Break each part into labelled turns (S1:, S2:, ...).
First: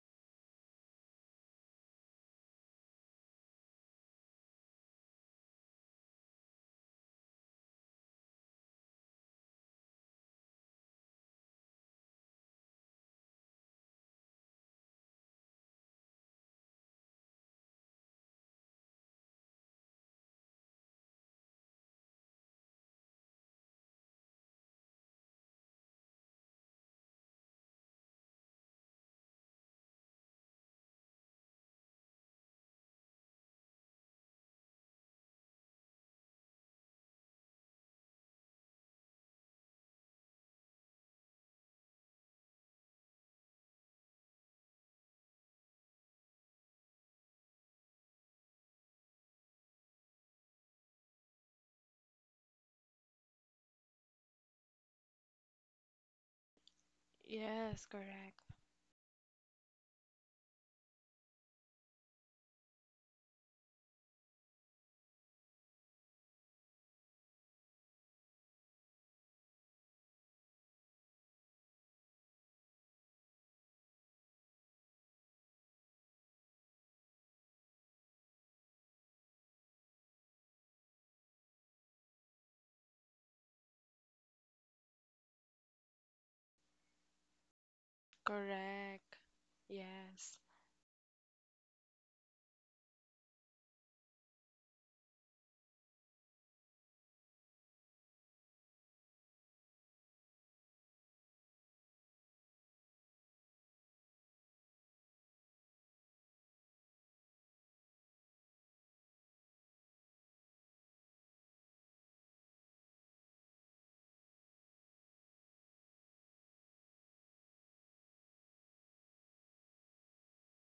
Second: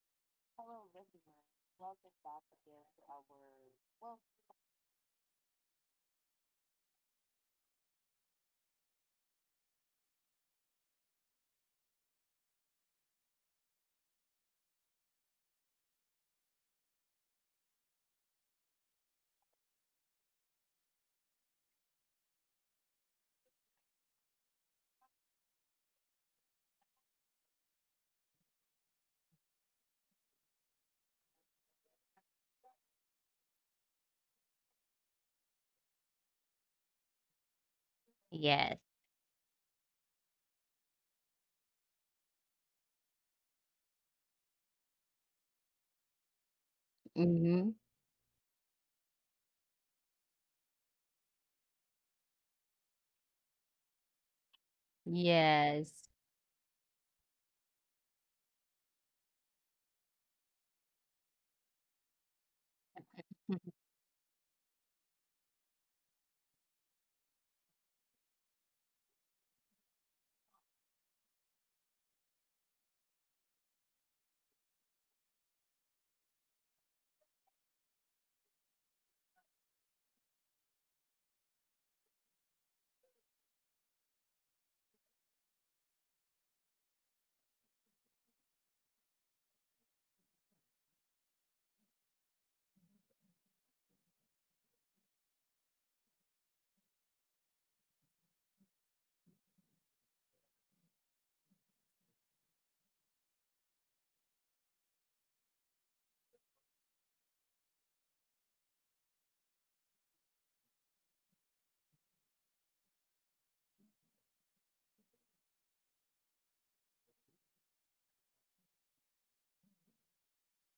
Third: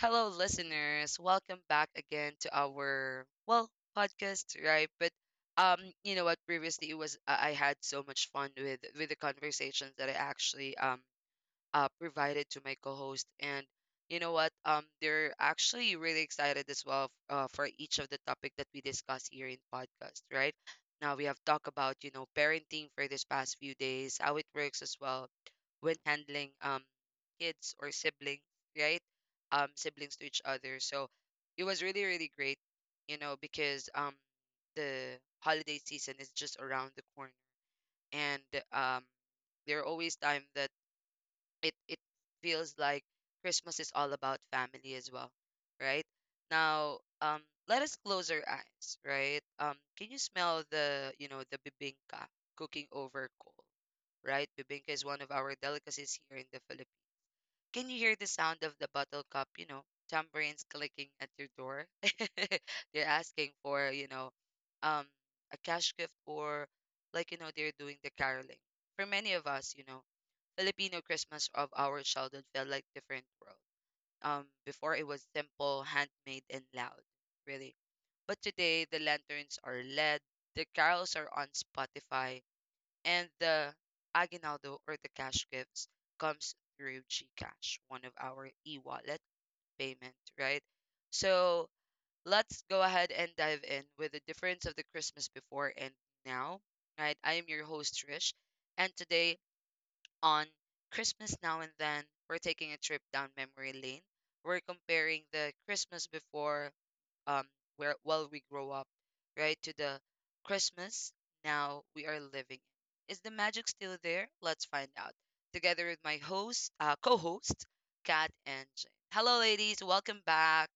S1: Hello, listeners. Welcome back again to our well podcast, right? But you know what? Previously, it was I had so much fun with the conversations that I actually provided to my co-host. And you know what? They're actually really excited as well for each of the topic that we discuss here in podcast, right? Now we have talked about parenting for this past few days, how it works as well when handling kids or siblings, right? Siblings to each other. So it was really great, you know, because the holiday season is just around the corner, and
S2: Yes.
S1: um there are always time that it feels like Christmas is all about family as well, right? Now, um,
S2: Mhm.
S1: Let us close our eyes, right? Can you smell the the bibingka cooking over coal, right? Bibingka is one of our
S2: Yes.
S1: delicacies here in the Philippines.
S3: Yes,
S1: Can you hear the
S3: correct.
S1: sound of the bottle cup? Tambourines clicking at your door. They're asking for um, a cash gift, or they're doing the caroling. For many of us, Filipino Christmas of our childhood felt like different world. Before it was simple, handmade, and loud, really. But today, the lanterns are LED, the carols are on Spotify, and the aguinaldo, or the cash gifts, comes through GCash, one of our
S3: Correct.
S1: e-wallet payment,
S3: Yes.
S1: right? So let's go ahead and dive in with the difference of the Christmas before and now, right? I am your host Trish, and today on Christmas Now and Then, we're taking a trip down memory lane. We're comparing the Christmas before, um, where while we grow up, right, to the Christmas now we are living. Is the magic still there? Let's find out. Together with my host, co-host, Kat and Jane. Hello, ladies. Welcome back.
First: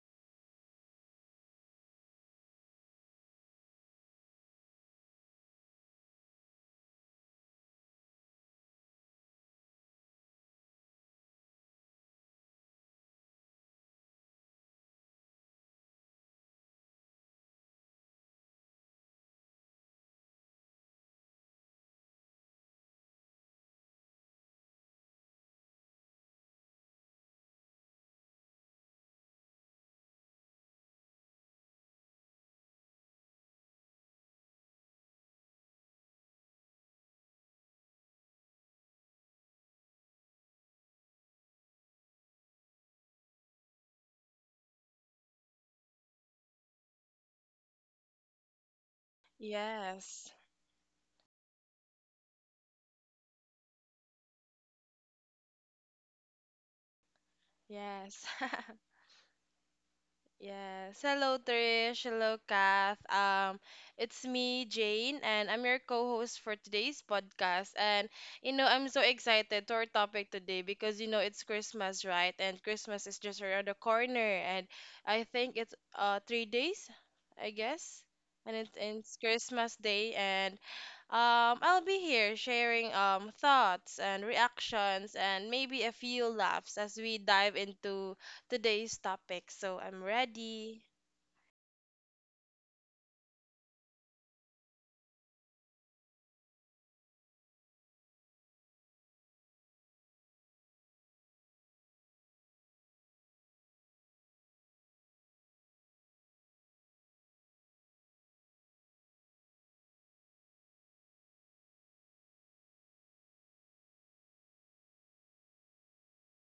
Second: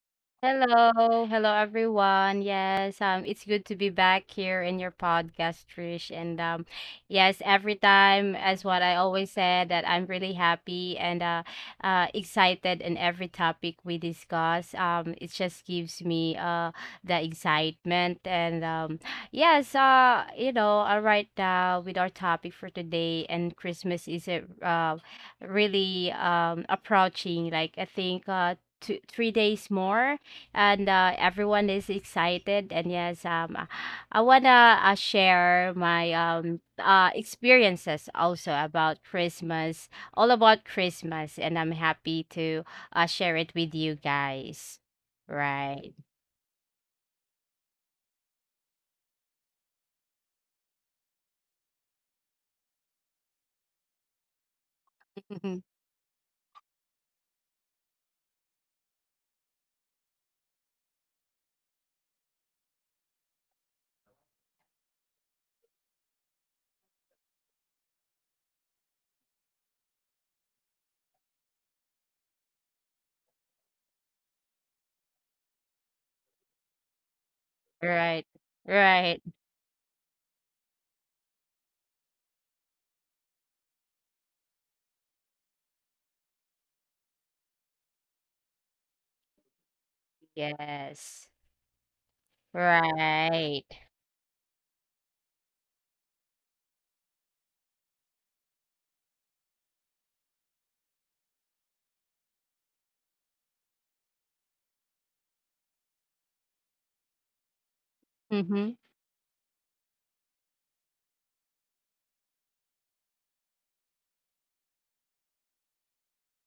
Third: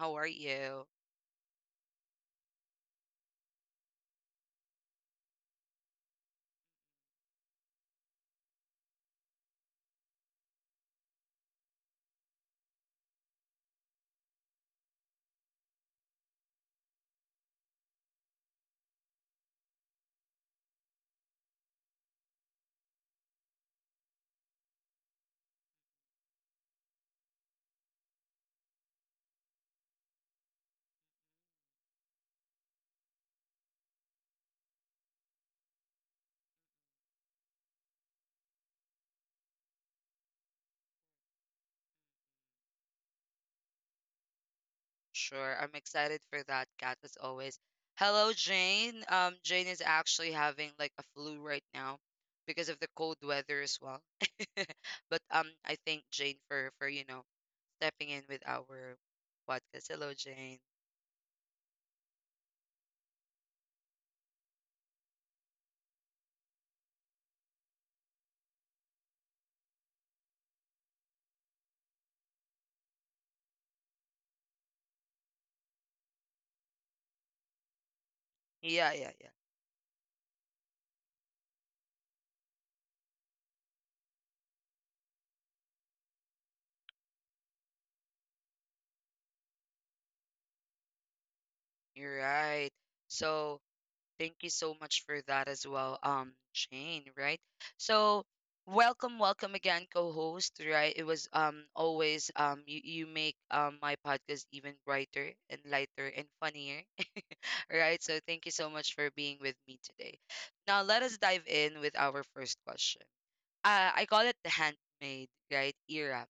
S1: How are you?
S2: Hello, hello everyone. Yes, it's good to be back here in your podcast, Trish. And yes, every time, as what I always said, that I'm really happy and excited in every topic we discuss. It just gives me the excitement and yes, right now with our topic for today, and Christmas is a really approaching. Like I think 2, 3 days more and everyone is excited. And yes, I wanna share my experiences also about Christmas, all about Christmas, and I'm happy to share it with you guys.
S1: Sure. I'm
S2: Right.
S1: excited for that, Kat, as always. Hello, Jane. Jane is actually
S3: Yes.
S1: having like a flu right now because of the cold weather as well. But I thank Jane for stepping in
S3: Yes.
S1: with our podcast. Hello, Jane.
S3: Yes. Hello, Trish. Hello, Kath. It's me, Jane, and I'm your co-host for today's podcast. And I'm so excited to our topic today because it's Christmas, right? And Christmas is just around the corner, and I think it's 3 days, I guess.
S2: Right,
S3: And it's,
S1: Yeah,
S3: it's
S2: right.
S1: yeah, yeah.
S3: Christmas Day, and I'll be here sharing thoughts and reactions and maybe a few laughs as we dive into today's topic. So I'm ready.
S2: Yes,
S1: You're right.
S2: right.
S1: So thank you so much for that as well, Shane, right? So welcome, welcome again, co-host, right? It was always you, you make my podcast even brighter and lighter and funnier, right? So thank you
S2: Mm-hmm.
S1: so much for being with me today. Now let us dive in with our first question. Uh, I call it the handmade, right, era.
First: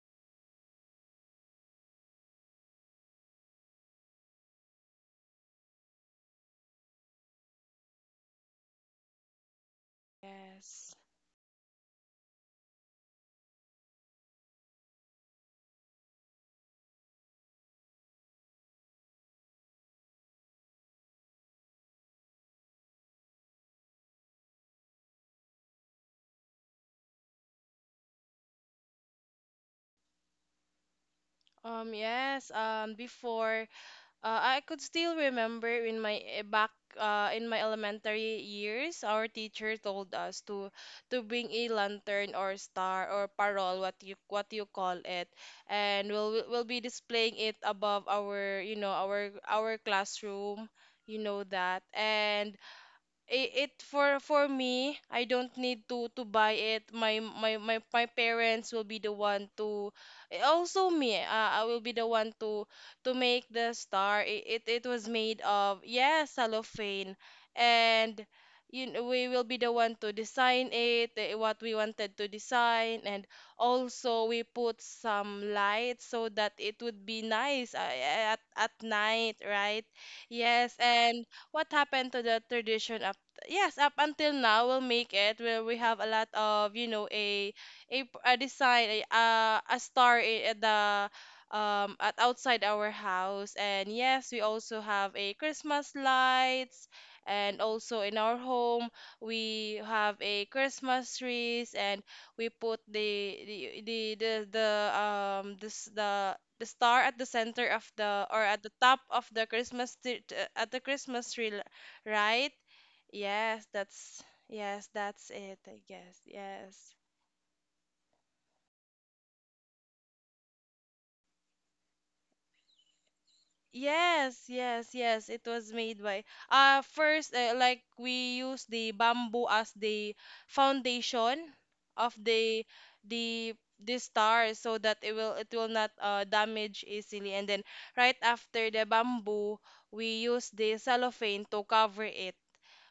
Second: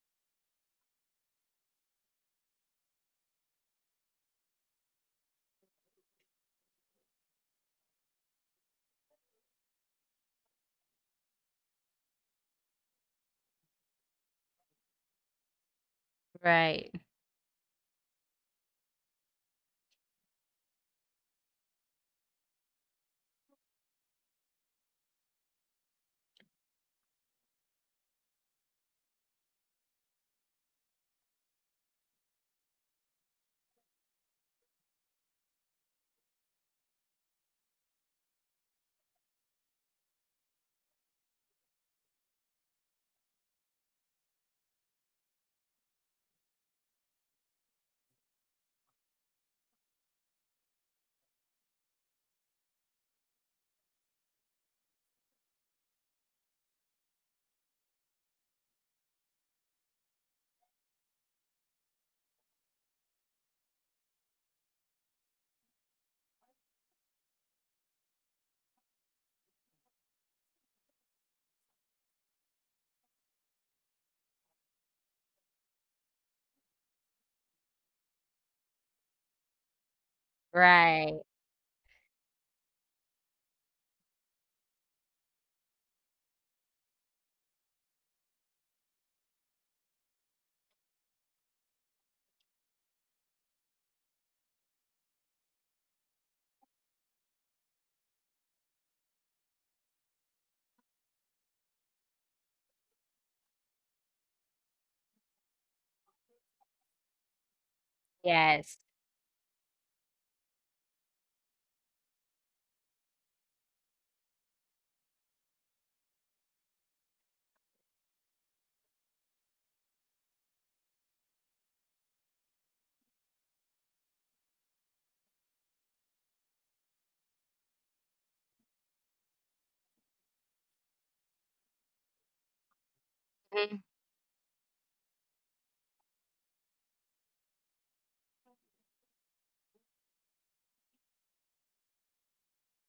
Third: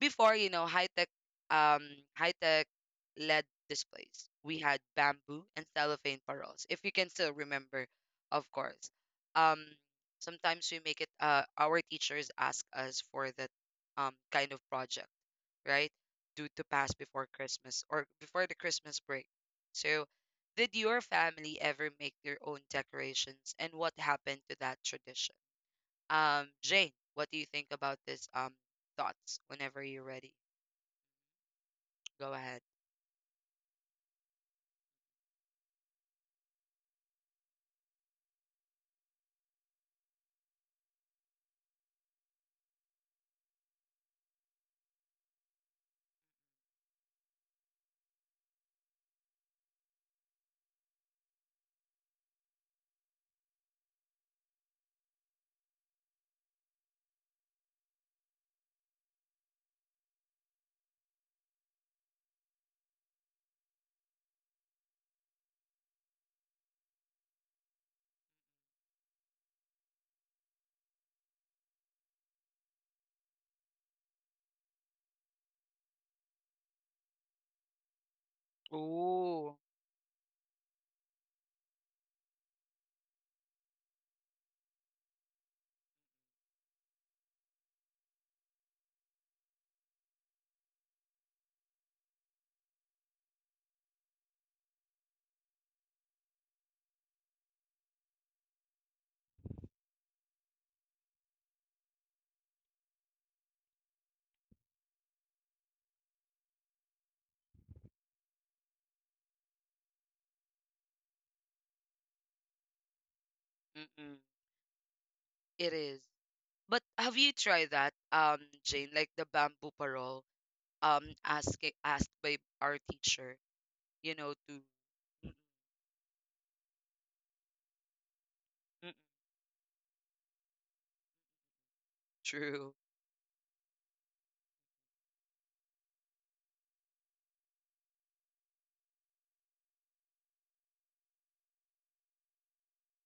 S1: Before, you know, um high-tech LED displays. We had bamboo and cellophane paroles. If you can still remember, of course. Um, sometimes we make
S3: Yes.
S1: it, uh, our teachers ask us for that kind of project, right? Due to pass
S2: Right,
S1: before Christmas or before the Christmas break. So did your family ever make their own decorations, and what happened to that tradition? Jane, what do you think about this thoughts? Whenever you're ready, go ahead.
S3: Yes, before I could still remember in my back in my elementary years our teacher told us to bring a lantern or star or parol, what you call it, and we'll be displaying it above our, our classroom, that. And it, for me, I don't need to buy it. My parents will be the one to, eh, also me I will be the one to make the star. It was made of, yes, cellophane, and, we will be the one to design it, what we wanted to design. And also we put some lights so that it would be nice, at night,
S1: Ooh.
S3: right? Yes.
S2: right.
S3: And what happened to the tradition? Yes, up until now we'll make it where we have a lot of, a a design, a star, at the, at outside our house. And yes, we also have a Christmas lights, and also in our home we have a Christmas trees. And we put the this the star at the center of the, or at the
S2: Yes.
S3: top of the Christmas tree, at the Christmas tree, right? Yes,
S1: Mm-mm,
S3: that's, yes, that's
S1: it
S3: it, I
S1: is.
S3: guess.
S1: But
S3: Yes.
S1: have you tried that, Jane? Like the bamboo parole, asked by our teacher, you know, to
S3: Yes, yes,
S1: Mm-mm,
S3: yes. It was made by first, like we use the bamboo as the foundation of
S1: true.
S3: the the
S2: Mhm.
S3: star, so that it will not damage easily, and then right after the bamboo we use the cellophane to cover it.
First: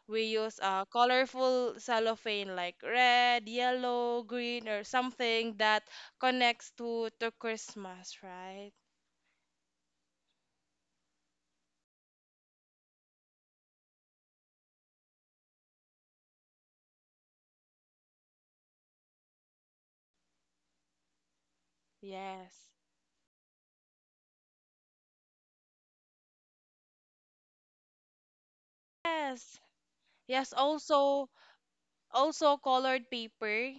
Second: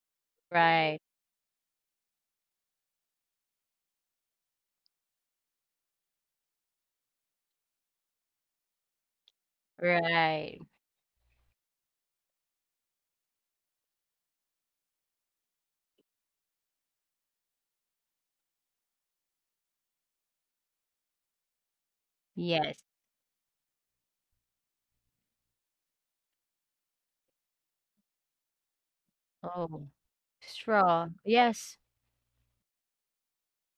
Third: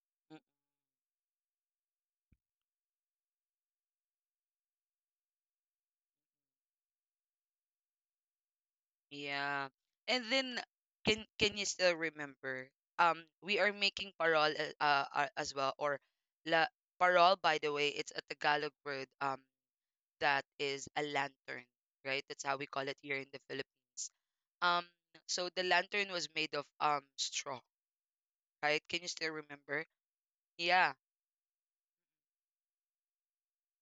S3: We
S1: Mm,
S3: use a
S2: Right,
S3: colorful cellophane like red, yellow, green, or something that connects to Christmas, right?
S1: yeah. And then,
S2: right.
S1: can you still remember? We are making parol as well, or la parol. By the way, it's a Tagalog word. That is a lantern, right? That's how we
S3: Yes.
S2: Yes.
S1: call it here in the Philippines. Um, so the lantern was made of straw, right? Can you still
S3: Yes.
S1: remember?
S2: Oh,
S3: Yes,
S1: Yeah.
S2: straw.
S3: also
S2: Yes.
S3: also colored paper.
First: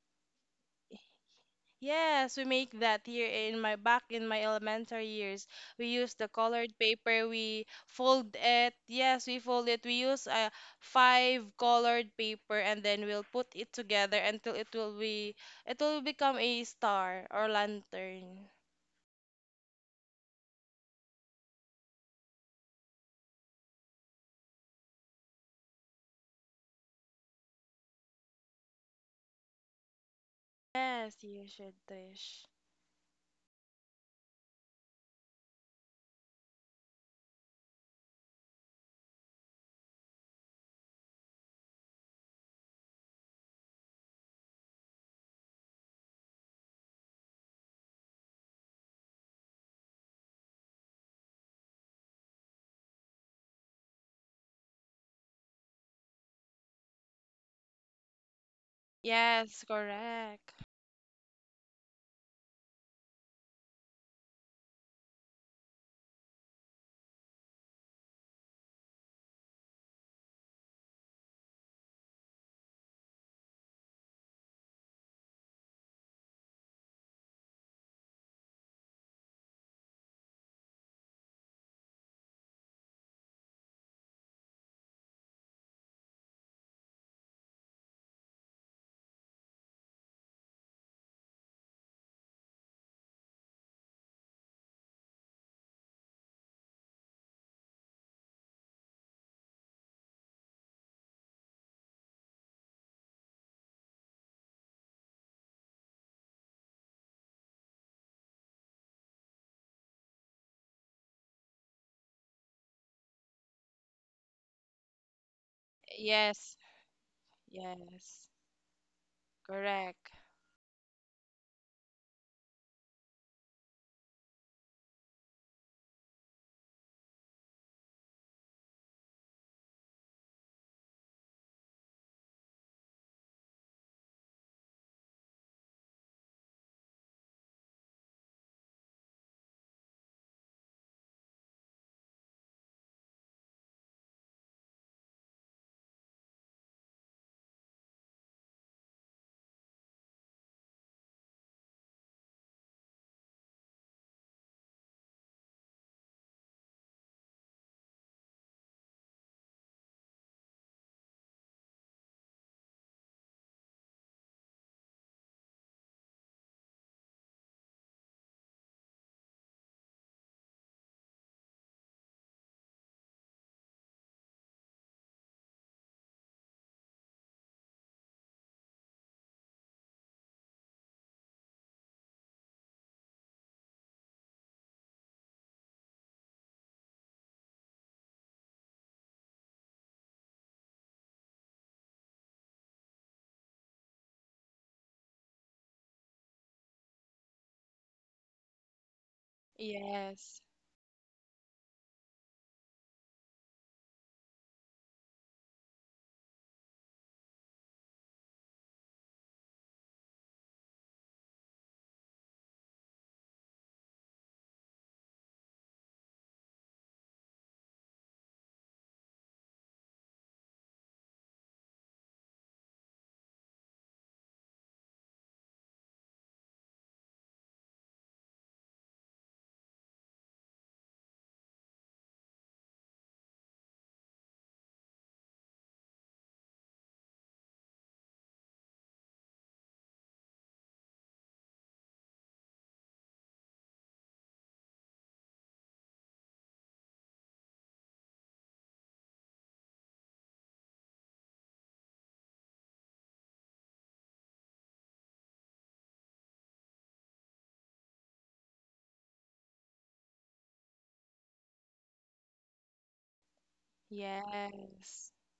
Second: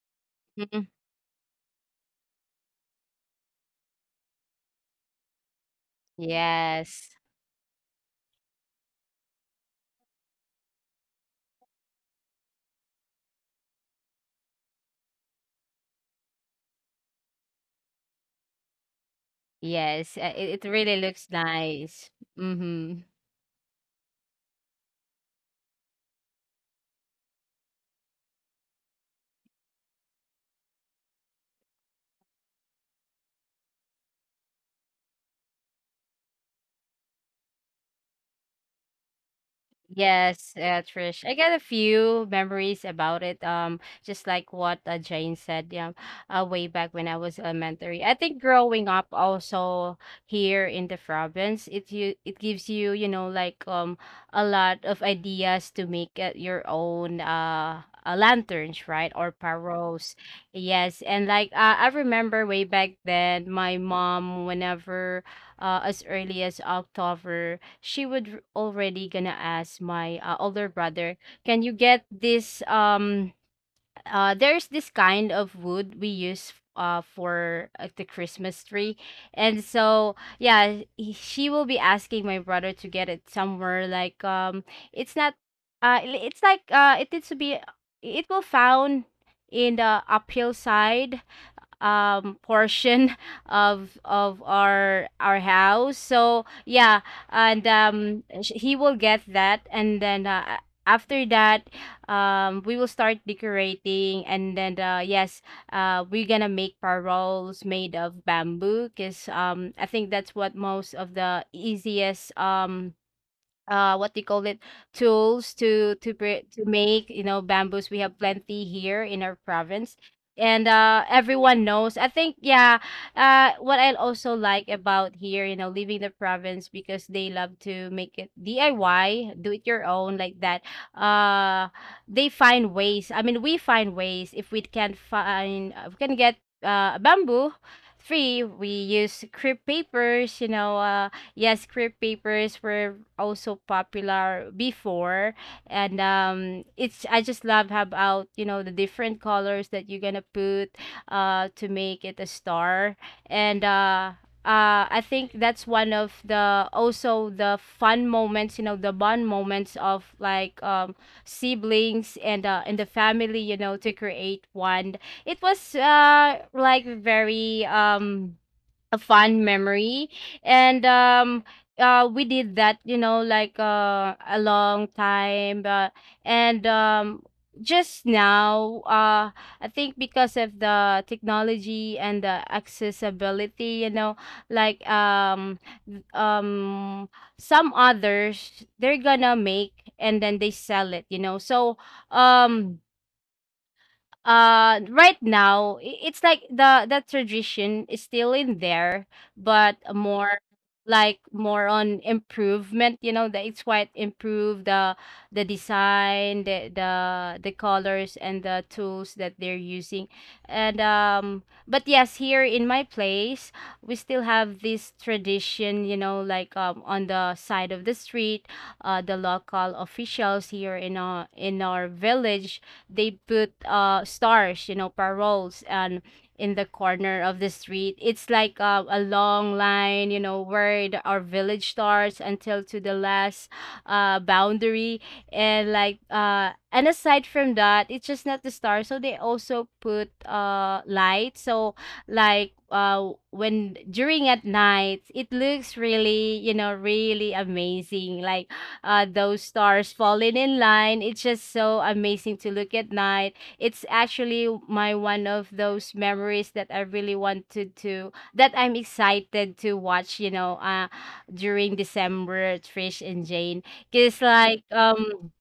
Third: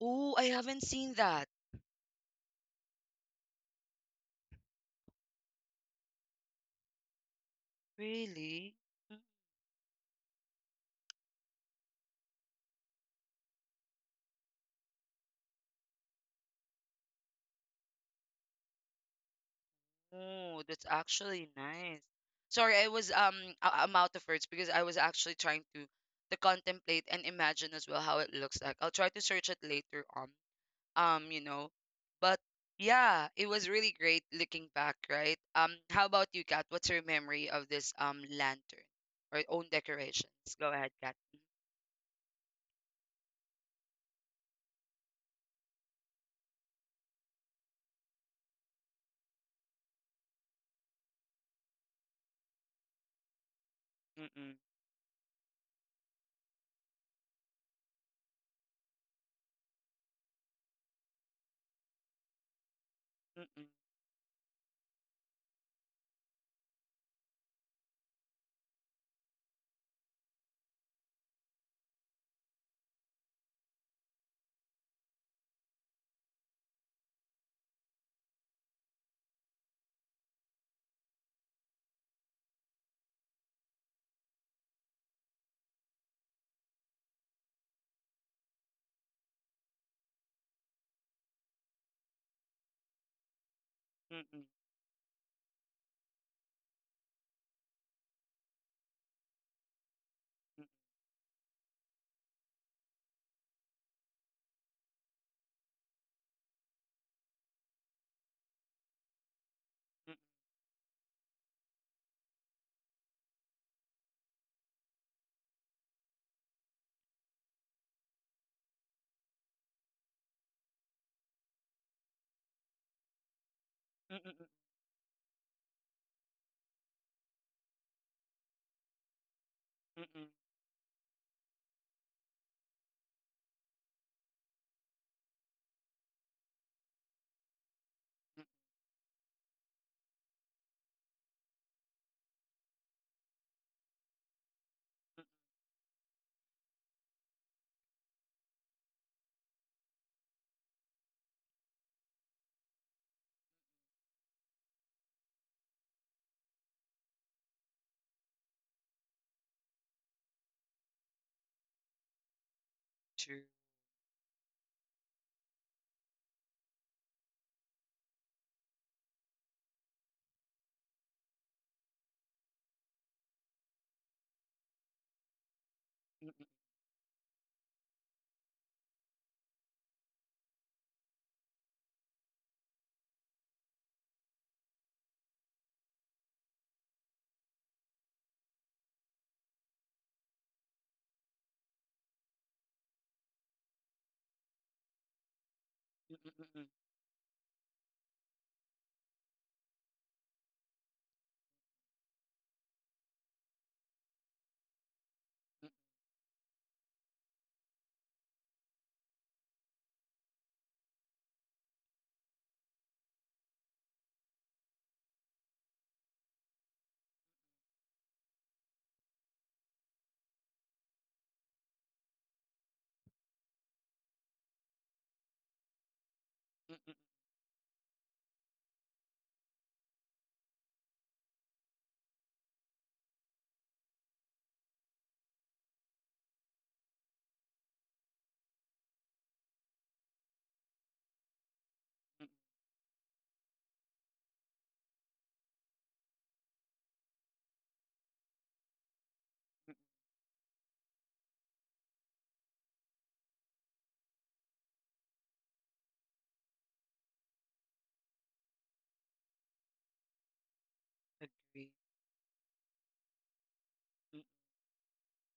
S1: Oh, I haven't seen that.
S3: Yes, we make that here in my, back in my elementary years. We use the colored
S2: Yes,
S3: paper, we fold it.
S1: Really?
S3: Yes, we fold it. We use, five colored paper, and then we'll put it together until it will become a star or lantern.
S2: yes, it
S1: Oh,
S2: it
S1: that's
S2: really looks
S1: actually nice.
S2: nice.
S1: Sorry, I
S2: Mhm.
S1: was um, I'm out of words because I was actually trying to contemplate and imagine as well how it looks like. I'll try to search it later on.
S3: Yes,
S1: Um, you
S3: you
S1: know,
S3: should
S1: but
S3: dish.
S1: yeah, it was really great looking back, right? Um, how about you, Kat? What's your memory of this lantern or own decorations?
S2: Yes,
S1: Go ahead, Kat.
S2: Trish. I got a few memories about it. Just like what Jane said, yeah, way back when I was elementary. I think growing up also here in the province, it gives you, like a
S1: Mm-mm,
S2: lot of ideas to make your own lanterns, right, or
S3: Yes,
S2: parols.
S3: correct.
S2: Yes, and like I remember way back then, my
S1: mm-mm,
S2: mom, whenever as early as October, she would already gonna ask my older brother, "Can you get this there's this kind of wood we use for the Christmas tree." And so, yeah, she will be asking my brother to get it somewhere like it's not it's like it needs to be it will found in the uphill side portion of
S1: mm-mm,
S2: our house, so yeah. And he will get that, and then
S1: mm-mm,
S2: after that we will start decorating, and then yes, we're gonna make paroles made of bamboo, because I think that's what most of the easiest, what do you call it, tools
S3: Yes,
S2: to make. Bamboos, we have
S3: yes,
S2: plenty here in our province,
S3: correct.
S2: and everyone knows, I think. Yeah, what I
S1: mm-mm,
S2: also
S1: mm-mm,
S2: like about here, leaving the province, because they love to make it DIY, do it your
S1: mm-mm, mm-mm,
S2: own,
S1: mm-mm, mm-mm,
S2: like that. uh they find ways, I mean, we find ways. If we can find, we can get bamboo free, we use crepe papers, yes, crepe papers were also popular before, and it's I just love how about, the different colors that you're gonna put to make it a star, and. I think that's one of the, also the fun moments, the bond moments, of like, siblings and the family,
S1: true.
S2: to create one. It was like, very, a fun memory, and we did that, like, a long time,
S1: Mm-mm, mm-mm,
S2: and just now, I think, because of the technology and the accessibility, like, th- um some others, they're gonna make and then they sell it, so um right now, it's
S1: mm-mm,
S2: like
S1: mm-mm,
S2: the tradition is still in there, but more,
S3: Yes,
S2: like, more on improvement. You know that it's quite improved, the
S1: mm-mm,
S2: design, the colors, and the tools that they're using. And but yes, here in my place we still have this tradition, like on the side of the street. The local officials here in our village, they put stars, paroles, and in the
S1: mm-mm, mm-mm,
S2: corner of the street. It's like a long line, where our village starts until to the last boundary. And like, and aside from that, it's just not the star. So they also put light. So, like, when, during at night, it looks really, really amazing. Like, those stars falling in line. It's just so amazing to look at night. It's actually my one of those memories that I really wanted to, that I'm excited to watch,
S1: agree.
S2: during December, Trish and Jane. Because,
S1: Mm-mm,
S2: like,
S3: yes,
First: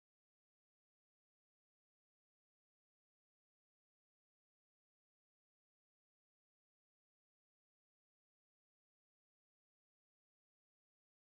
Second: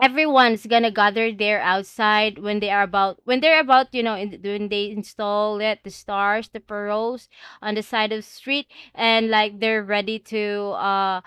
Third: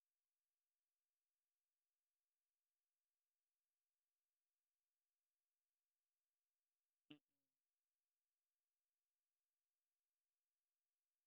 S2: everyone's gonna gather there outside, when they're about you know in, when they install it, the stars, the pearls, on the side of the street, and like, they're ready to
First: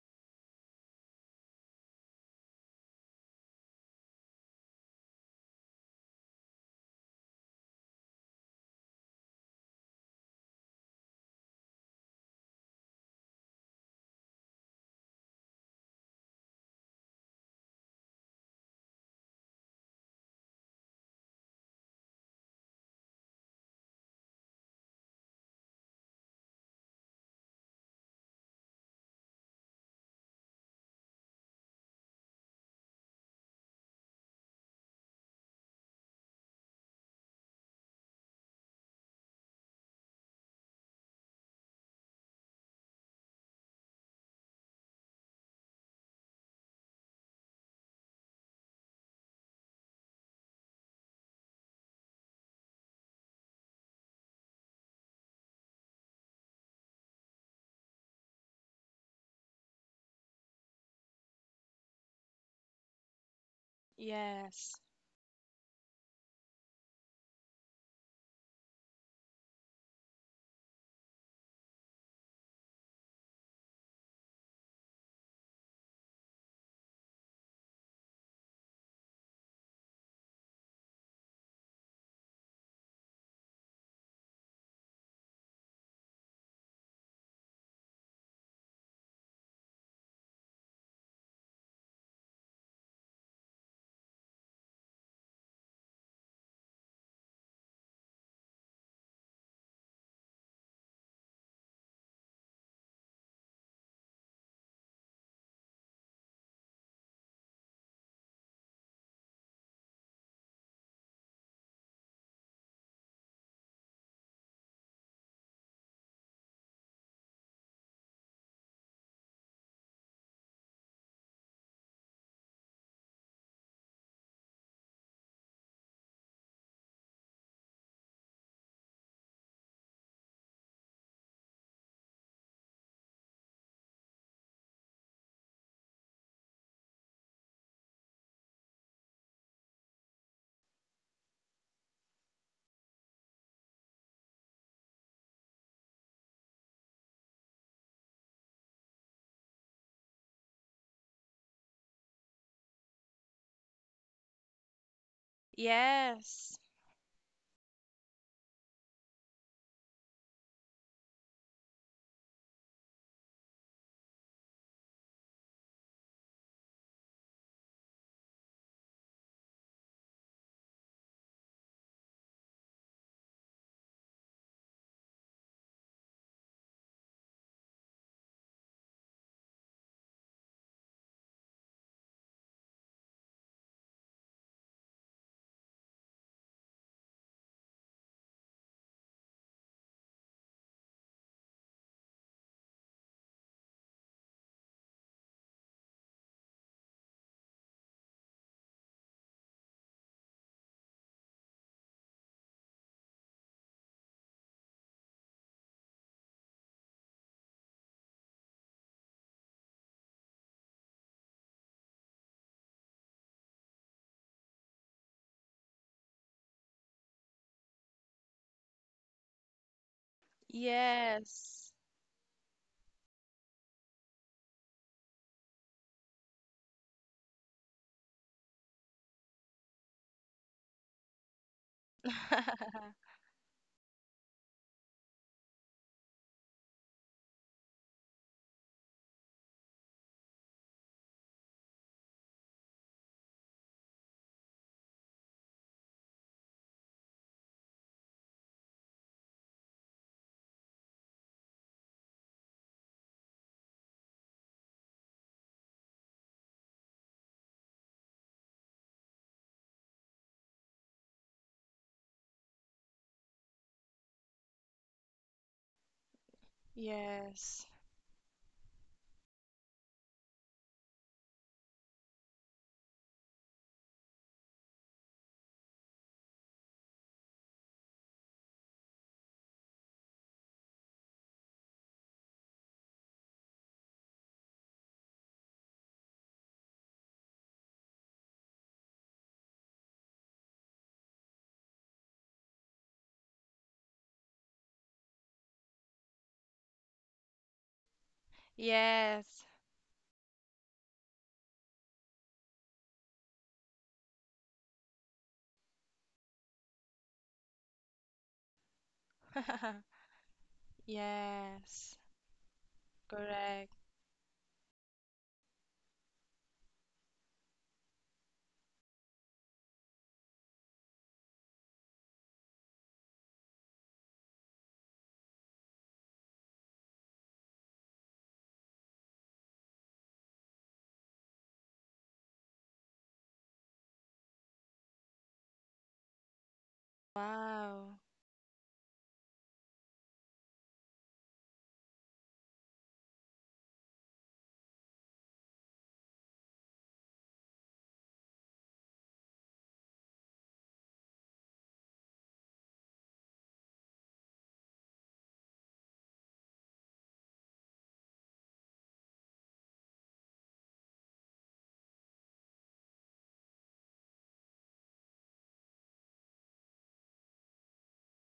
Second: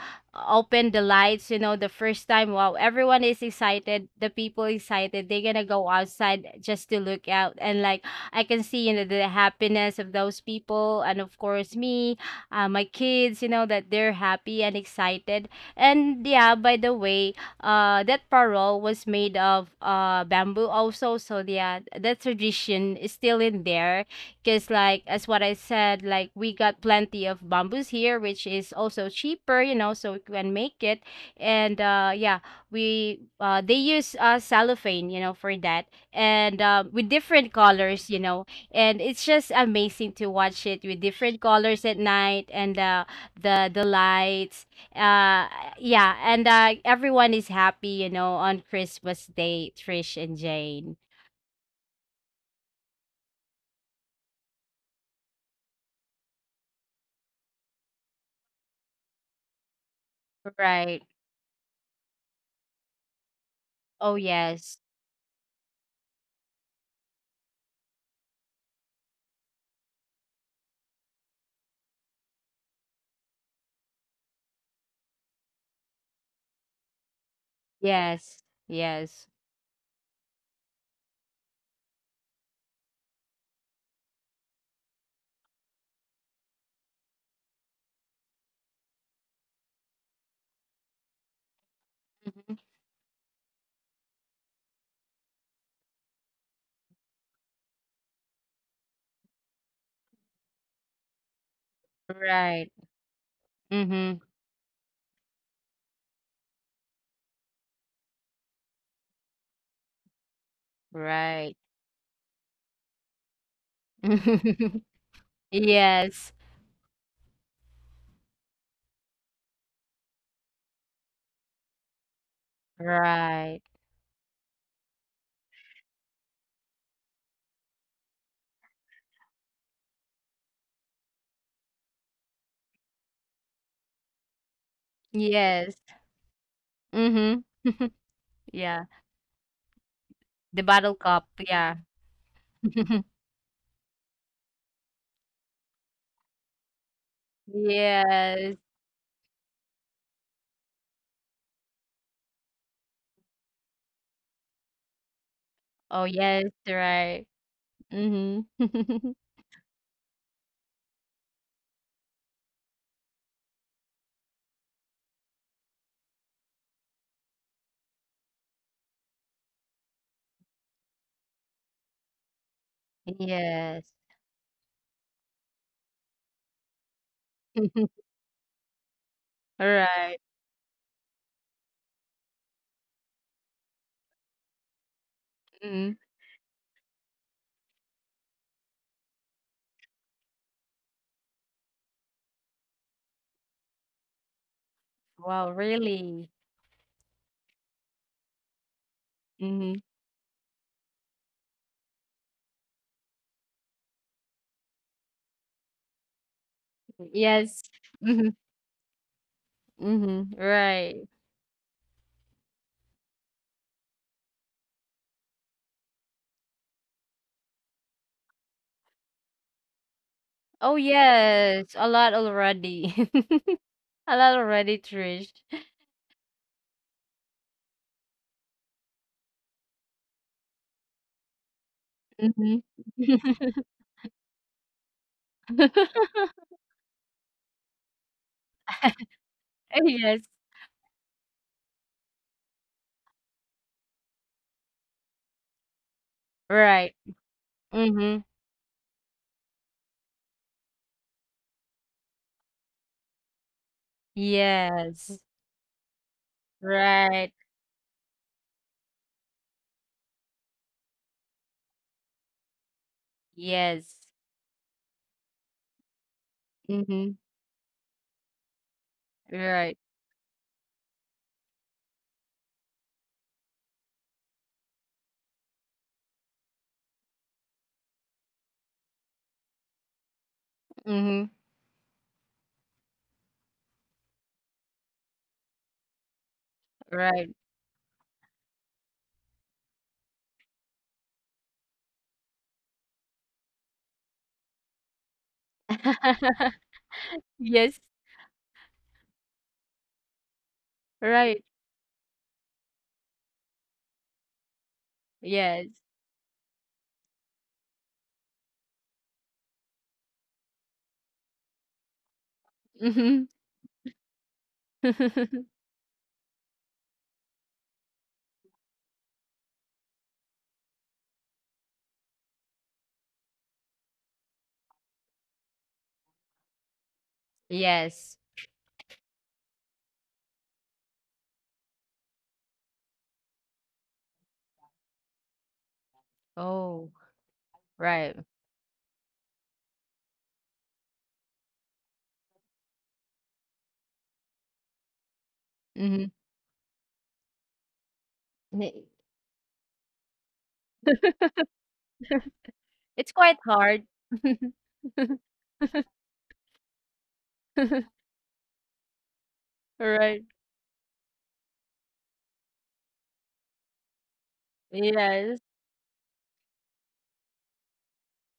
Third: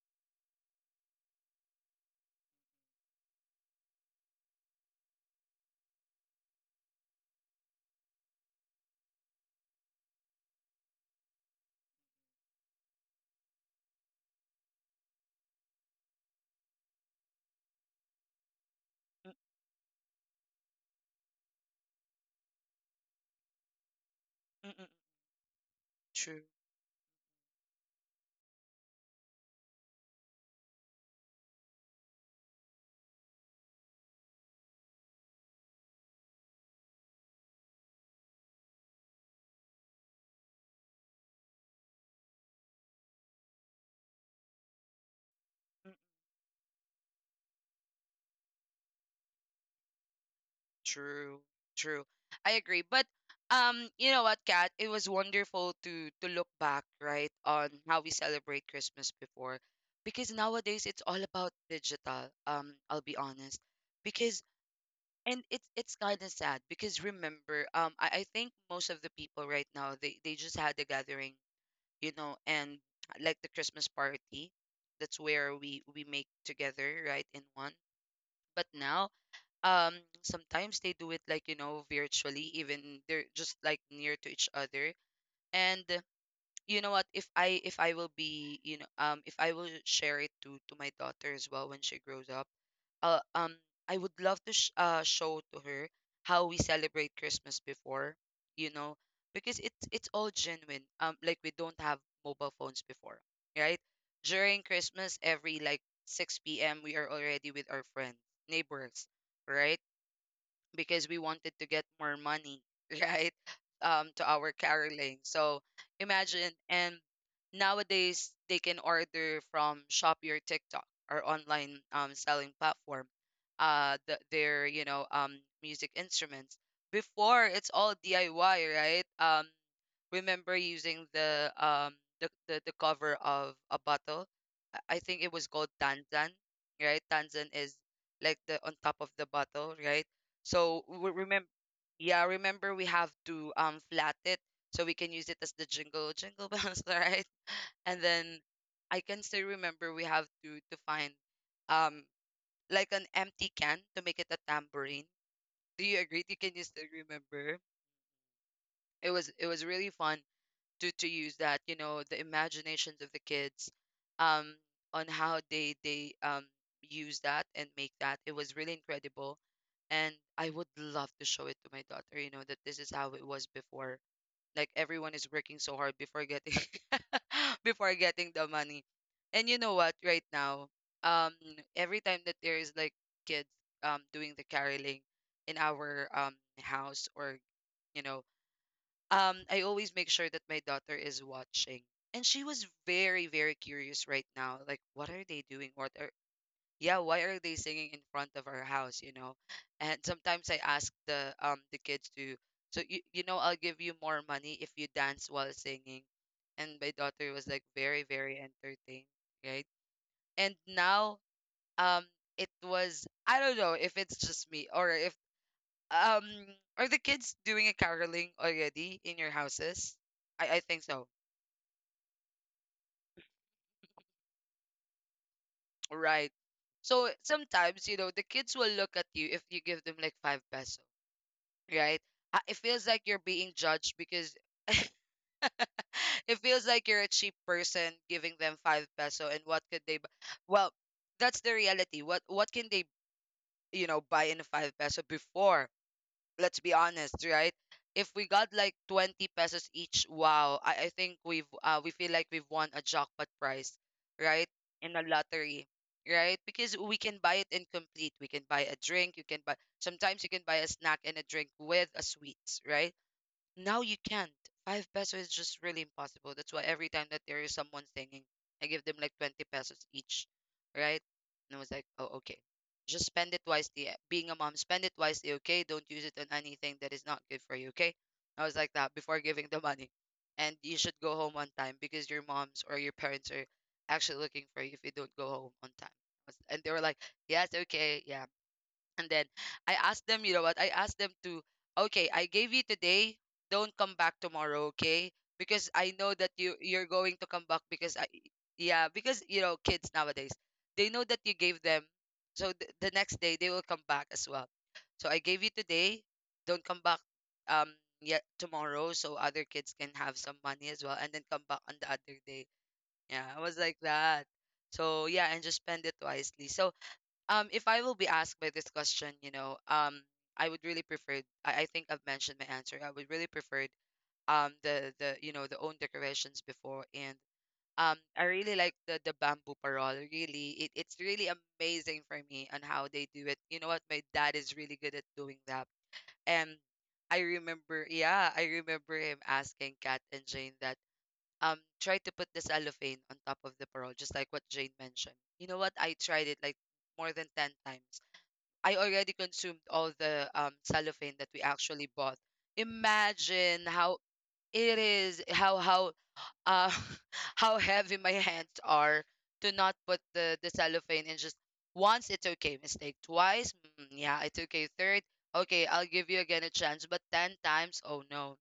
S2: open the lights, the first time. Wow, everyone is excited, the people excited, they're gonna go outside just to look out, and like, I can see, the happiness of those people, and of course me, my kids, you know, that they're happy and excited. And yeah, by the way, that parole was
S1: mm-mm,
S2: made of bamboo also. So yeah, that tradition is still in there. Cause,
S1: mm-mm,
S2: like, as what I said, like,
S1: true.
S2: we got plenty of bamboos here, which is also cheaper, so we can make it. And yeah, we they use cellophane, for that, and with different colors, and it's just amazing to watch it with different colors at night, and the lights, uh yeah, and everyone is happy, on Christmas Day, Trish and Jane.
S1: True, true. I agree. But you know what, Kat? It was wonderful to look back, right, on how we celebrate Christmas before. Because nowadays it's
S2: Right.
S1: all about digital, I'll be honest.
S2: Oh,
S1: Because
S2: yes,
S3: yes,
S1: and it's kind of sad because, remember, I think most of the people right now they just had a gathering, you know, and like the Christmas party. That's where we make together, right, in one.
S2: yes,
S1: But
S2: yes.
S1: now, um, sometimes they do it like you know virtually, even they're just like near to each other. And you know what, if I will be, you know, um, if I will share it to my daughter as well when she grows up,
S2: Mhm.
S1: uh, um I would love to show to her how we celebrate Christmas before, you know, because it's all genuine. Um, like we don't have mobile
S2: Right.
S1: phones before, right?
S2: Mm-hmm.
S1: During Christmas, every like 6 p.m. we are already with our friends, neighbors, right? Because we wanted
S2: Right.
S1: to get more money, right? To our caroling. So
S2: Yes.
S1: imagine, and nowadays they can order from Shopee or TikTok or online um selling platform.
S2: Right.
S1: Their you know music instruments. Before it's all DIY, right? Remember using the the cover of a bottle. I think it was called
S2: Yes.
S1: Tanzan, right?
S2: Mm-hmm.
S1: Tanzan is like the on
S2: Yeah,
S1: top of the bottle, right?
S2: the
S1: So
S2: bottle
S1: we
S2: cup,
S1: remember,
S2: yeah.
S1: yeah, remember we have to flat it so we can use it as the jingle, jingle bells, right? And then
S2: Yes.
S1: I can still remember we have to find um like an empty can to make it a tambourine. Do you
S2: Oh,
S1: agree? You
S2: yes.
S1: can
S3: yes.
S1: you still
S2: Right.
S1: remember?
S2: Mm-hmm.
S1: It was really fun to use that, you know, the imaginations of the kids, um, on how they use that and make that. It was really incredible. And I would love to show it to my daughter, you know, that this is how it was
S2: Yes.
S1: before, like everyone is working so hard before getting before getting the money. And you know what,
S2: Right.
S1: right now, um, every time that there is like kids doing the caroling in
S2: Mm.
S1: our house, or, you know, I always make sure that my daughter is watching. And she was very curious right now. Like, what are they
S2: Wow,
S1: doing?
S2: really?
S1: Yeah, why are they singing in front of our house, you know?
S2: Mhm.
S1: And sometimes I ask the kids to, so you know, I'll give you more money if you dance while singing. And my daughter was
S2: Yes.
S1: like very,
S2: Mhm.
S1: very entertained, right?
S2: Mhm.
S1: And
S2: Right.
S1: now, um, it was, I don't know if it's just me, or if, um, are the kids doing a caroling already in your houses? I
S2: Oh,
S1: think so.
S2: yes.
S3: Yes.
S2: A lot already. A lot already, Trish.
S1: Right. So sometimes, you know, the kids will look at you if you give them like 5 peso, right? Ah, it
S2: Mhm.
S1: feels like you're being judged because, it feels like you're a cheap person giving them 5 peso, and what could they
S2: Yes.
S1: well, that's the reality. What can they, you know, buy in a 5 peso before? Let's be
S2: Right.
S1: honest, right? If
S2: Mhm.
S1: we got like 20 pesos each, wow, I think we've we feel like we've won a jackpot prize, right? In a
S2: Yes.
S1: lottery, right? Because we can
S2: Right.
S1: buy it incomplete. We can buy a drink, you can buy, sometimes you can buy a snack and a drink with a sweets, right? Now you
S2: Yes.
S1: can't. 5 peso is just really impossible. That's why every time
S2: Mhm.
S1: that there is
S3: Yes.
S1: someone singing, I give them like 20
S2: Right.
S1: pesos each, right? And I was like, oh, okay. Just spend it wisely. Eh, being a mom, spend it wisely, okay? Don't use it on anything that is not good for you, okay? I was like that before giving the money. And you should go
S2: Mhm.
S1: home on time because your moms or your parents are actually looking for you if you don't go home on time. Was- and they were like,
S2: Right.
S1: yes, okay, yeah. And then I asked them, you know what? I asked them to, okay, I gave you today. Don't come back tomorrow, okay? Because I know that you're going to come back
S2: Yes.
S1: because yeah, because you
S3: Yes.
S1: know kids nowadays they know that you
S2: Right.
S1: gave them, so the next day they will come back as well. So I gave you
S2: Yes.
S1: today. Don't come back um yet tomorrow, so other kids can have some money as well, and then come back on the
S3: Yes.
S1: other day. Yeah,
S2: Mhm.
S1: I was
S3: Correct.
S1: like that. So yeah, and just spend it wisely. So if I will be asked by this question, I would really prefer. I think I've mentioned my answer. I would really prefer the the own decorations before, and
S2: Yes.
S1: I really like the bamboo parol. Really, it's really amazing for me on how they do it. You know what? My dad is really good at doing that, and
S2: Oh,
S1: I remember,
S3: Wow.
S2: right.
S1: yeah, I remember him asking Kat and Jane that try to put the cellophane on top of the parol, just like what Jane mentioned. You know what? I
S2: Mhm.
S1: tried it like more than 10 times. I already consumed all the cellophane that we actually bought.
S2: It's quite
S1: Imagine
S2: hard.
S1: how it is, how uh, how heavy my hands are to not put
S2: Right.
S1: the cellophane in. Just once it's okay. Mistake twice, mm, yeah, it's okay. Third,
S2: Yes.
S1: okay, I'll give you again a chance, but ten times, oh no,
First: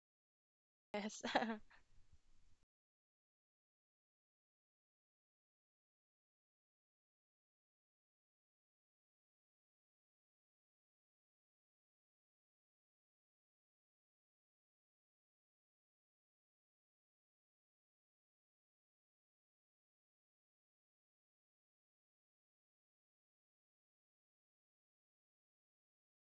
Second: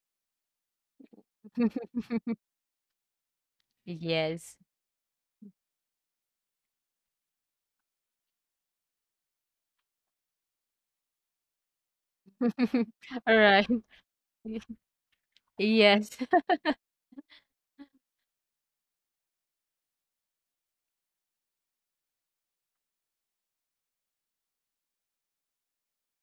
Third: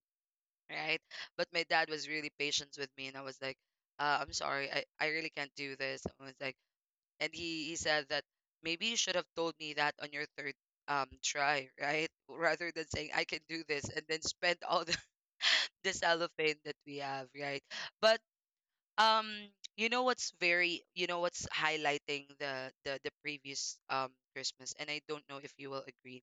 S1: right?
S3: Yes.
S1: But my dad was really patient with me, and I was like, I'm
S2: Yes.
S1: sorry, I really can't do this. I was like, and he said that maybe you should have told me that on your third try, right, rather than saying I
S2: All
S1: can do
S2: right.
S1: this and then spend all the, the
S2: Yes.
S1: cellophane that we have, right. But um you know what's highlighting the previous Christmas, and I don't know if you will agree.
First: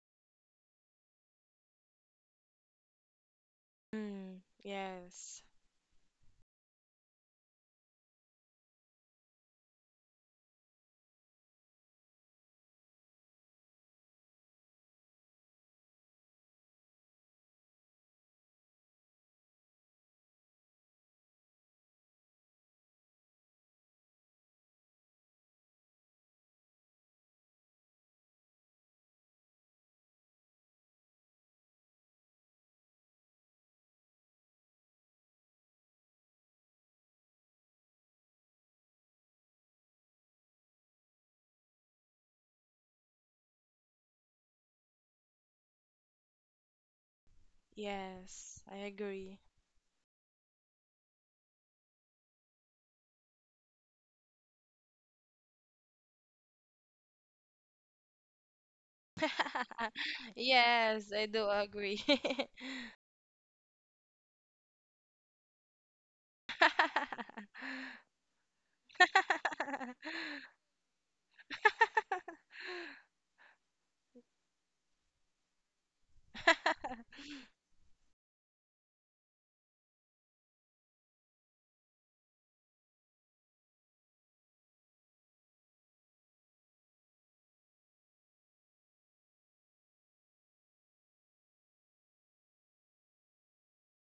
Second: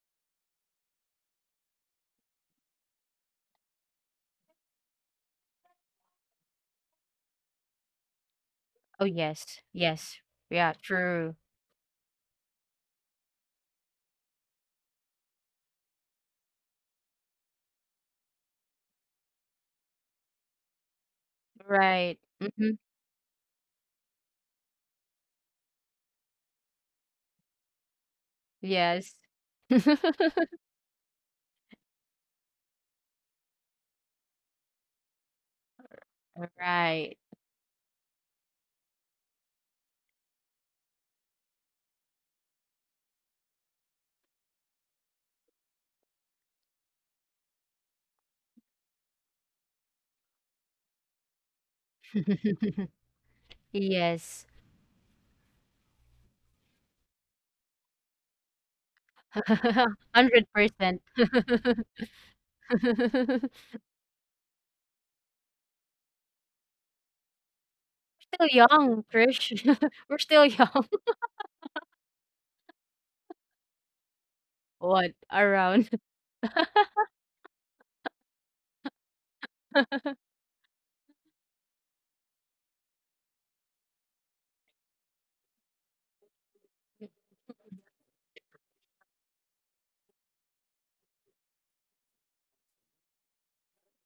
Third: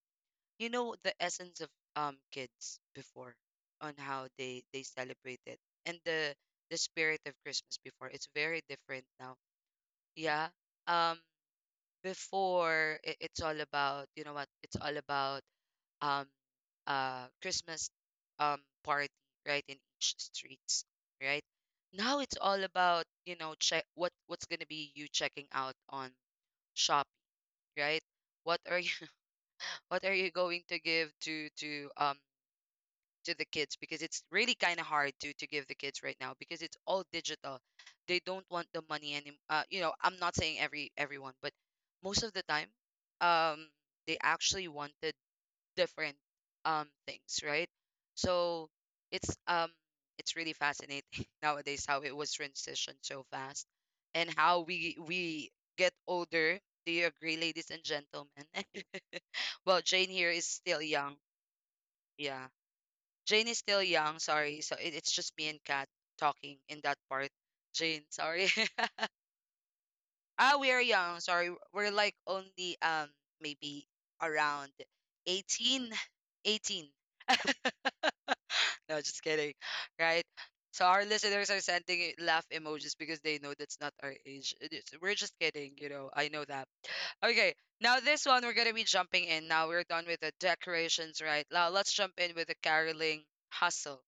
S1: The essence of kids before, on how
S3: Mm,
S1: they celebrate
S3: yes.
S1: it, and the spirit of Christmas before, it's very different
S2: Oh,
S1: now.
S2: yes. Yes.
S1: Yeah.
S2: Yeah,
S1: um
S2: true.
S1: Before it's all about, you know what, it's all about um Christmas party, right, in each streets, right.
S2: Right.
S1: Now it's all
S2: Hmm.
S1: about, check what's going to be you checking out on Shopee, right, what are you
S2: Yes.
S1: what are you going to give to to the kids, because it's really kind of hard to give the kids right now because it's all
S2: Right.
S1: digital. They don't want the money anymore. I'm not saying everyone, but most of the time, um, they actually wanted different things, right?
S3: Yes.
S1: So
S3: I
S1: it's
S3: agree.
S1: um it's really fascinating nowadays how it was transitioned so fast, and
S2: Yes.
S1: how we get older. Do you agree, ladies and gentlemen? Well, Jane here is still
S2: 100%.
S3: Yes,
S1: young.
S3: I do agree.
S1: Yeah. Jane is still young, sorry. So it's just me and Kat talking in that part. Jane,
S2: Still
S1: sorry.
S2: young, Trish. We're still
S1: Ah, we are
S2: young.
S1: young, sorry. We're like only maybe around
S2: What? Around.
S1: 18. 18. No, just kidding. Right? So our listeners are sending laugh emojis because they know that's not our age. We're just kidding. I know that. Okay, now this one we're gonna be jumping in. Now we're done with the decorations, right? Now let's jump in with the caroling hustle.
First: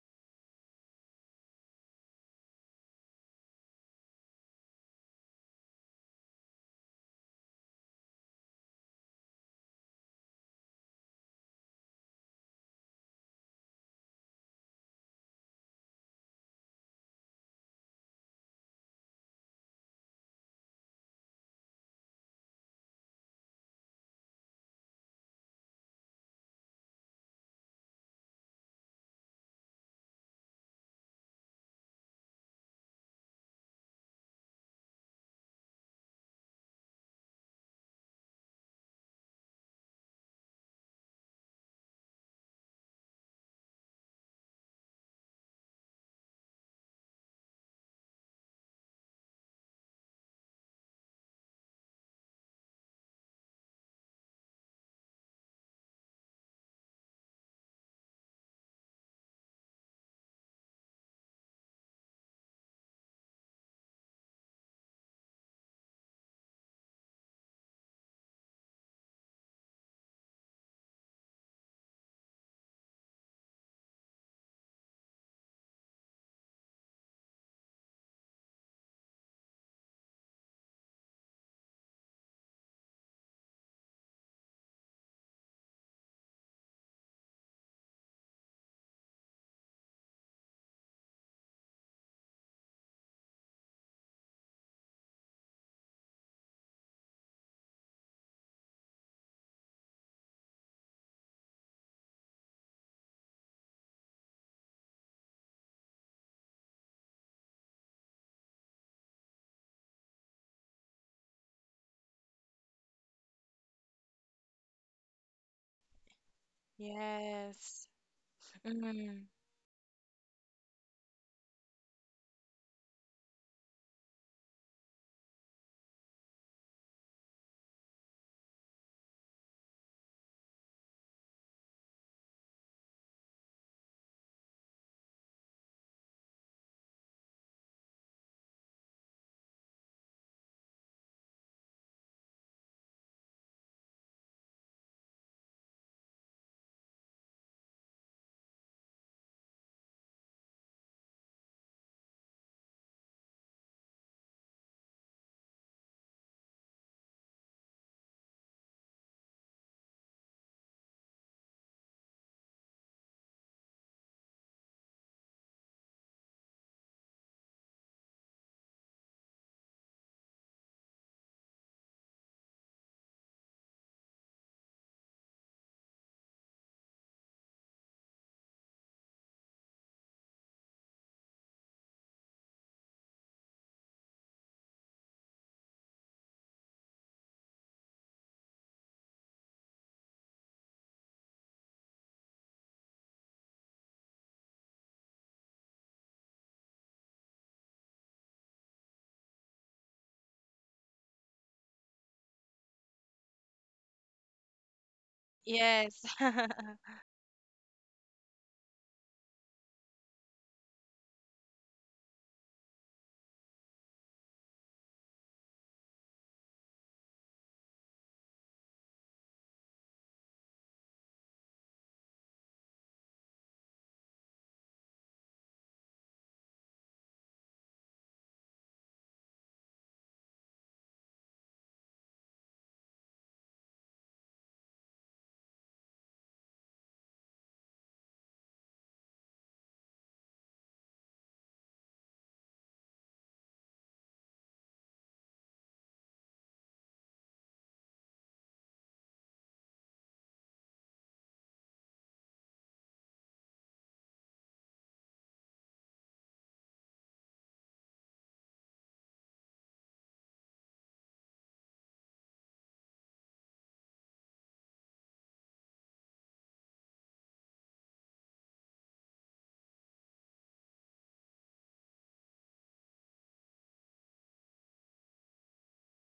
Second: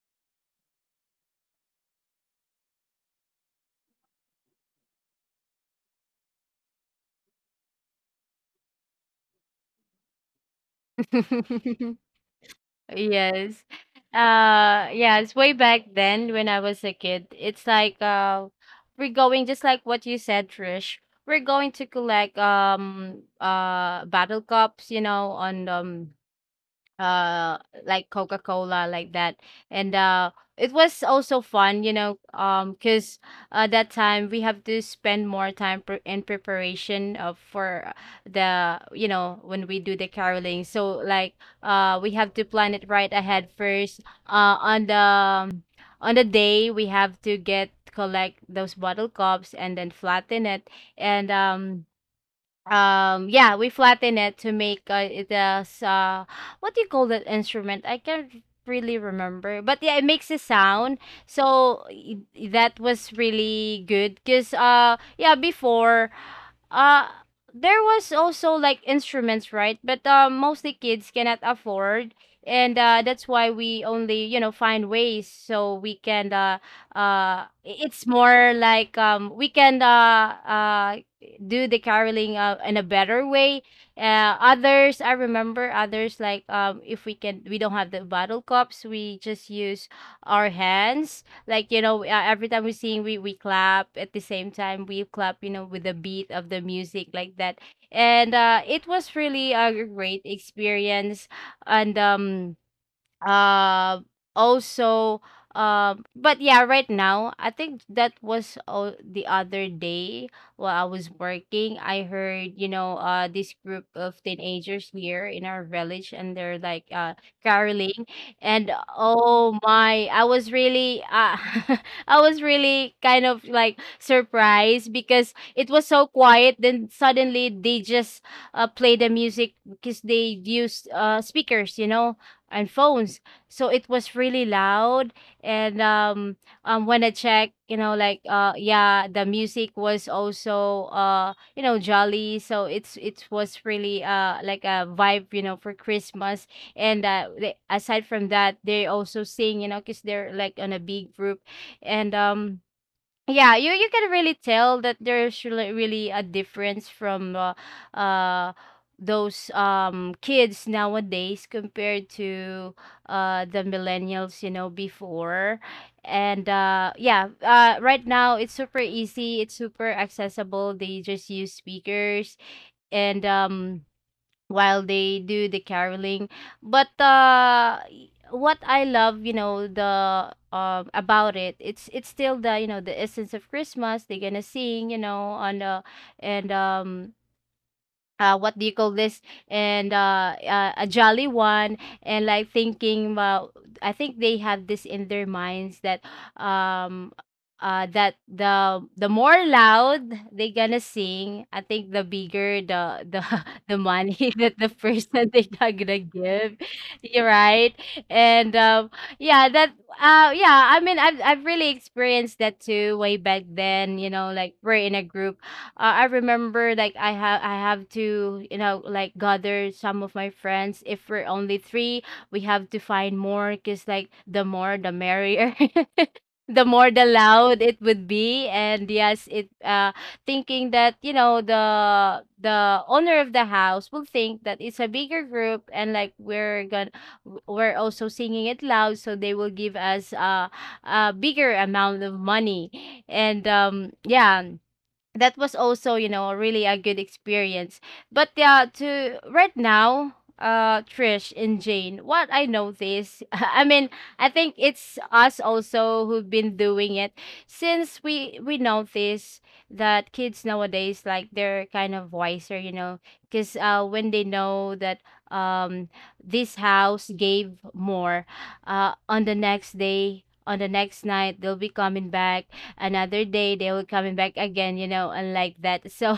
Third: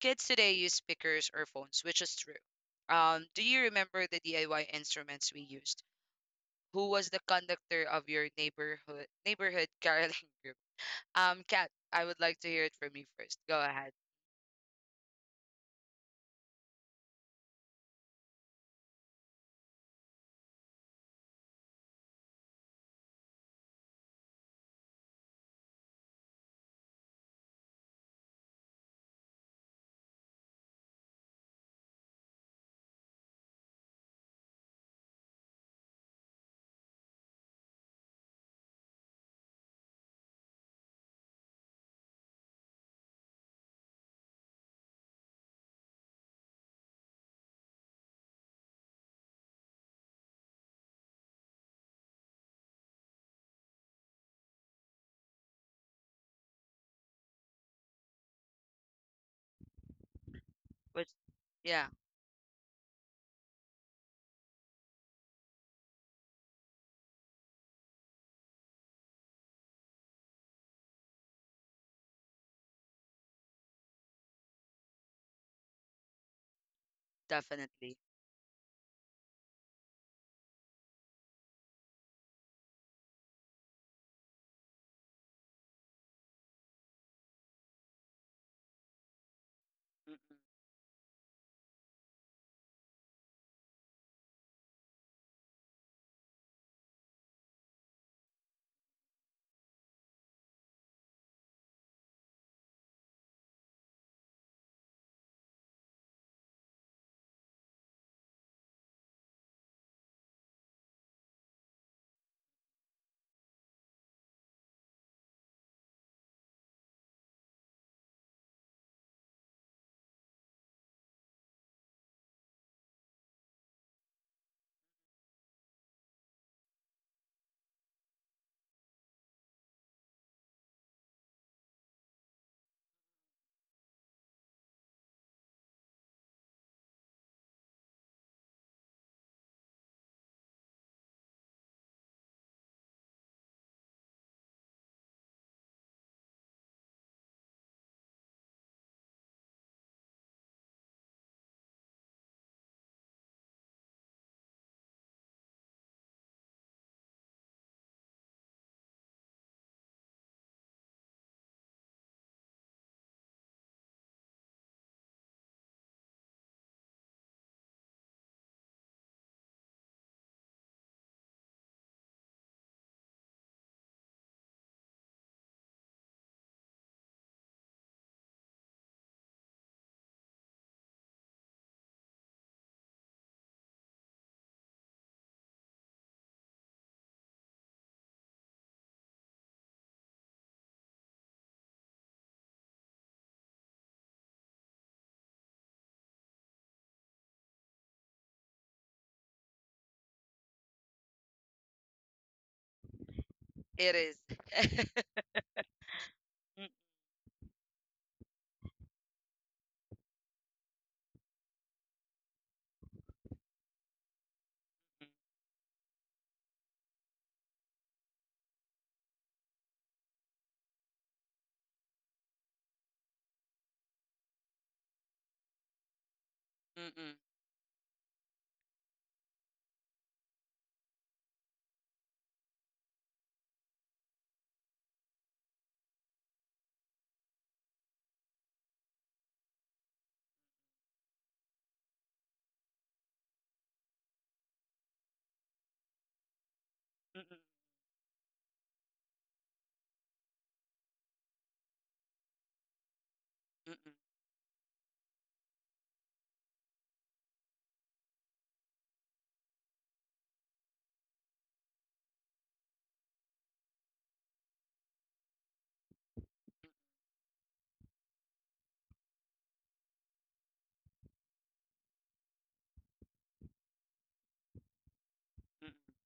S1: Kids today use speakers or phones, which is true. Do you remember the DIY instruments we used? Who was the conductor of your neighborhood caroling group? Kat, I would like to hear it from you first. Go
S2: Yes.
S1: ahead.
S2: Yes, way back then when I was a kid, it's like we're going, just like what you said, Trish. We're going to collect battle cups, on, uh like, Coca-Cola, like that, and it was also fun, because that time we have to spend more time, in preparation of for the, when we do the caroling. So, like, we have to plan it right ahead first, uh on the um, on the day we have to get collect those bottle cups and then flatten it. And yeah, we flatten it to make, it as what do you call that instrument, I can't really remember, but yeah, it makes a sound.
S1: Which,
S2: So,
S1: yeah,
S2: that was really good because, yeah, before, uh there was also, like, instruments, right, but mostly kids cannot afford, and that's why we only, find ways so we can,
S1: definitely.
S2: it's more like, we can, do the caroling, in a better way. Others, I remember others, like, if we can, we don't have the bottle cups, we just use
S1: Mm-mm.
S2: our hands. Like, every time we sing, we clap at the same time. We clap, with the beat of the music, like that, and it was really a great experience. And um also, but yeah, right now I think that was all the other day, while I was working. I heard, this group of teenagers here in our village, and they're like
S3: Yes.
S2: caroling, and
S3: Mm,
S2: oh my, I was really I was really kind of, like, surprised, because it was so quiet, then suddenly they just play the music, because they used speakers, and phones. So it was really loud. And when I checked, like, yeah, the music was also jolly. So it was really, like, a vibe, for Christmas. And aside from that, they also sing, because they're like on a big group, and yeah, you can really tell that there's really, really a difference from uh those kids nowadays, compared to the millennials, before. And yeah, right now it's super easy, it's super accessible, they just use speakers, and while they do the caroling. But what I love, you know, the about it, it's still the you know the essence of Christmas. They're gonna sing, you know, on the and what do you call this? And A jolly one. And like thinking I think they have this in their minds that um that the more loud they gonna sing, I think the bigger the the
S1: It is.
S2: money that the person they are gonna
S3: yes.
S2: give.
S1: Mm-mm,
S2: You're right. and yeah that yeah, I mean I've really experienced that too way back then, you know, like we're in a group. I remember, like, I have to, you know, like, gather some of my friends. If we're only three, we have to find more because, like, the more the merrier. The more the
S1: mm-mm,
S2: loud it would be, and yes, it thinking that, you know, the owner of the house will think that it's a bigger group, and like we're gonna, we're also singing it loud, so they will give us a bigger amount of money. And Yeah, that was also, you know, really a good
S1: mm-mm,
S2: experience. But yeah, to right now, Trish and Jane, what I notice, I
S1: mm-mm,
S2: mean,
S1: mm-mm.
S2: I think it's us also who've been doing it, since we notice that kids nowadays, like, they're kind of wiser, you know, because when they know that um this house gave more, on the next day, on the next night, they'll be coming back. Another day they will coming back again, you know, and like that. So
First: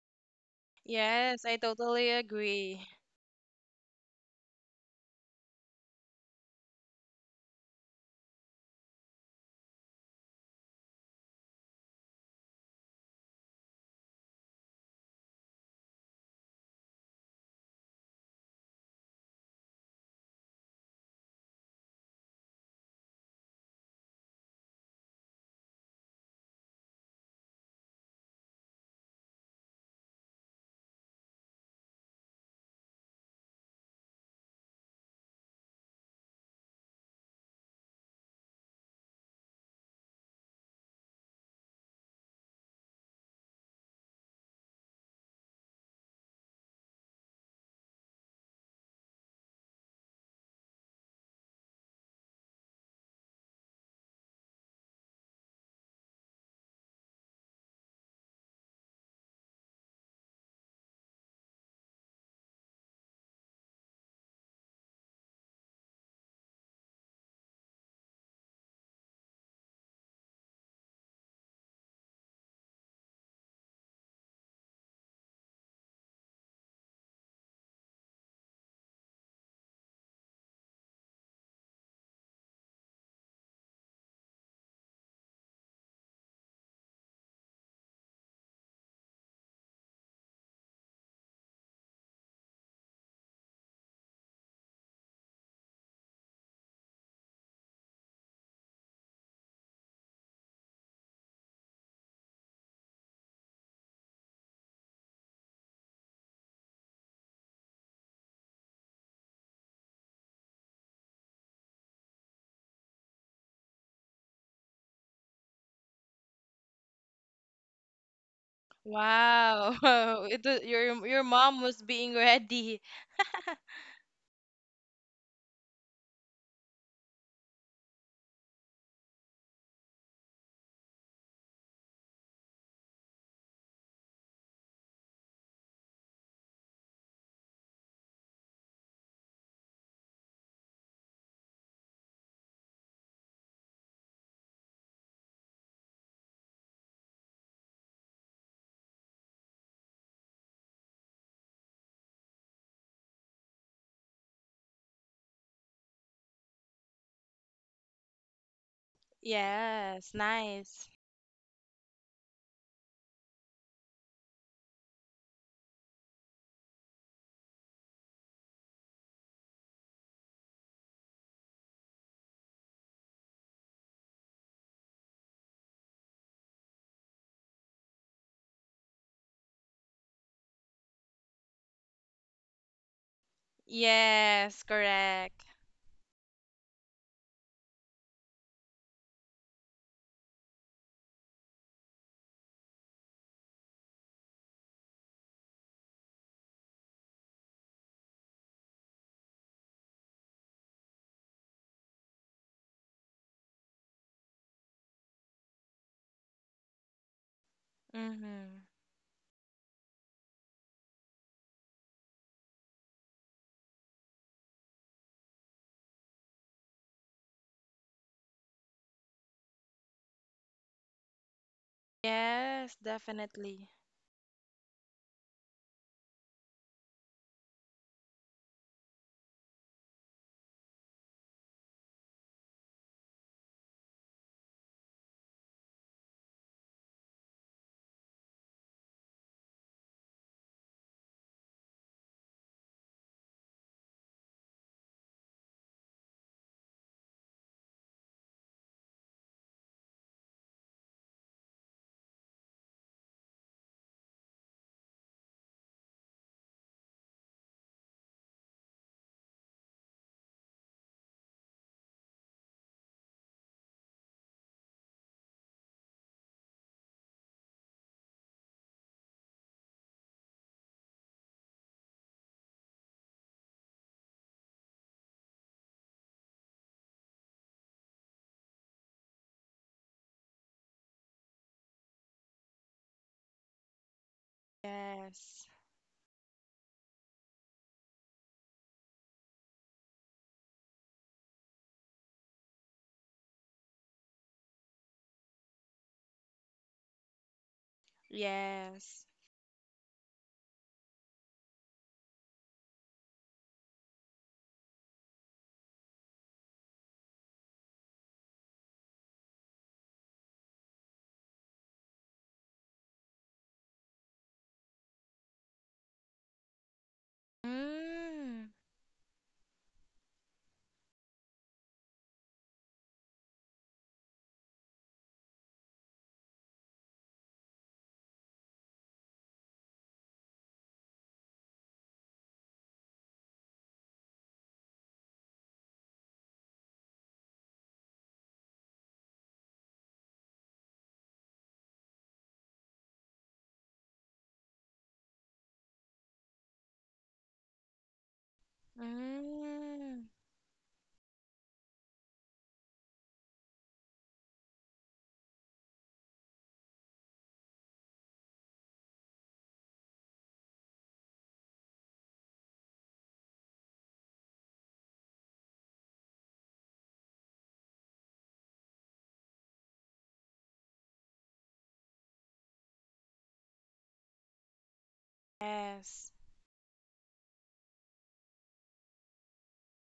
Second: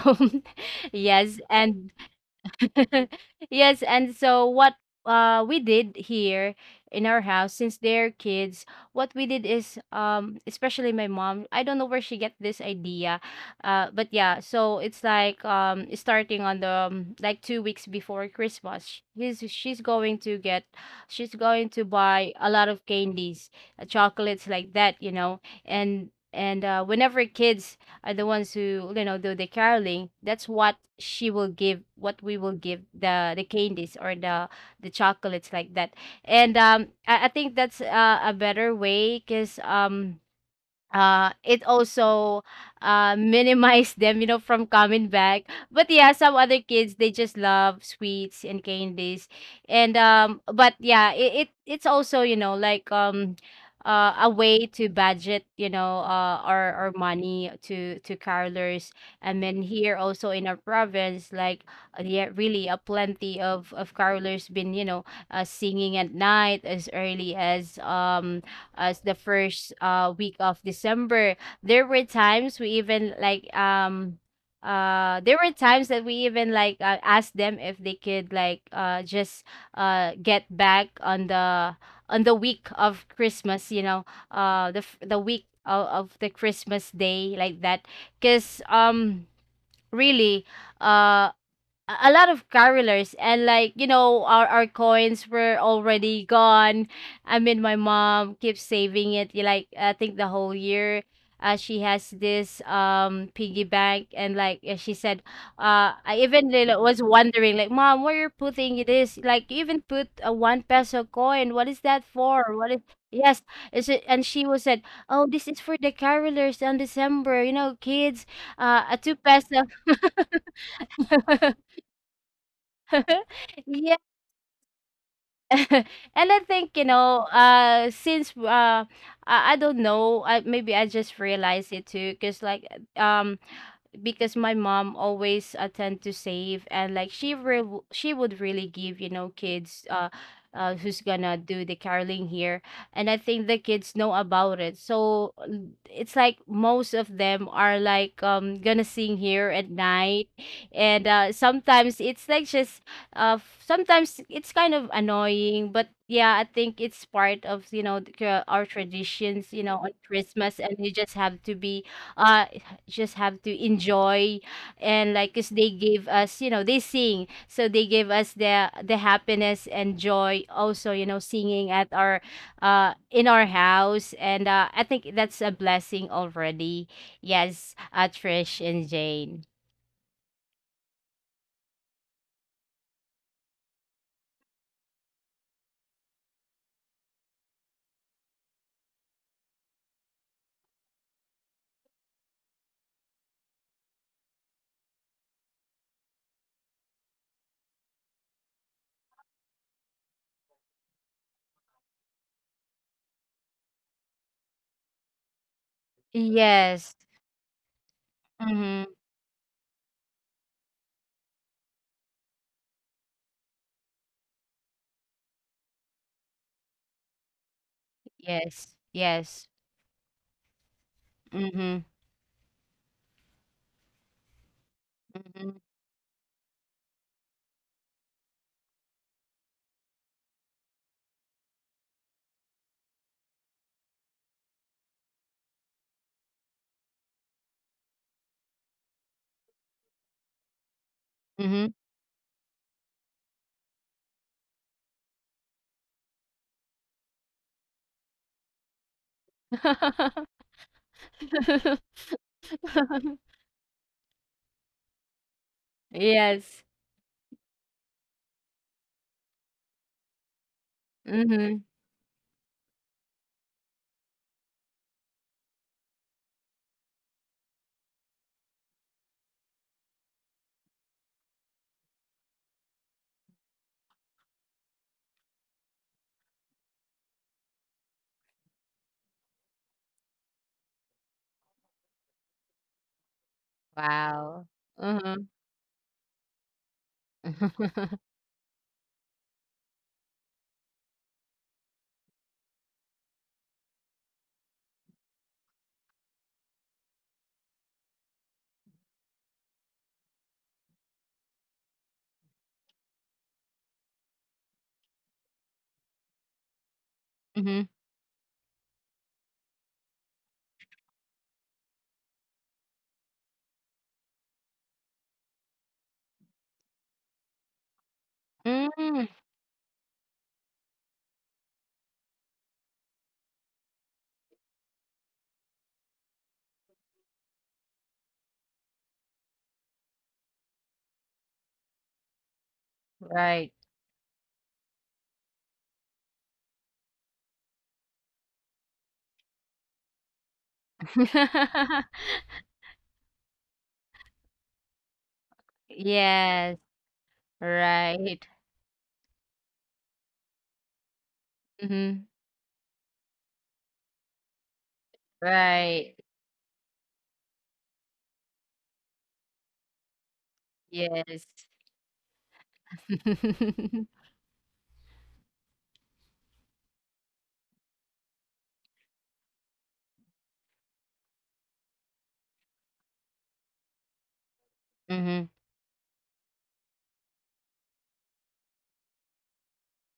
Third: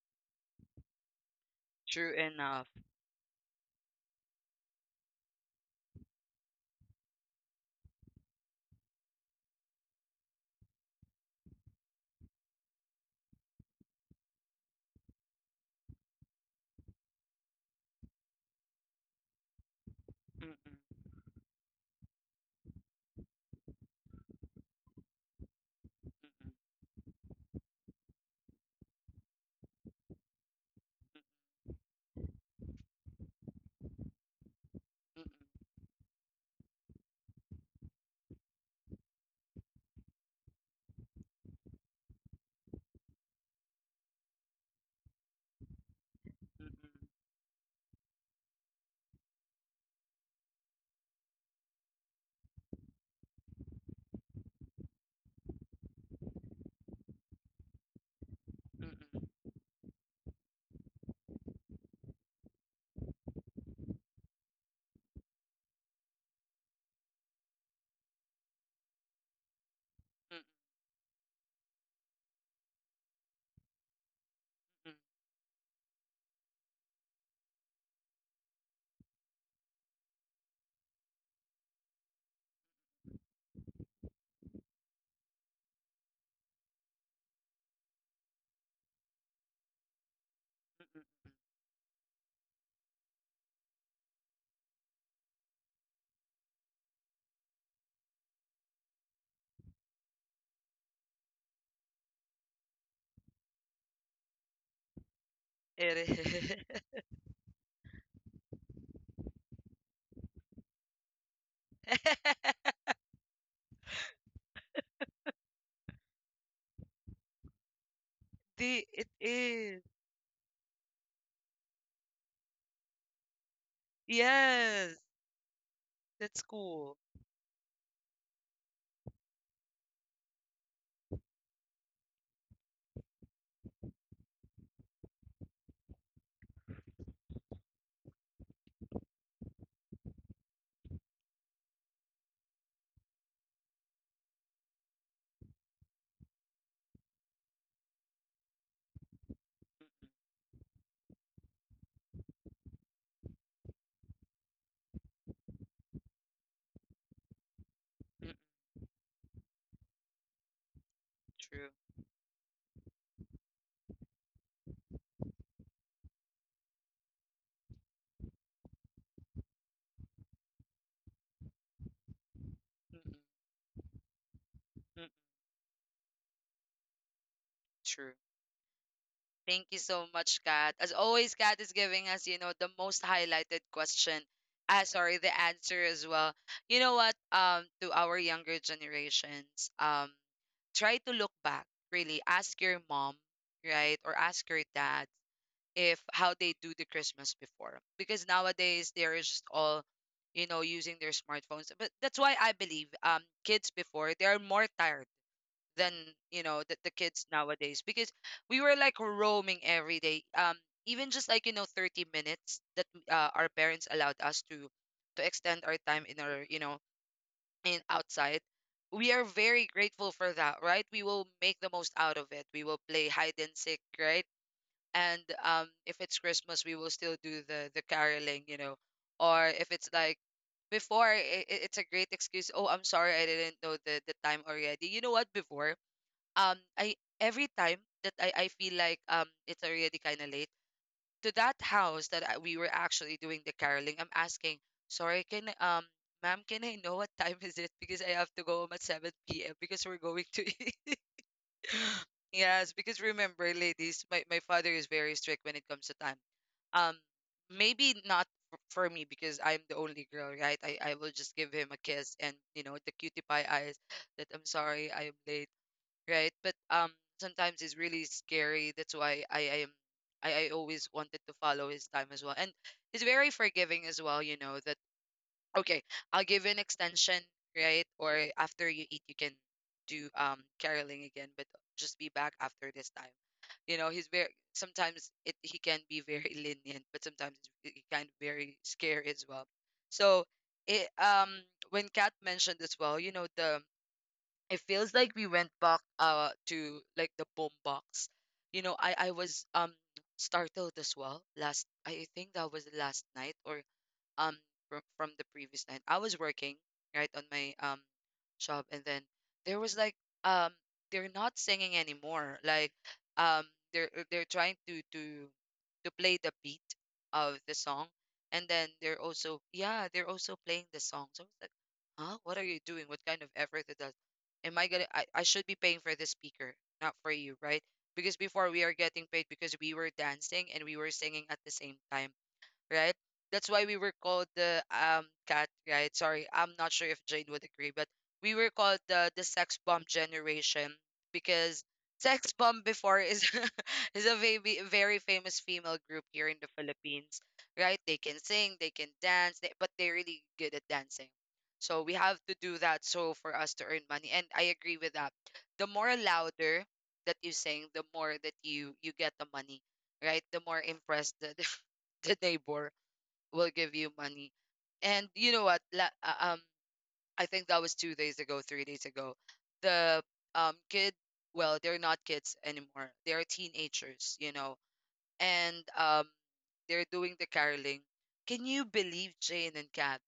S2: yes,
S3: Yes, I
S2: and
S3: totally
S1: True enough.
S3: agree.
S2: yes, and so what we did here in our house, since they're kids, what we did is, especially my mom, I don't know where she get this idea. But yeah, so it's like, starting on the like 2 weeks before Christmas, she's going to get,
S1: Mm-mm,
S2: she's going to buy a lot of candies, chocolates, like that, you know. And
S1: mm-mm,
S2: and uh whenever kids are the ones who, you know, do the caroling, that's what she will give, what we will give, the candies or the chocolates,
S1: mm-mm,
S2: like that. I think that's a better way, because it also minimized them, you know, from coming back. But yeah, some other kids, they just love sweets and candies. And um but yeah, it it's also, you know, like, a way to budget, you know, our money to carolers.
S1: mm-mm,
S2: And then here also in our province, like, yeah, really a plenty of carolers been, you know, singing at night, as early as the first week
S1: mm-mm,
S2: of December. There were times we even like,
S1: mm-mm,
S2: there were times that we even like, asked them if they could like, just get back on the, on the week of Christmas, you know, the week of the Christmas day, like that, cuz really
S1: mm-mm.
S2: uh a lot of carolers, and, like, you know, our coins were already gone. I mean, my mom keeps saving it, like, I think the whole year. She has this piggy bank, and like, she said,
S1: It
S2: I even
S1: is.
S2: was wondering, like, "Mom, where you're putting this? Like, you even put a one peso coin. What is that for? What is, yes, is it?" And she was said, "Oh, this is for the carolers on December, you know, kids."
S1: The,
S2: A
S1: it
S2: two peso.
S3: Wow.
S1: is.
S3: It was, your mom was being ready.
S2: Yeah.
S1: Yes.
S2: And I
S1: That's
S2: think, you
S1: cool.
S2: know, I don't know, I maybe I just realized it too, because like, um because my mom always attend to save, and like she would really give, you know, kids, who's gonna do the caroling here. And I think the kids know about it, so it's like most of them are like, gonna sing here at night. And sometimes it's like just, sometimes it's kind of annoying, but yeah, I think it's part of, you know,
S1: Mm-mm, mm-mm,
S2: our traditions, you know, on
S3: Yes,
S2: Christmas, and
S3: nice.
S2: you just have to
S1: true.
S2: be, uh just have to enjoy. And like, 'cause they give us, you know, they sing, so they give us the happiness and joy also, you know, singing at our,
S1: Mm-mm,
S2: in our house. And I think
S1: mm-mm,
S2: that's a blessing already. Yes,
S1: true.
S2: Trish and Jane.
S1: Thank you so much, Kat. As always, Kat is giving us the most highlighted question.
S3: Yes,
S1: Ah, sorry, the
S3: correct.
S1: answer as well. You know what? To our younger generations, try to look back. Really, ask your mom, right, or ask your dad if how they do the Christmas before. Because nowadays they are just all using their smartphones. But that's why I believe, kids before they are more tired than the
S2: Yes.
S1: kids nowadays, because we
S3: Mm-hmm.
S1: were
S2: Mm-hmm.
S1: like roaming every day, even just like 30 minutes that our parents allowed us to extend our time in our in outside.
S2: Yes.
S1: We are
S2: Yes.
S1: very grateful for that, right? We will make the
S2: Mm-hmm.
S1: most out of it. We will
S3: Yes,
S1: play hide and
S3: definitely.
S1: seek, right. And
S2: Mm-hmm.
S1: if it's Christmas, we will still do the caroling, or if it's like before, it's a great excuse. Oh, I'm sorry, I didn't know the time already. You know what? Before, I every time that I feel like it's already kind of late to that
S2: Mm-hmm.
S1: house that we were actually doing the caroling, I'm asking, sorry, ma'am, can I know what time is it, because I have to go home at 7 p.m. because we're going to eat. Yes, because remember ladies, my father is very strict when it comes to time.
S2: Yes.
S1: um Maybe not for me because I'm the only girl, right? I will just give
S2: Mm-hmm.
S1: him a kiss and, you know, the cutie pie eyes that I'm sorry I am late, right? But sometimes it's really scary. That's why I always wanted to follow his time as well, and he's very forgiving as well. You know that, okay, I'll give you an extension, right? Or after you eat, you can do caroling again, but just be back after this time. You know, he's very
S2: Wow.
S1: sometimes
S2: Uh-huh.
S1: it
S3: Yes.
S1: he can be very lenient, but sometimes he kind of very scary as well. So it when Kat mentioned as well, you know the it feels like we went back to like the boom box. I
S3: Yes.
S1: was startled as well. Last, I think that was last night or um from the previous night. I was working right on my job, and then there was like um they're not singing anymore. Like um they're trying to play the beat of the song, and
S3: Mm.
S1: then they're
S2: Mm-hmm.
S1: also, yeah, they're also playing the song. So I was like, huh, what are you doing? What kind of effort is that? Am I gonna? I should be paying for the speaker, not for you, right? Because before we are getting paid because we were dancing and we were singing at the same time, right? That's
S2: Right.
S1: why we were called the cat, right? Sorry, I'm not sure if Jane would agree, but we were called the sex bomb generation, because sex bomb before is is a very, very famous female group here in the
S2: Yes,
S1: Philippines, right? They can
S2: right.
S1: sing, they can dance, but they're
S3: Mm.
S1: really good at dancing. So we have
S2: Mhm.
S1: to do that so for us to earn money. And I agree with that. The more
S2: Right.
S1: louder that you sing, the more that you get the money, right? The more impressed the,
S2: Yes.
S1: the neighbor will give you money. And you know what? I think that was 2 days ago, 3 days ago. The kid, well, they're not kids anymore. They're teenagers
S2: Mhm.
S1: and
S3: Yes.
S1: they're doing the caroling. Can you believe Jane and Kat?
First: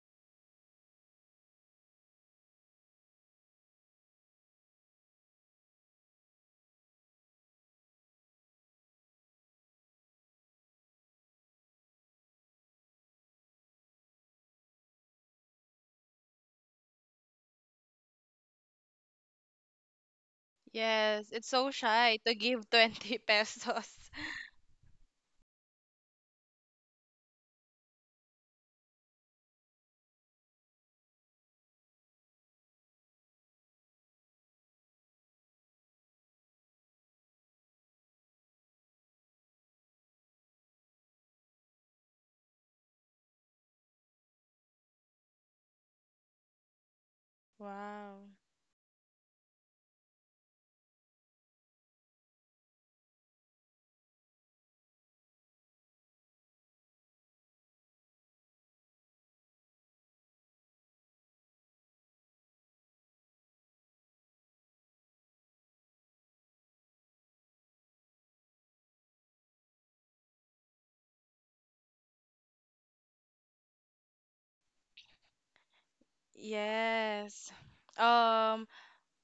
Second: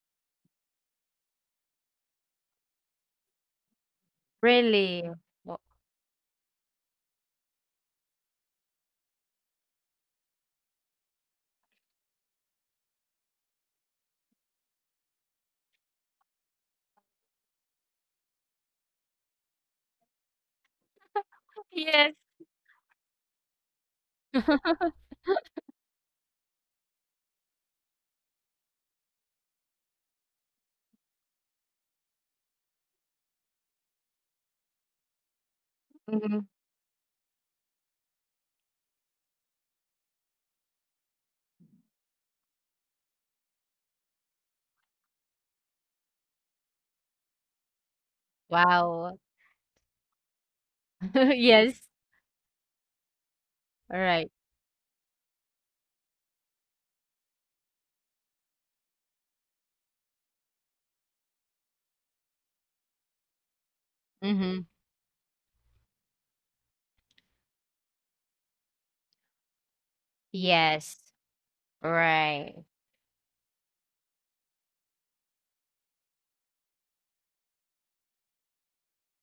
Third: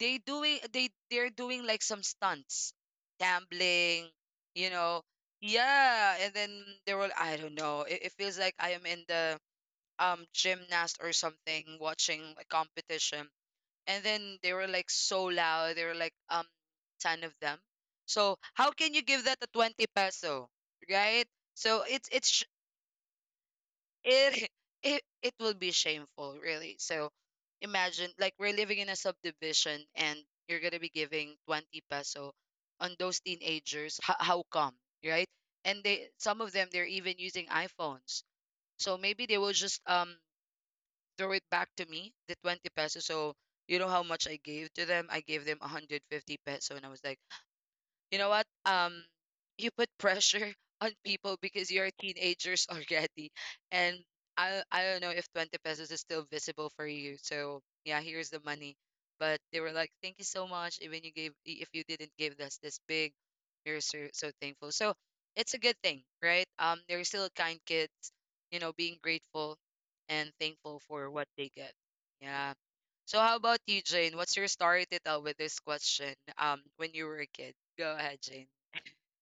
S1: They're doing like some stunts, gambling, you know.
S2: Really? Wo.
S1: Yeah, and then they were. I don't know. It feels like I am in the gymnast or something watching a competition, and then they were like so loud, they were like 10 of them. So how can you give that a 20 peso, right?
S3: Yes. It's so
S1: So
S2: Yes.
S3: shy to give 20 pesos.
S1: it it will be shameful really, so imagine like we're living in a subdivision, and you're going to be giving 20 peso on those teenagers. How come, right? And they some
S2: Mhm.
S1: of them, they're even using iPhones, so maybe they will just throw it back to me, the 20 pesos. So you know how much I gave to them? I gave them 150 peso, and I was like, you
S3: Wow.
S1: know what?
S2: Wow.
S1: You put pressure on people because
S2: Yes.
S1: you're teenagers already, and
S2: All right.
S1: I don't know if 20 pesos is still visible for you. So yeah, here's the money. But they were like, "Thank you so much. Even you gave, if you didn't give us this big, we're so, so
S2: Mhm.
S1: thankful." So it's a good thing, right? They're still kind kids being grateful and thankful
S2: Yes.
S1: for what they get.
S2: Right.
S1: Yeah. So how about you, Jane? What's your story to tell with this question? When you were a
S3: Yes.
S1: kid. Go ahead, Jane.
S3: Um,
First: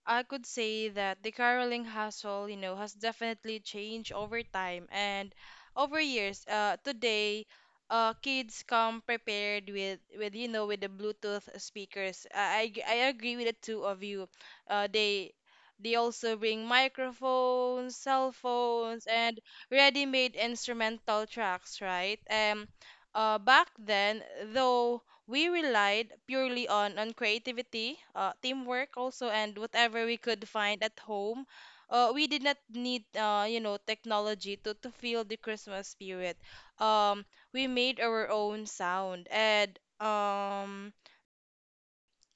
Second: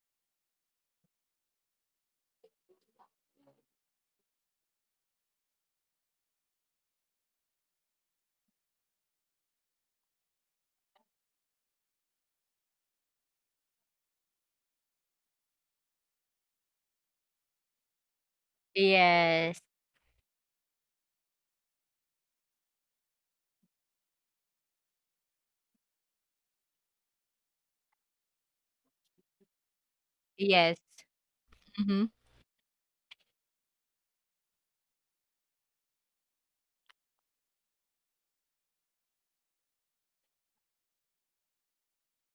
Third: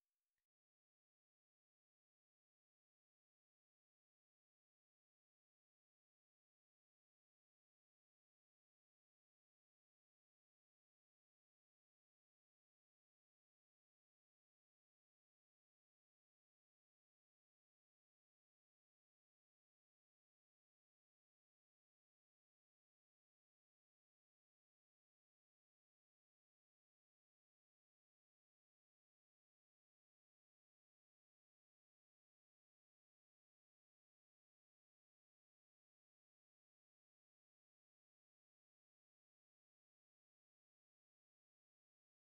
S3: I could say that the caroling hustle, has definitely changed over time and over years. Today, kids come prepared with, with the Bluetooth speakers. I agree with the two of you. Uh, they they also bring microphones, cell phones, and
S2: Yes.
S3: ready-made instrumental tracks, right? Back then, though, we relied purely on creativity, teamwork also, and whatever we could
S2: Yes.
S3: find at home.
S2: Mhm.
S3: We did not need, technology to, feel the Christmas spirit. Um, we made our own sound, and um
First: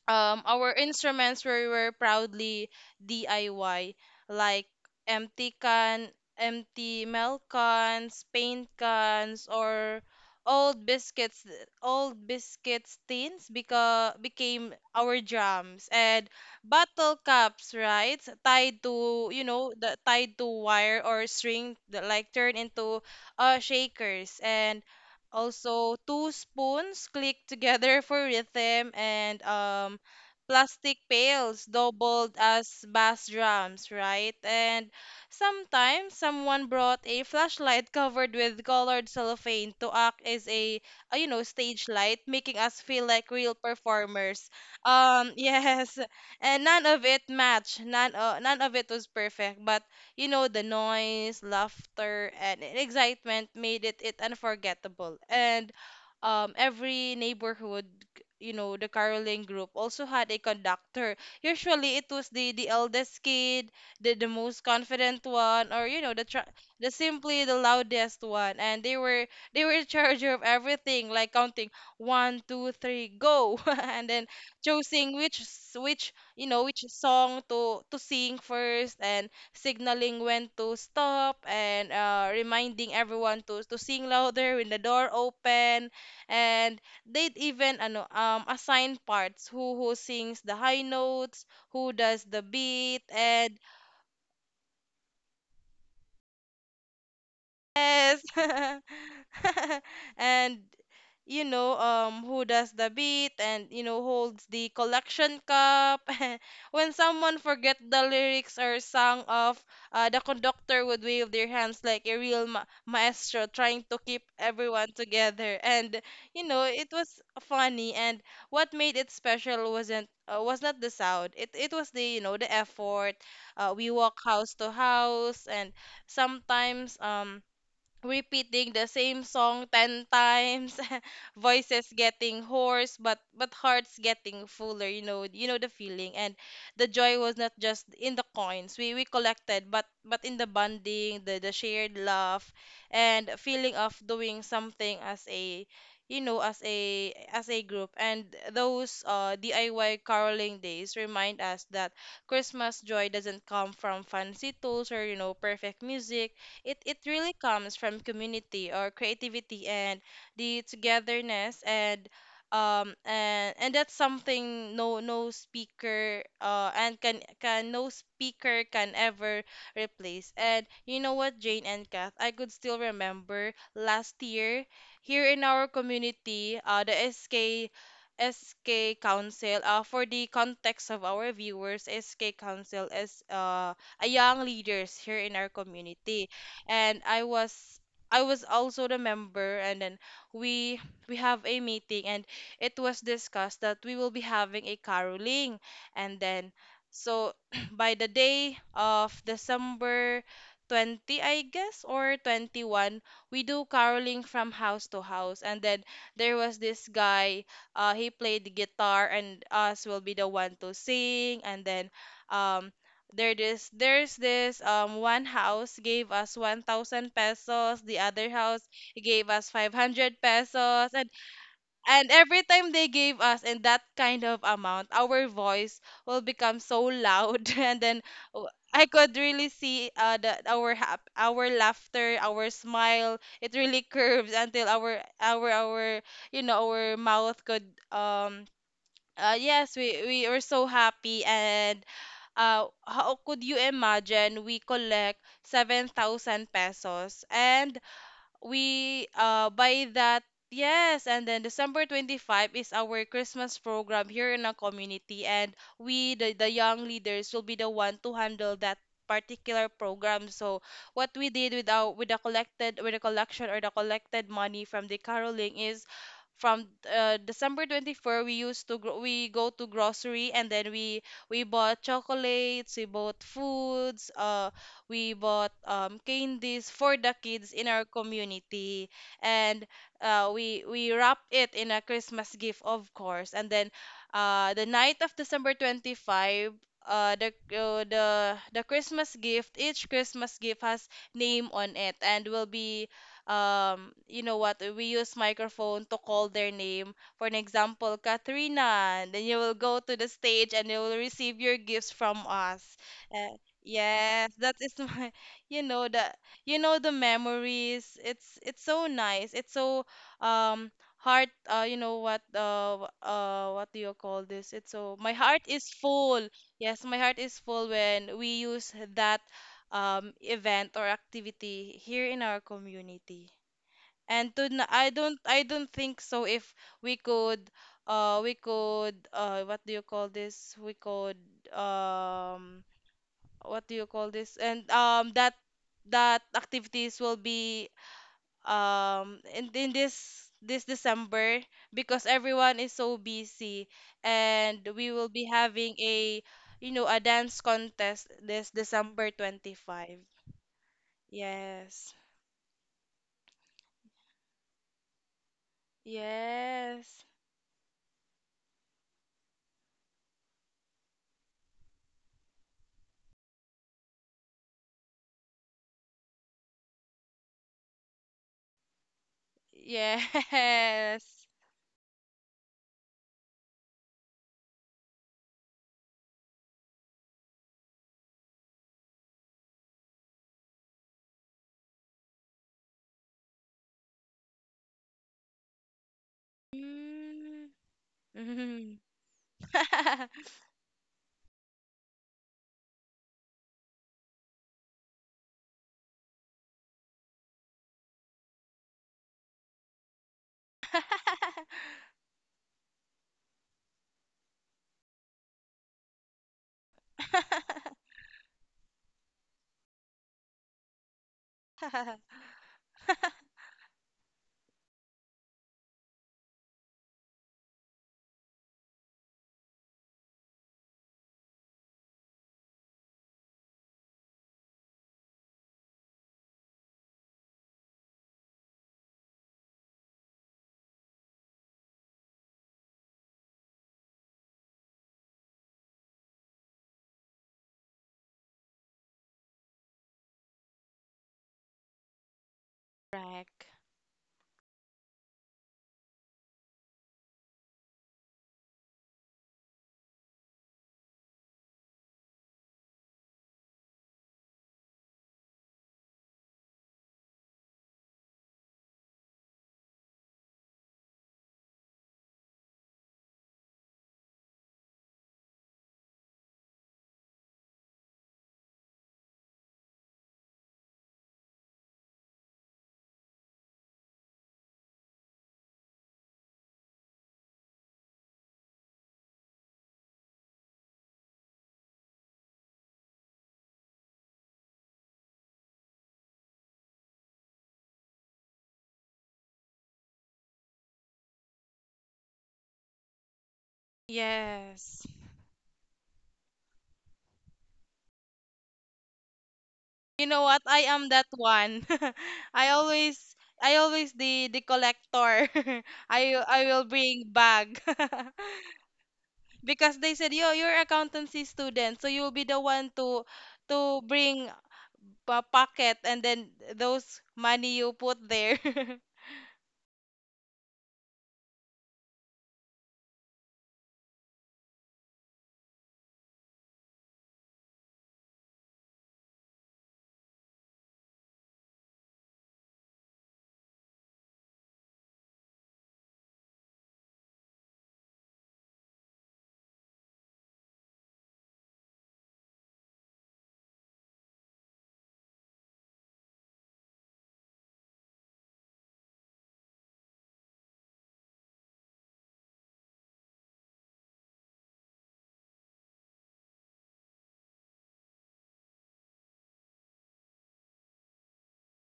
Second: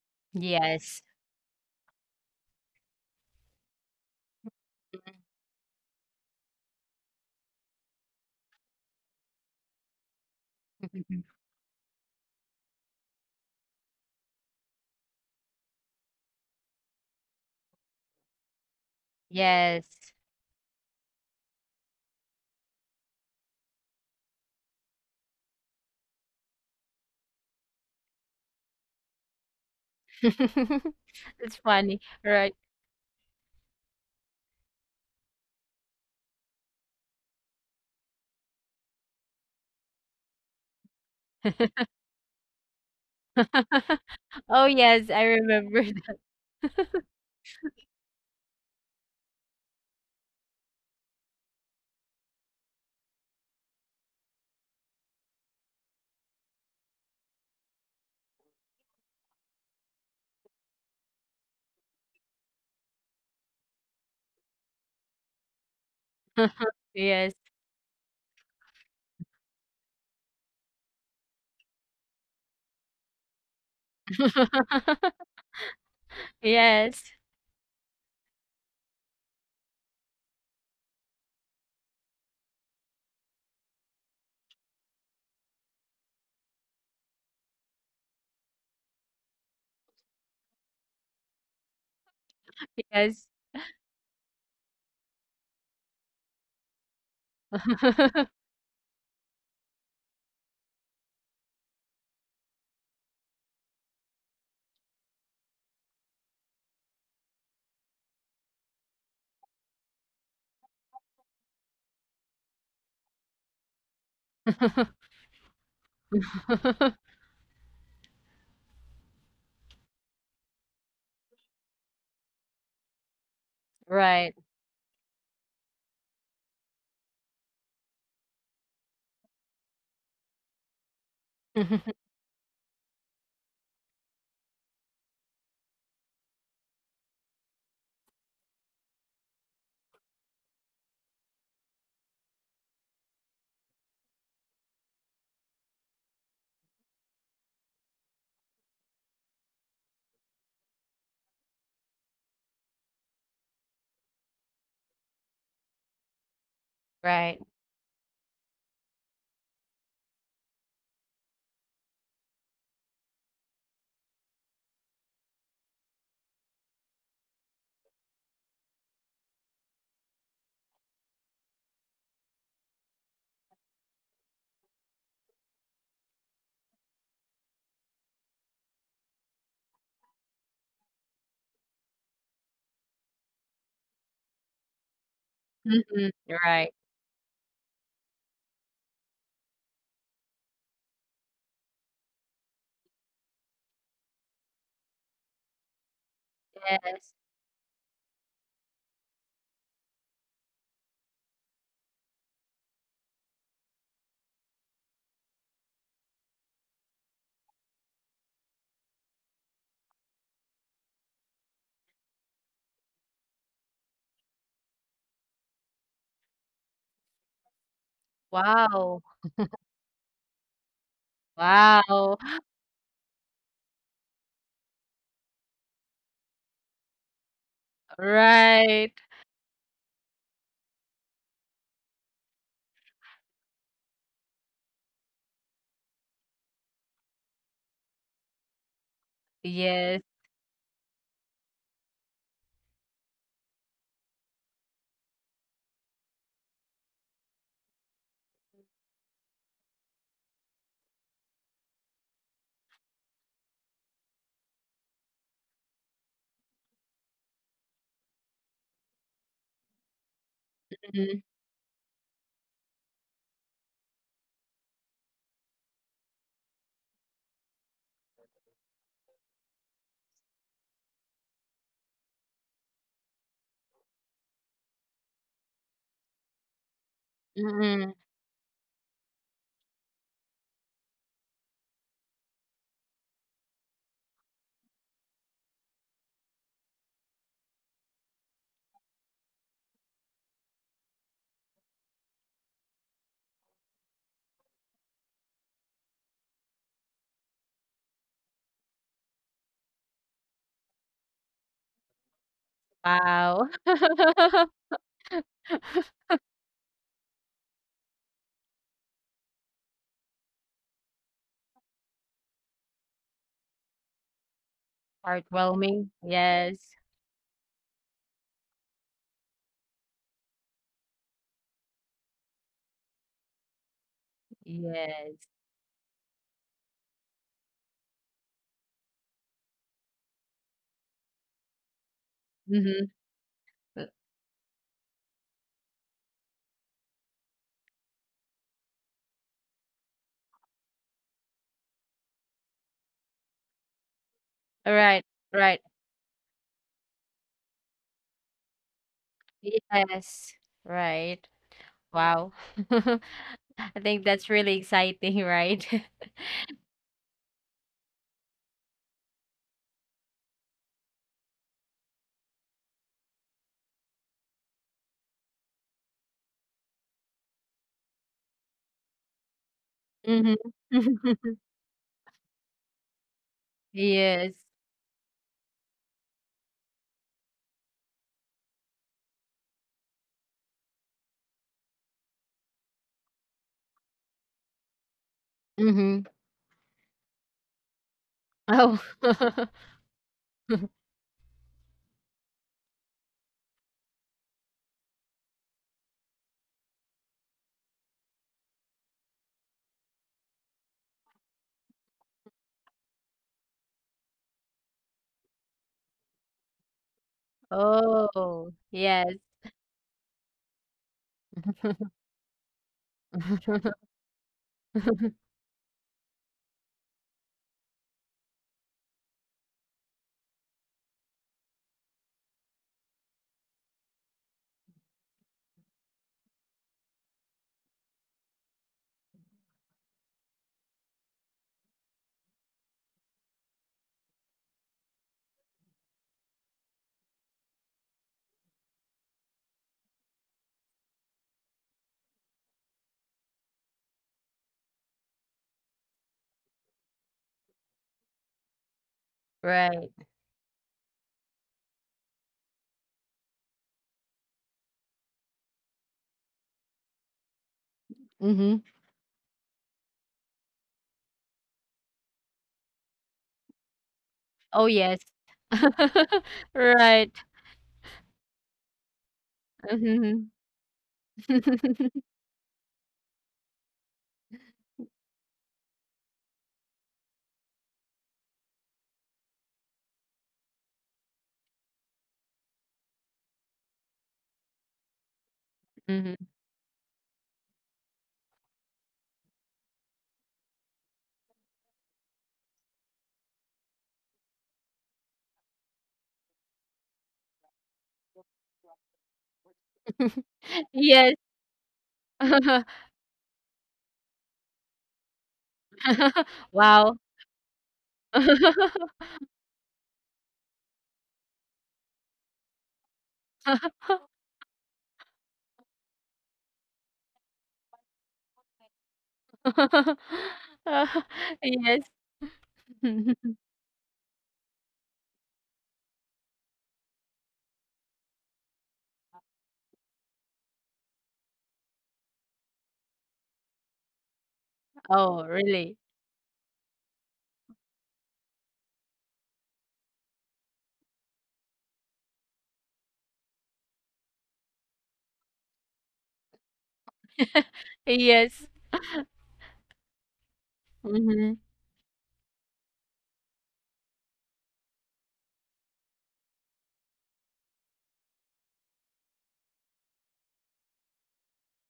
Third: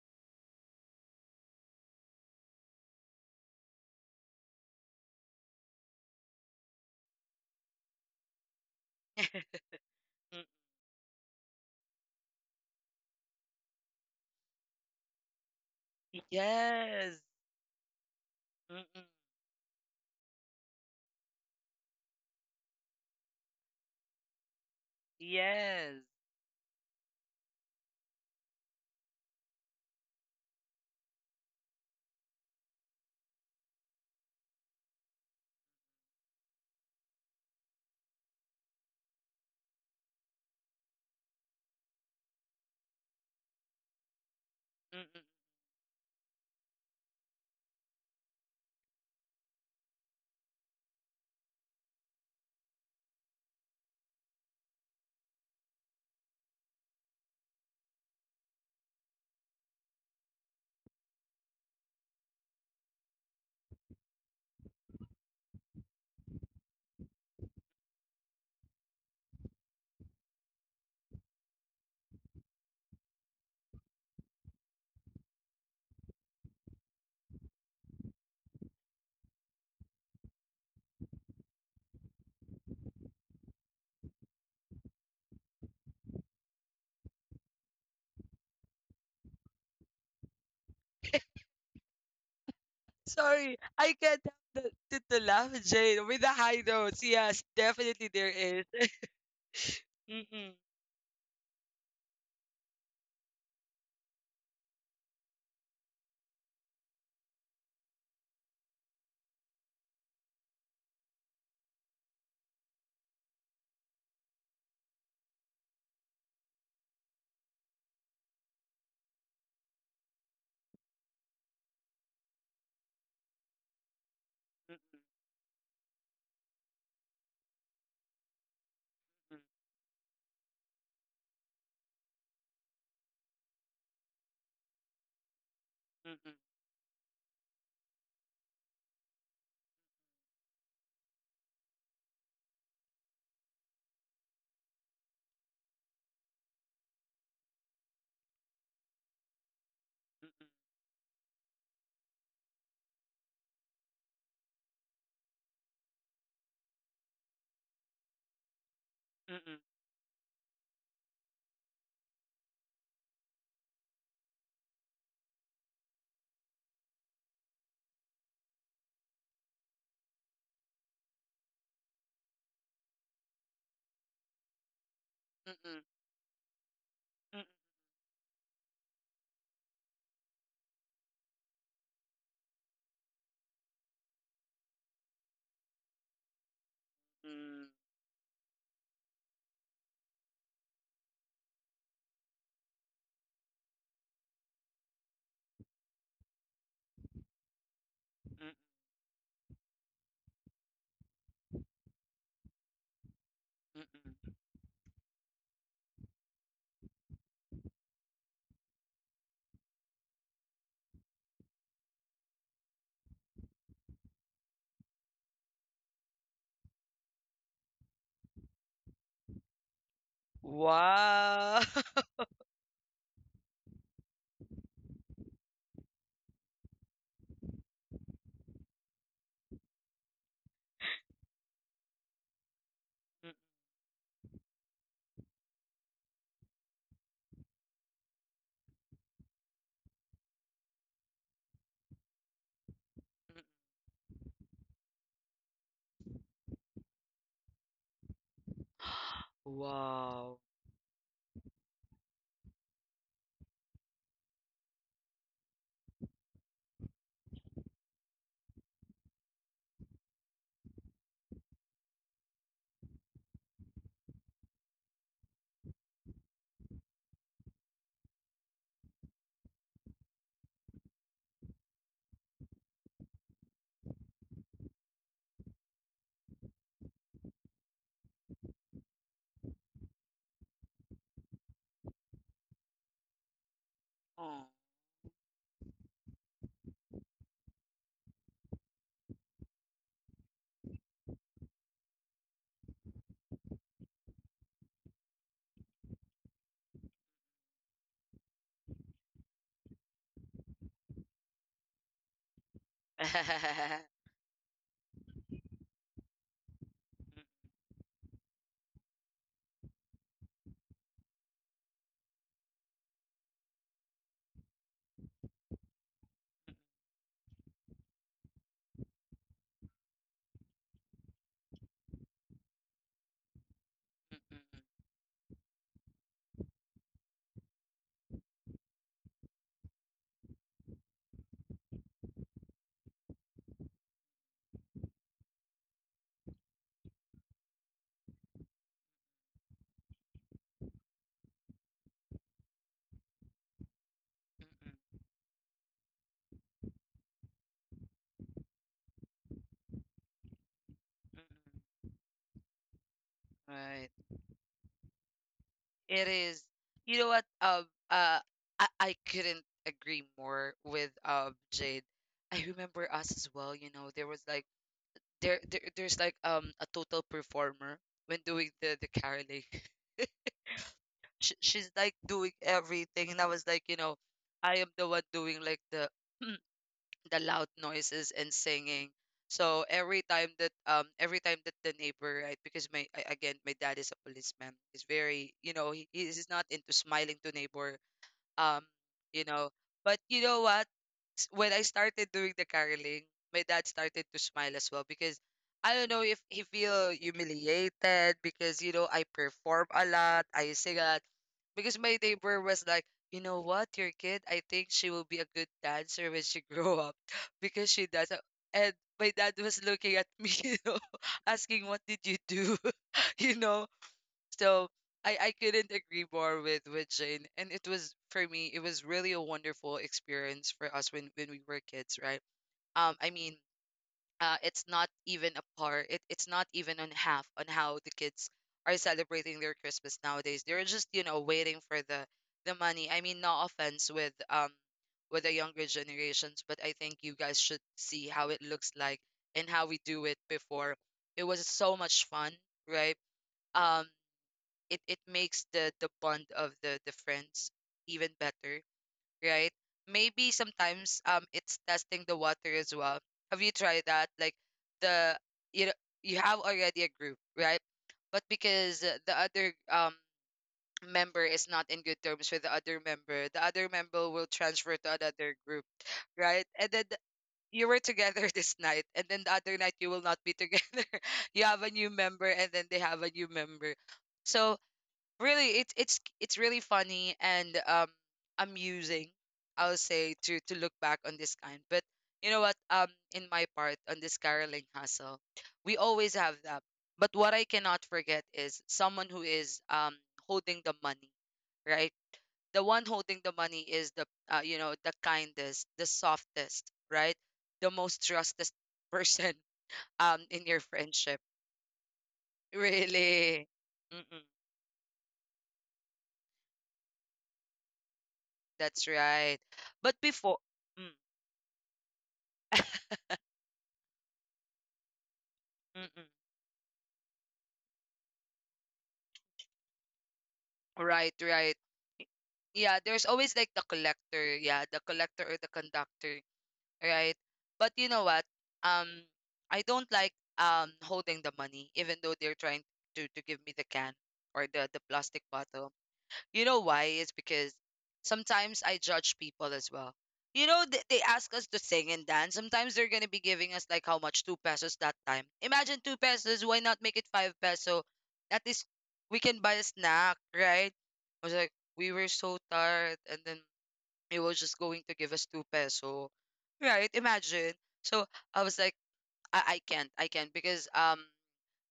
S3: um, our
S2: Yes.
S3: instruments were proudly DIY, like
S2: Mhm.
S3: empty can, empty milk cans, paint cans, or
S1: Mm.
S3: old biscuits, old biscuit tins, because became our drums, and bottle
S1: Yes.
S3: caps, right? Tied
S1: Mm-mm.
S3: to, the
S2: Yes.
S3: tied to wire or string, that, like, turned into, shakers, and also
S1: Yes.
S3: two spoons clicked together for rhythm, and plastic
S2: It's
S3: pails
S2: funny,
S3: doubled
S2: right?
S3: as bass drums, right? And sometimes someone brought a flashlight covered with colored cellophane to act as a, stage light, making us feel like real performers.
S2: Oh, yes,
S1: Mm-mm.
S2: I
S3: Yes,
S2: remembered.
S3: and none of it matched. None, none of it was perfect, but, the noise, laughter, and excitement made it unforgettable. And every neighborhood, the caroling group also had a conductor. Usually it was the eldest kid, the most confident one, or, the
S2: Yes.
S3: simply the loudest one. And they were in charge of everything, like counting one, two, three, go, and then choosing which s- which which
S2: Yes,
S3: song to sing first, and signaling when to stop, and, reminding everyone to sing louder when the door open, and they'd even, ano assign parts, who sings the high notes, who does the beat,
S2: yes.
S1: Sorry,
S3: and
S1: I can't help to laugh, Jane, with the high notes. Yes, definitely
S3: Yes.
S1: there is. Mm-mm.
S3: And, who does the beat, and, holds the collection cup. When someone forget the lyrics or sung off, the conductor would wave their hands like a real, ma maestro, trying to keep everyone together. And, it was funny. And what made it special was not the sound. It was the, the effort. We walk
S2: Right.
S3: house to
S1: Mm-mm.
S3: house, and sometimes repeating the same song 10 times, voices getting hoarse, but hearts getting fuller, the feeling. And
S1: Mm-mm.
S3: the joy was not just in the coins we collected, but in the bonding, the shared laugh and feeling of doing something as a, as a group. And those DIY caroling days remind us that Christmas joy doesn't come from fancy tools or, perfect music. It it really
S2: Right.
S3: comes from community, or
S1: Mm-mm.
S3: creativity, and the togetherness, and and that's something, no speaker, and can no speaker can ever replace. And you know what, Jane and Kath, I could still remember last year here in our
S1: Mm-mm.
S3: community, the
S1: Mm-mm.
S3: SK Council. For the context of our viewers, SK Council is, a young leaders here in our
S2: Mhm.
S3: community,
S2: Right.
S3: and I was,
S1: Mm-mm.
S3: also the member, and then we we have a meeting, and it was discussed that we will be having a caroling. And then,
S2: Yes.
S3: so by the
S1: Mm-mm.
S3: day of December 20, I guess, or 21, we do caroling
S1: Mm-mm.
S3: from house to house. And then there was this guy, he played the guitar, and us will be the one to sing. And then, um there's this one house gave us 1,000 pesos, the other house
S2: Wow.
S3: gave us 500 pesos, and
S1: Wow.
S2: Wow.
S3: every time they gave us in that kind of amount, our voice will become so loud. And then, I
S2: Right.
S3: could really see, our, hap our laughter, our smile,
S1: Mm-mm.
S3: it really curves until our our mouth could, um yes,
S2: Yes.
S3: we were so happy. And, how could you imagine, we collect 7,000 pesos, and we, by that,
S1: Wow.
S3: yes. And then December 25 is our Christmas program here in our community, and we, the young leaders, will be the one to handle that particular program. So what
S2: Mhm.
S3: we did with our, with the collected, with the collection or the collected money from the caroling is from, December 24 we used to, we go to grocery, and then we bought chocolates, we bought foods, we bought, candies for the kids in our
S2: Mhm.
S3: community, and, we wrap it in a Christmas gift, of course. And then,
S1: Oh.
S3: the night of December 25, the Christmas gift, each Christmas gift has name on it, and will be, you know what, we use microphone to call their name, for an example, Katrina, and then you will go to the stage and you will receive your gifts from us.
S2: Wow.
S3: Yes, that is my, the, the memories. It's so nice. It's so, um heart, what do you call this? It's so, my heart is
S2: Heartwarming.
S3: full.
S2: Yes.
S3: Yes, my heart is full when we use that event or activity here in our community. And to, I don't,
S2: Yes.
S3: think so, if we could, we could what do you call this? We could um
S2: Mhm.
S3: what do you call this? And, that activities will be, in this December, because everyone is so busy. And
S1: Mm-mm,
S3: we
S2: Right,
S3: will be
S2: right.
S3: having a, a dance contest this December 25.
S2: Yes.
S1: mm-mm.
S2: Right.
S3: Yes.
S2: Wow. I
S1: Right.
S2: think that's really exciting, right?
S1: It is. You know
S3: Yes.
S1: what? I couldn't agree more with Jade. I remember us as well. You know, there was like there's like a total performer when doing the caroling.
S2: Mhm.
S3: Yes.
S1: She, she's like doing everything, and I was like, you know,
S2: Yes.
S1: I am the one doing like the the loud noises and singing. So every time that the neighbor, right? Because my again, my dad is a policeman. He's very, you know, he
S2: Mhm.
S1: is not into smiling to
S3: Mm.
S1: neighbor um
S3: Mhm.
S2: Oh.
S1: you know, but you know what, when I started doing the caroling, my dad started to smile as well because I don't know if he feel humiliated because, you know, I perform a lot, I sing a lot. Because my neighbor was like, "You know what, your kid, I think she will be a good dancer when she grow up because she does.
S2: Oh,
S1: And my
S2: yes,
S1: dad was looking at me, you know, asking, "What did you do?" You know, so I couldn't agree more with Jane. And it was for me, it was really a wonderful experience for us when we were kids, right? I mean, it's not even a it's not even on half on how the kids are celebrating their Christmas nowadays. They're just, you know, waiting for the money. I mean, no offense with the younger generations, but I think you guys should see how it looks like and how we do it before. It was so much fun, right?
S3: Correct.
S1: Um, it it makes the bond of the friends even better, right?
S2: right.
S1: Maybe sometimes it's testing the water as well. Have you tried that? Like the, you know, you have already a group, right? But
S2: Mhm.
S1: because the other member is not in good terms with the other member will
S2: Oh,
S1: transfer
S2: yes.
S1: to another group, right? And then
S2: Right.
S1: you were together this night, and then the other night you
S2: Mhm.
S1: will not be together.
S2: Mhm.
S1: You have a new member, and then they have a new member. So really, it's really funny and amusing, I'll say, to look back on this kind. But you know what? In my part on this caroling hustle, we always have that. But what I cannot forget is someone who is holding the money, right? The one holding the money is the you know,
S3: Yes.
S1: the kindest, the softest, right? The most trusted person
S3: You know what?
S1: in your
S3: I am that
S2: Yes.
S1: friendship.
S3: one.
S1: Really.
S3: I always
S1: Mm-mm,
S3: the collector. I will
S2: Wow.
S3: bring bag.
S1: that's right.
S3: Because they
S1: But
S3: said, "Yo,
S1: before.
S3: you're accountancy student, so you'll be the one to bring a pocket and
S1: Mm.
S3: then those money you put there."
S1: Right, right.
S2: Yes.
S1: Yeah, there's always like the collector, yeah, the collector or the conductor, right? But you know what? Um, I don't like holding the money, even though they're trying to give me the can or the
S2: Oh,
S1: plastic bottle.
S2: really?
S1: You know why? It's because sometimes I judge people as well. You know, they ask us to sing and dance. Sometimes they're going to be giving us like how much? Two pesos that time. Imagine two pesos. Why not make it five peso?
S2: Yes.
S1: At least we can buy a snack, right? I was
S2: Mhm.
S1: like, we were so tired. And then it was just going to give us two peso, right? Imagine. So I was like, I can't. I can't because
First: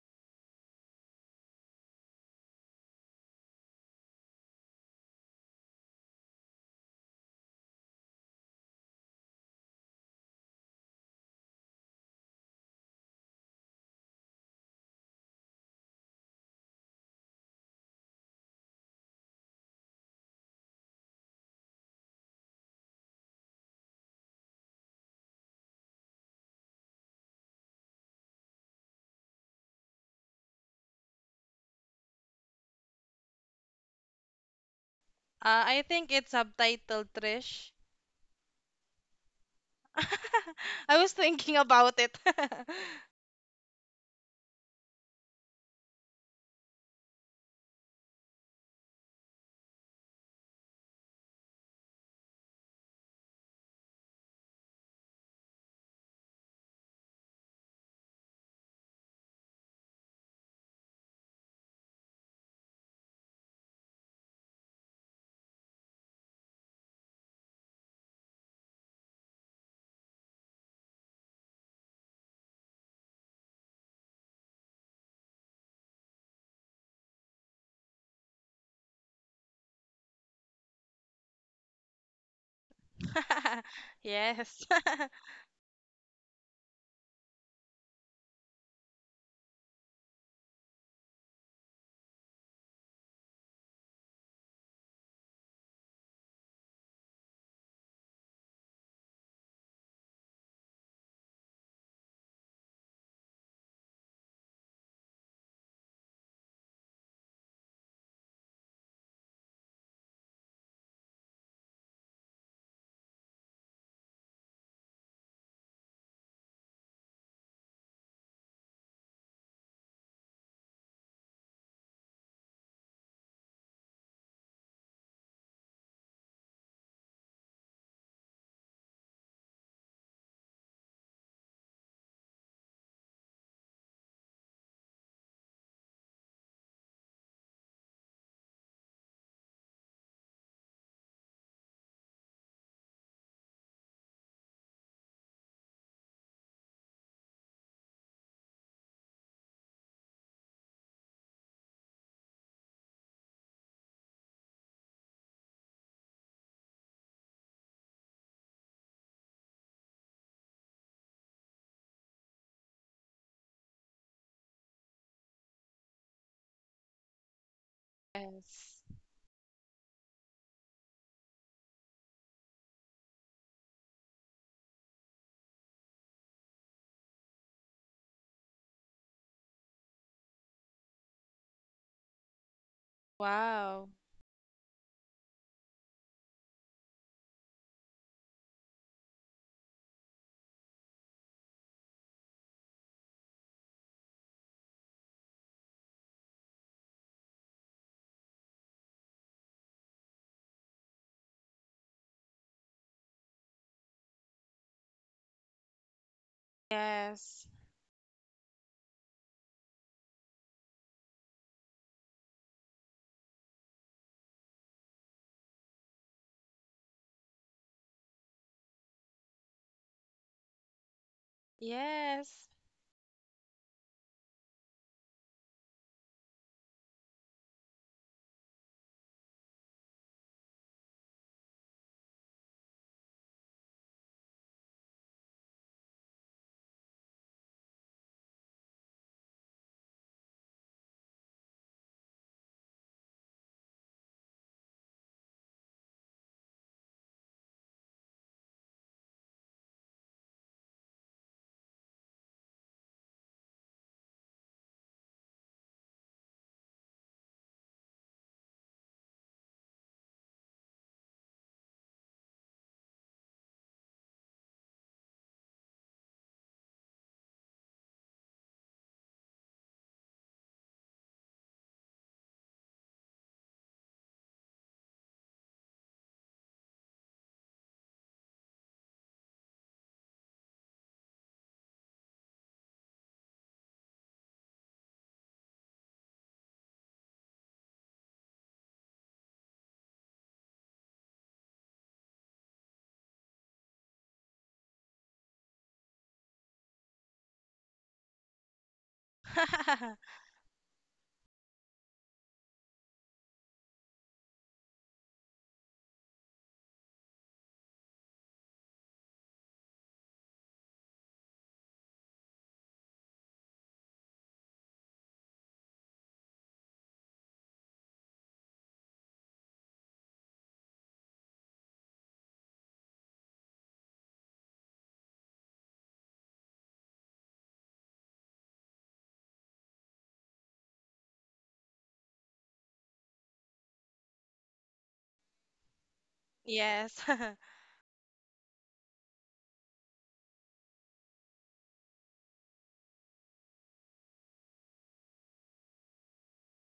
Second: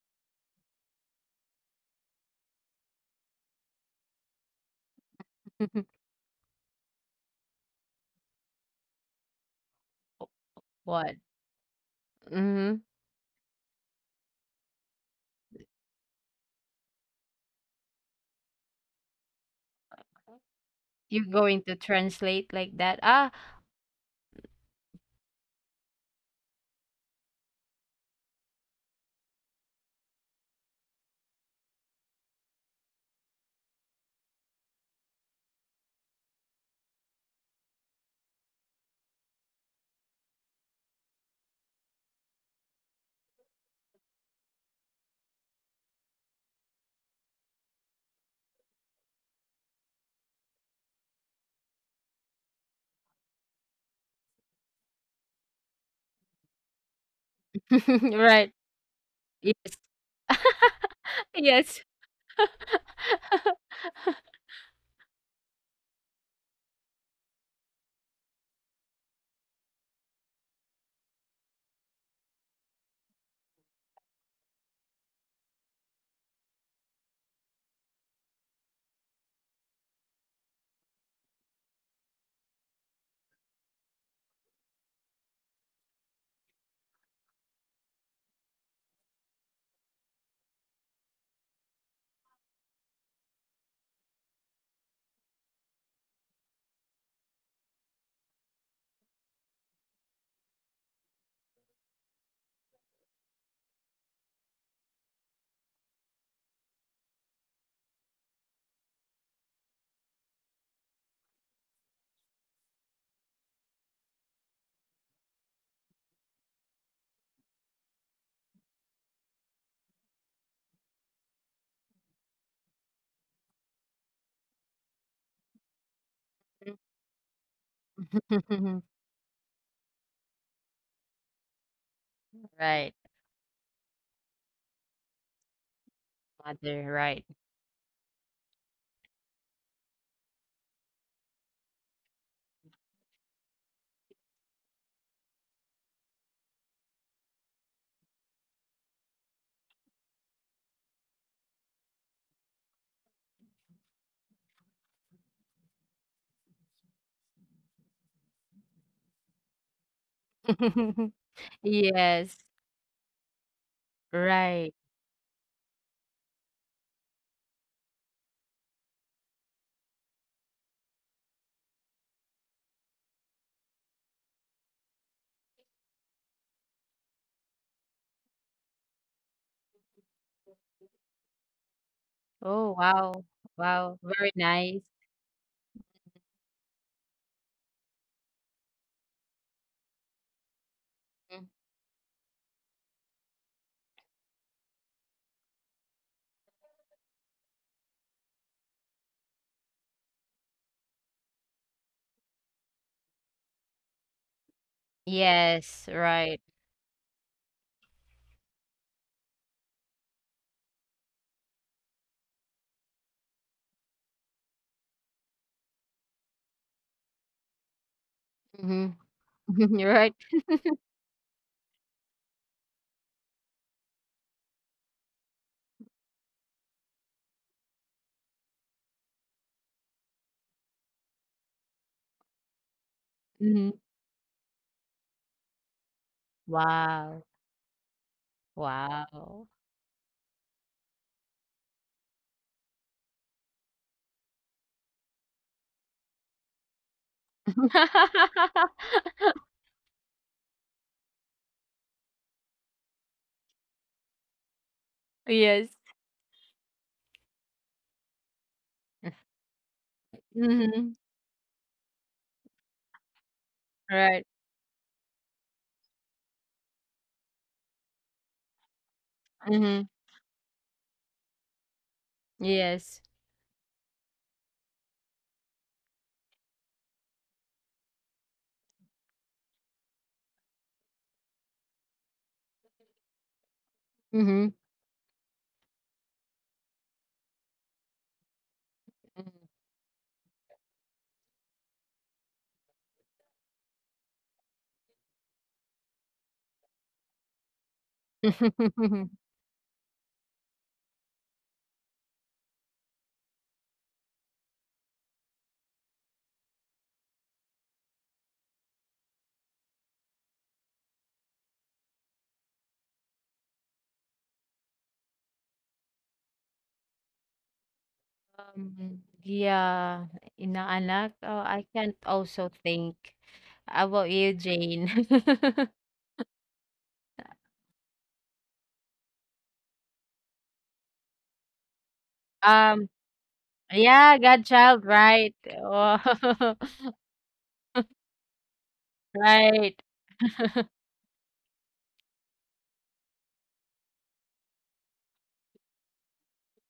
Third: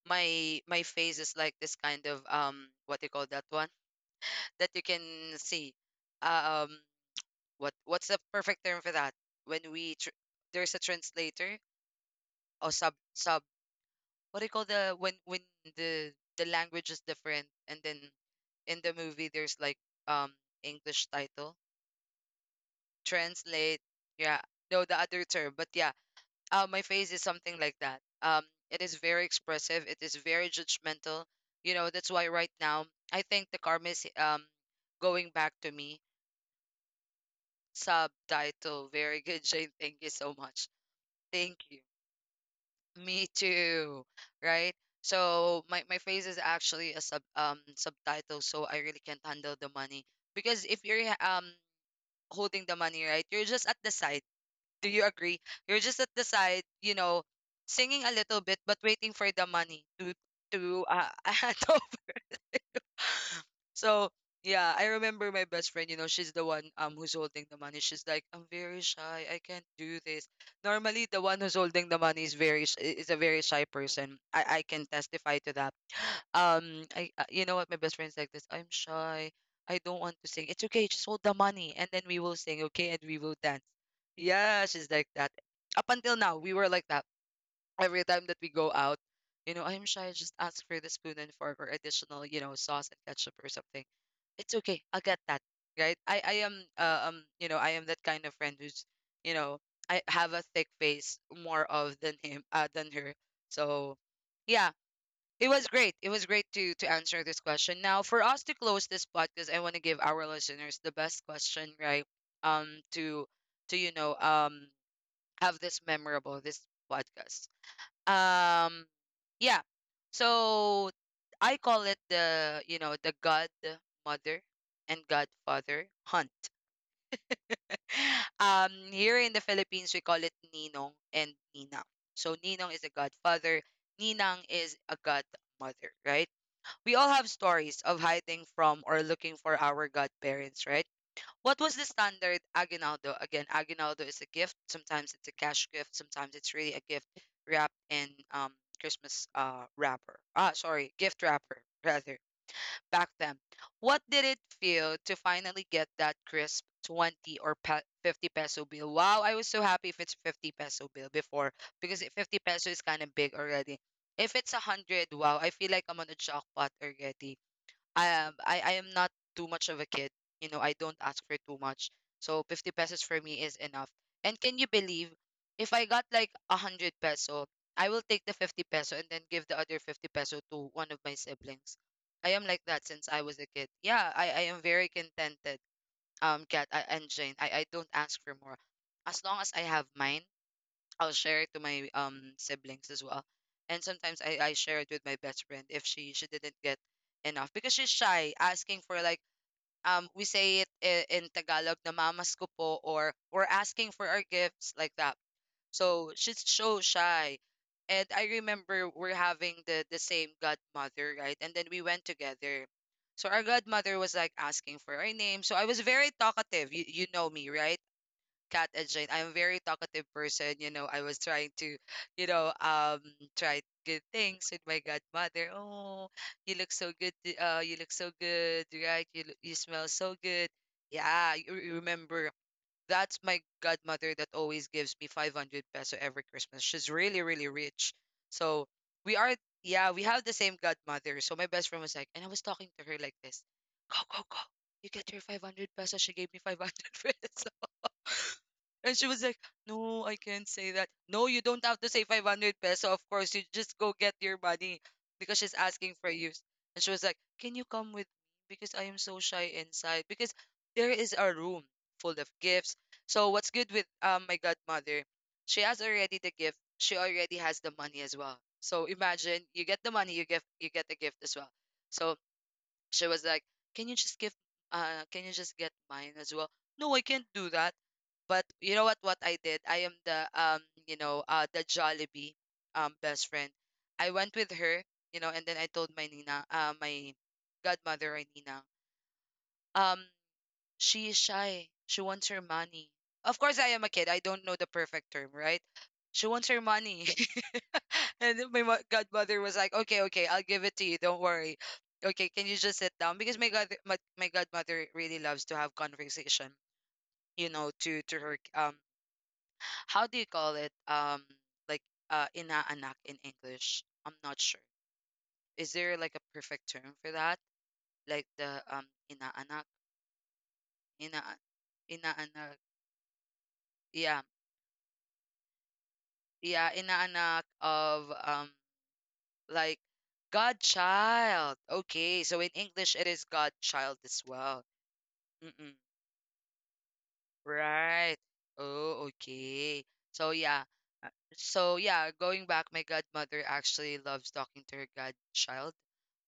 S1: my face is like this kind of what do you call that one? That you can see, um, what's the perfect term for that when there's a
S2: What?
S1: translator or
S2: Mhm.
S1: sub what do you call the when the the language is different and then in the movie there's like um english
S2: You're
S1: title
S2: going to translate like that? Ah,
S1: translate, yeah, no, the other term, but yeah, my face is something like that, um, it is very expressive, it is very judgmental, you know. That's why right now I think the karma is going back to
S3: I
S1: me.
S3: think it's subtitled Trish.
S1: Subtitle. Very good, Jane. Thank you so much.
S3: I was thinking
S1: Thank you.
S3: about it.
S1: Me too. Right? So my face is actually a subtitle, so I really can't handle the money. Because if you're holding the money, right, you're just at the side. Do you agree? You're just at the side, you know, singing a little
S2: right.
S1: bit but waiting for the
S2: Yes.
S1: money to to uh, to
S2: Yes.
S1: so yeah, I remember my best friend, you know, she's the one who's holding the money. She's like, "I'm very shy. I can't do this." Normally the one who's holding the money is is a very shy person. I can testify to that. I you know what, my best friend's like this. "I'm shy. I don't want to sing." "It's okay. Just hold the money and then we will sing, okay? And we will dance."
S3: Yes.
S1: Yeah, she's like that. Up until now, we were like that every time that we go out. You know, "I'm shy, just ask for the spoon and fork or additional, you know, sauce and ketchup or something." "It's okay. I'll get that." Right? I am you know, I am that kind of friend who's, you know, I have a thick face more of than him, than her. So yeah, it was great. It was great to answer this question. Now for us to close this podcast, I want to give our listeners the best question, right? Um, to to, you know, have this memorable this podcast. Um, yeah. So I call it the, you know, the godmother and godfather hunt. Here in the Philippines, we call it Ninong and Ninang. So Ninong is a
S2: Right.
S1: godfather, Ninang is a godmother, right?
S2: Mother,
S1: We all
S2: right.
S1: have stories of hiding from or looking for our godparents, right? What was the standard aguinaldo? Again, aguinaldo is a gift. Sometimes it's a cash gift. Sometimes it's really a gift wrapped in Christmas wrapper. Ah, sorry, gift wrapper rather. Back then, what did it feel to finally get that crisp 20 or pe 50 peso bill? Wow, I was so happy if it's 50 peso bill before because
S2: Yes,
S1: 50 peso is kind of big already. If it's a
S2: right.
S1: 100, wow, I feel like I'm on a jackpot already. I
S3: Yes.
S1: am not too much of a kid. You know, I don't ask for too much. So 50 pesos for me is enough. And can you believe if I got like a 100 peso, I will take the 50 peso and then give the other 50 peso to one of my siblings. I am like
S2: Oh,
S1: that since I
S2: wow.
S1: was a kid.
S3: Wow.
S2: Wow,
S1: Yeah,
S2: very
S1: I am
S2: nice.
S1: very contented. Kat I, and Jane, I don't ask for more. As long as I have mine, I'll
S2: Mm.
S1: share it to my siblings as well. And sometimes I share it with my best friend if she didn't get enough because she's shy asking for like we say it in Tagalog na mamas ko po or we're asking for our gifts like that.
S2: Yes,
S1: So
S2: right.
S1: she's so shy.
S3: Yes.
S1: And I remember we're having the same godmother, right? And then we went together. So our godmother was like asking for our name. So I was very talkative. You know me, right? Kat and
S2: Mhm.
S1: Jane. I'm a very talkative
S2: Right.
S1: person. You know, I was trying to, you
S3: Yes.
S1: know, try good things with my godmother. "Oh, you look so good. You look so good, right? You smell so good." Yeah, you remember. That's my
S2: Mhm.
S1: godmother that always gives me 500 peso every Christmas. She's really,
S2: Wow.
S1: really rich. So we are,
S2: Wow.
S1: yeah, we have the same godmother. So my best friend was like, and I was talking to her like this, "Go, go, go. You get your 500 pesos." She gave me 500 pesos. And she was like, "No, I can't say that." "No, you don't have to say 500 peso. Of course, you just go get your money because she's
S2: Yes.
S1: asking for you." And she was like, "Can you come with me? Because I am so shy inside. Because there
S2: Mhm.
S1: is a room full of gifts." So, what's good with
S2: Right.
S1: my godmother? She has already the gift, she already has the money as well. So, imagine you get
S2: Mhm.
S1: the money, you get the gift as well. So,
S2: Yes.
S1: she was like, "Can you just give can you just get mine as well?" "No, I can't do that." But you know what I did? I am the you know, the Jollibee best friend. I went
S2: Mhm.
S1: with her, you know, and then I told my Nina, my godmother or Nina,
S2: Mhm.
S1: um, she is shy. She wants her money. Of course I am a kid. I don't know the perfect term, right? She wants her money. And then my godmother was like, "Okay, okay, I'll give it to you. Don't worry. Okay, can you just sit down?" Because my god, my godmother really loves to have conversation. You know, to her how do you call it? Like inaanak in English. I'm not sure. Is there like a perfect term for that? Like the um inaanak,
S2: Yeah, inaanak. Oh,
S1: ina
S2: I can't also
S1: inaanak.
S2: think about you,
S1: Yeah,
S2: Jane?
S1: yeah, inaanak of like godchild. Okay, so
S2: Um,
S1: in English it is
S2: yeah,
S1: godchild as
S2: godchild,
S1: well.
S2: right.
S1: Mm-mm.
S2: Oh,
S3: Yes.
S1: Right. Oh,
S2: right.
S1: okay. So yeah. uh, So yeah, going back, my godmother actually loves talking to her godchild,